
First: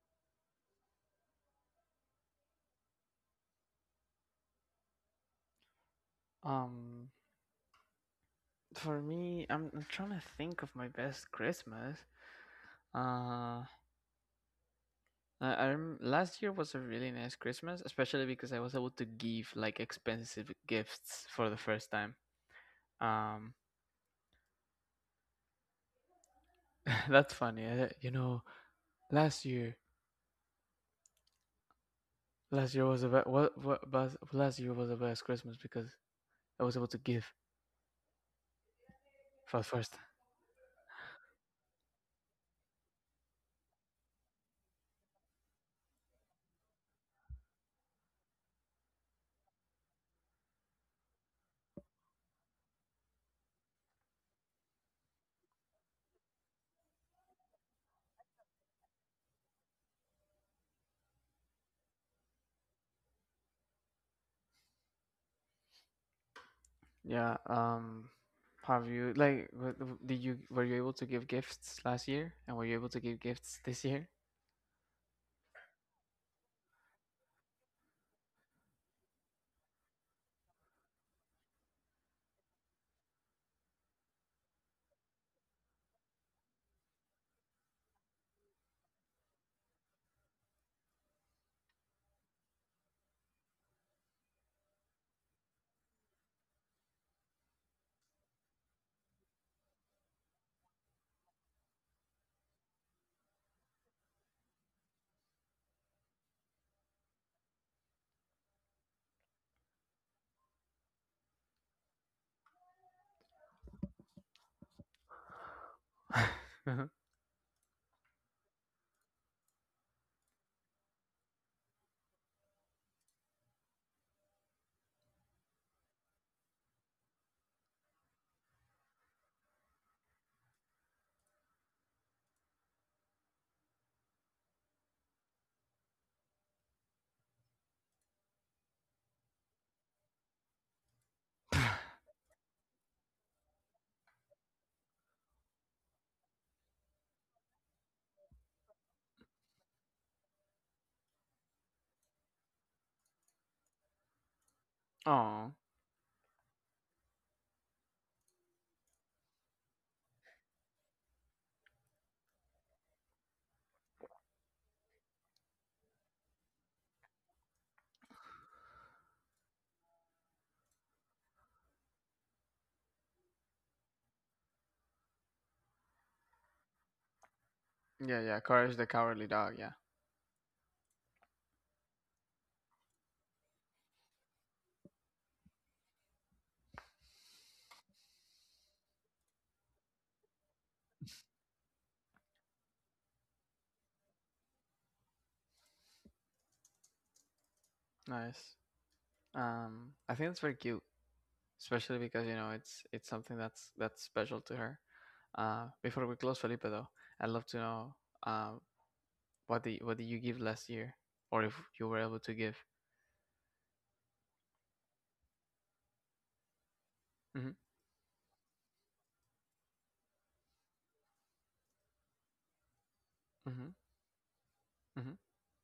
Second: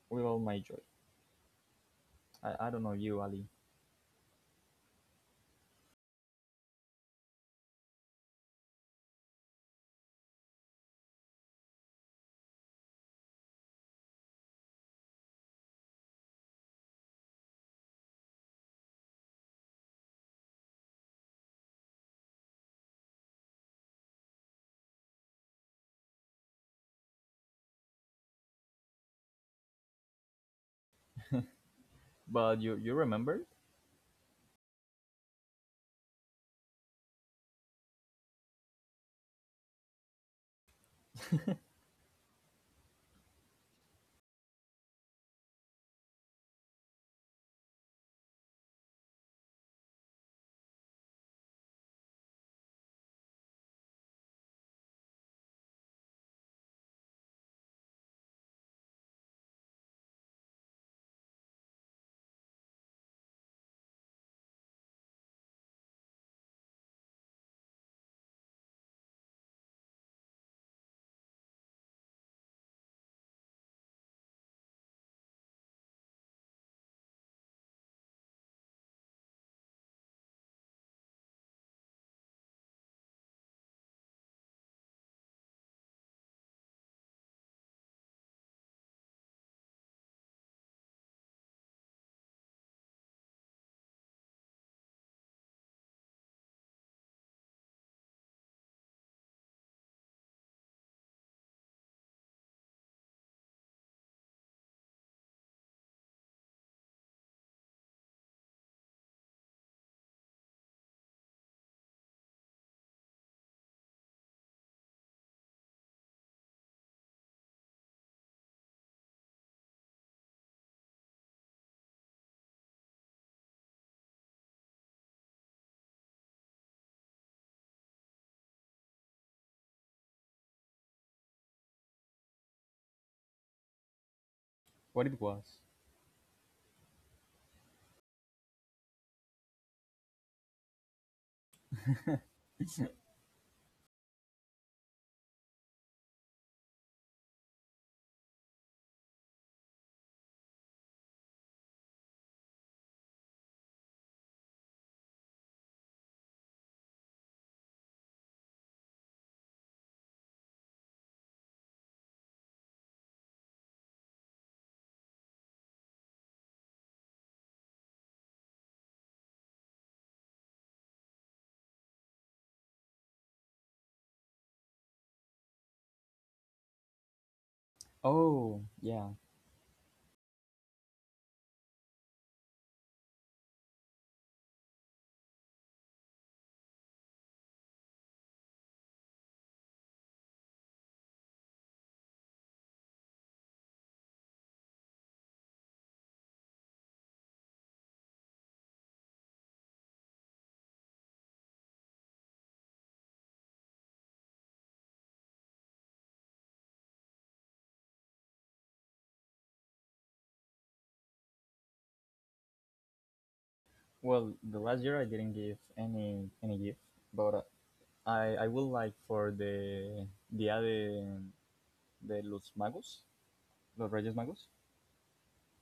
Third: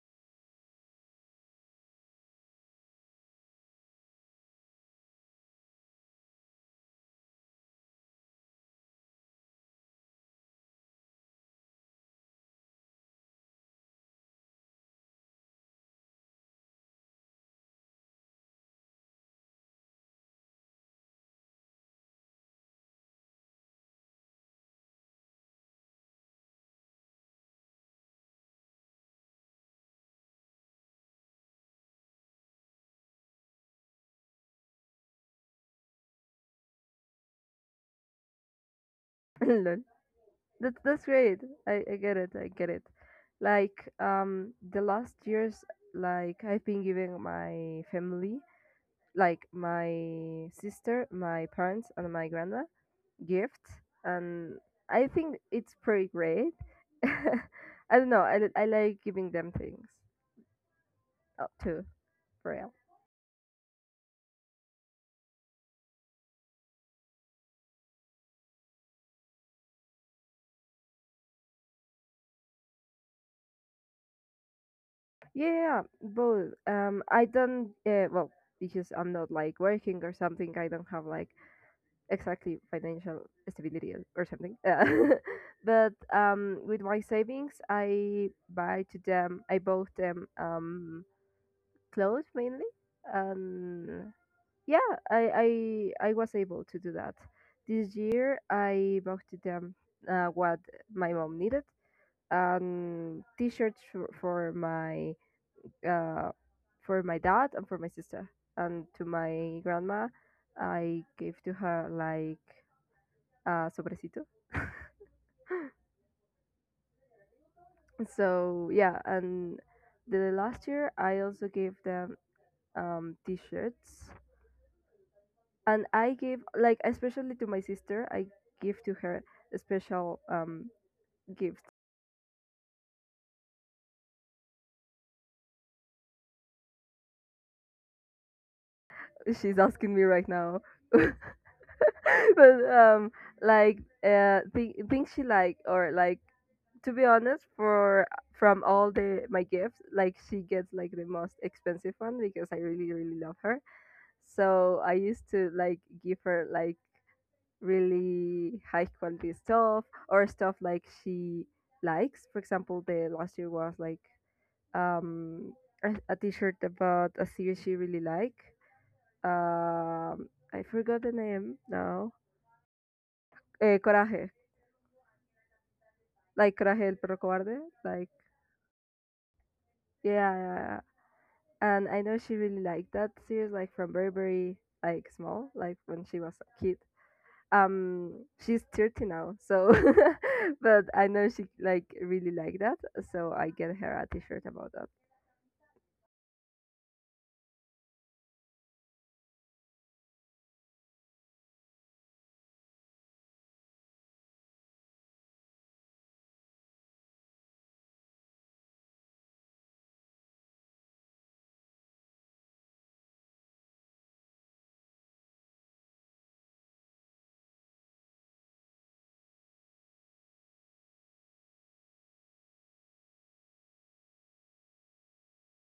[SPEAKER 3] with all my joy. I don't know you, Ali,
[SPEAKER 1] Um, for me, I'm trying to think of my best Christmas. Uh, Last year was a really nice Christmas, especially because I was able to give like expensive gifts for the first time. Um, [LAUGHS] that's funny. You know, last year,
[SPEAKER 3] but
[SPEAKER 1] last year
[SPEAKER 3] you
[SPEAKER 1] was the be-
[SPEAKER 3] remember
[SPEAKER 1] last year was the best Christmas because I was able to give.
[SPEAKER 2] [LAUGHS]
[SPEAKER 1] Fast
[SPEAKER 2] Lol.
[SPEAKER 1] first.
[SPEAKER 2] That that's great. I get it. I get it. Like, the last years, like, I've been giving my family, like my sister, my parents and my grandma, gifts, and I think it's pretty great. [LAUGHS] I don't know. I like giving them things too. Trail.
[SPEAKER 1] Yeah. Have you like what, w- did you Were you able to give gifts last year, and were you able to give gifts this year?
[SPEAKER 2] Yeah, both. I don't. Well, because I'm not like working or something, I don't have like exactly financial stability or something. [LAUGHS] But with my savings, I buy to them. I bought them clothes mainly, and yeah, I I was able to do that. This year I bought them what my mom needed, and t-shirts uh, for my dad and for my sister, and to my grandma, I gave to her like sobrecito.
[SPEAKER 1] [LAUGHS] Uh-huh.
[SPEAKER 2] So yeah, and the last year I also gave them t-shirts, and I gave like especially to my sister, I give to her a special gift.
[SPEAKER 3] what it was?
[SPEAKER 2] She's asking me right now. [LAUGHS] But like, think, she like, or like, to be honest, for from all the my gifts, like, she gets like the most expensive one because I really really love her. So I used to
[SPEAKER 1] Oh,
[SPEAKER 2] like give her like really high quality stuff or stuff like she likes. For example, the last year was like um a t-shirt about a series she really like. Um, I forgot the name now. Eh, Coraje, like Coraje el perro cobarde, like,
[SPEAKER 1] yeah, yeah.
[SPEAKER 3] Oh
[SPEAKER 1] Courage the
[SPEAKER 3] yeah.
[SPEAKER 1] Cowardly Dog. Yeah,
[SPEAKER 2] yeah, yeah, yeah. And I know she really liked that series, like from Burberry, like small, like when she was a kid. um she's 30 now, so [LAUGHS] but I know she like really like that, so I get her a t-shirt about that.
[SPEAKER 1] nice. I think that's very cute. Especially because it's something that's special to her. Before we close, Felipe, though, I'd love to know, um, what did you give last year, or if you were able to give.
[SPEAKER 3] Well, the last year I didn't give any gift, but
[SPEAKER 1] Hmm.
[SPEAKER 3] I would like for the Dia de, los Magos,
[SPEAKER 1] Hmm.
[SPEAKER 3] los Reyes Magos,
[SPEAKER 1] Hmm.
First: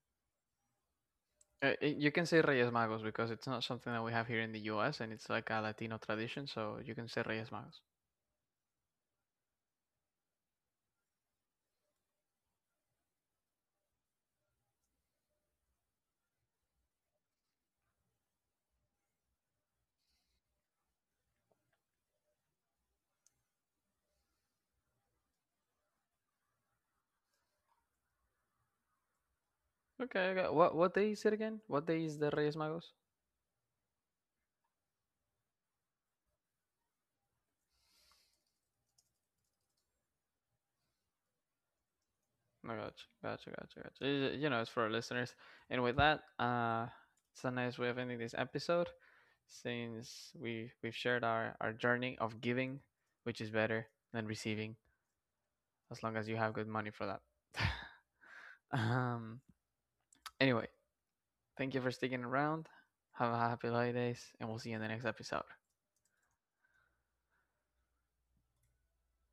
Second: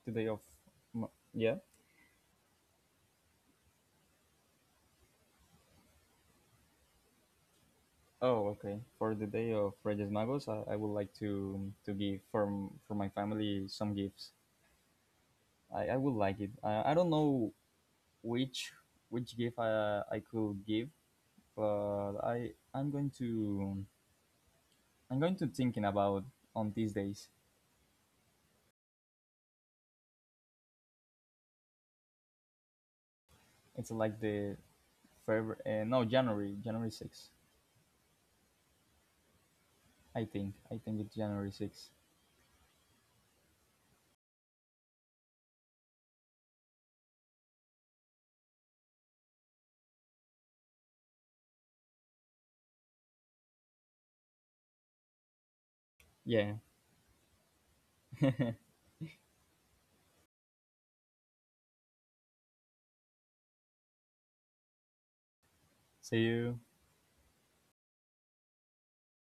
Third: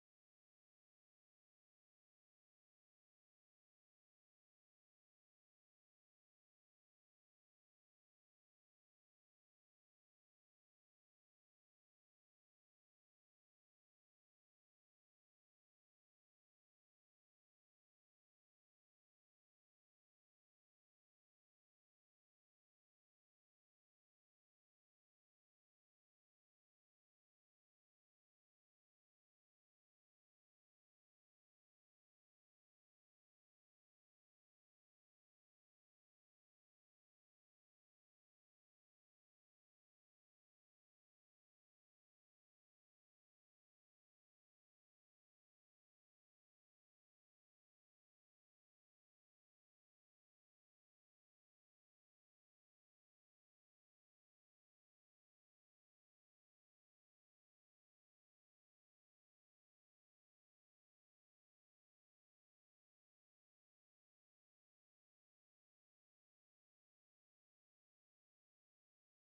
[SPEAKER 3] the day of, Ma- yeah.
[SPEAKER 1] You can say Reyes Magos because it's not something that we have here in the U.S. and it's like a Latino tradition, so you can say Reyes Magos.
[SPEAKER 3] Oh, okay. For the day of Reyes Magos, I would like to, give from, for my family, some gifts. I would like it. I don't know which which gift I could give, but I'm going to, I'm going to thinking about on these days.
[SPEAKER 1] Okay, okay. What day is it again? What day is the Reyes Magos?
[SPEAKER 3] It's like the February, no, January 6th. I think it's January 6th.
[SPEAKER 1] I gotcha, gotcha, gotcha, gotcha. You know, it's for our listeners. And with that, it's a nice way of ending this episode, since we've shared our journey of giving, which is better than receiving, as long as you
[SPEAKER 3] Yeah.
[SPEAKER 1] have good money for that. [LAUGHS] um. Anyway, thank you for sticking around. Have a happy holidays, and we'll see you in the next episode.
[SPEAKER 3] See you.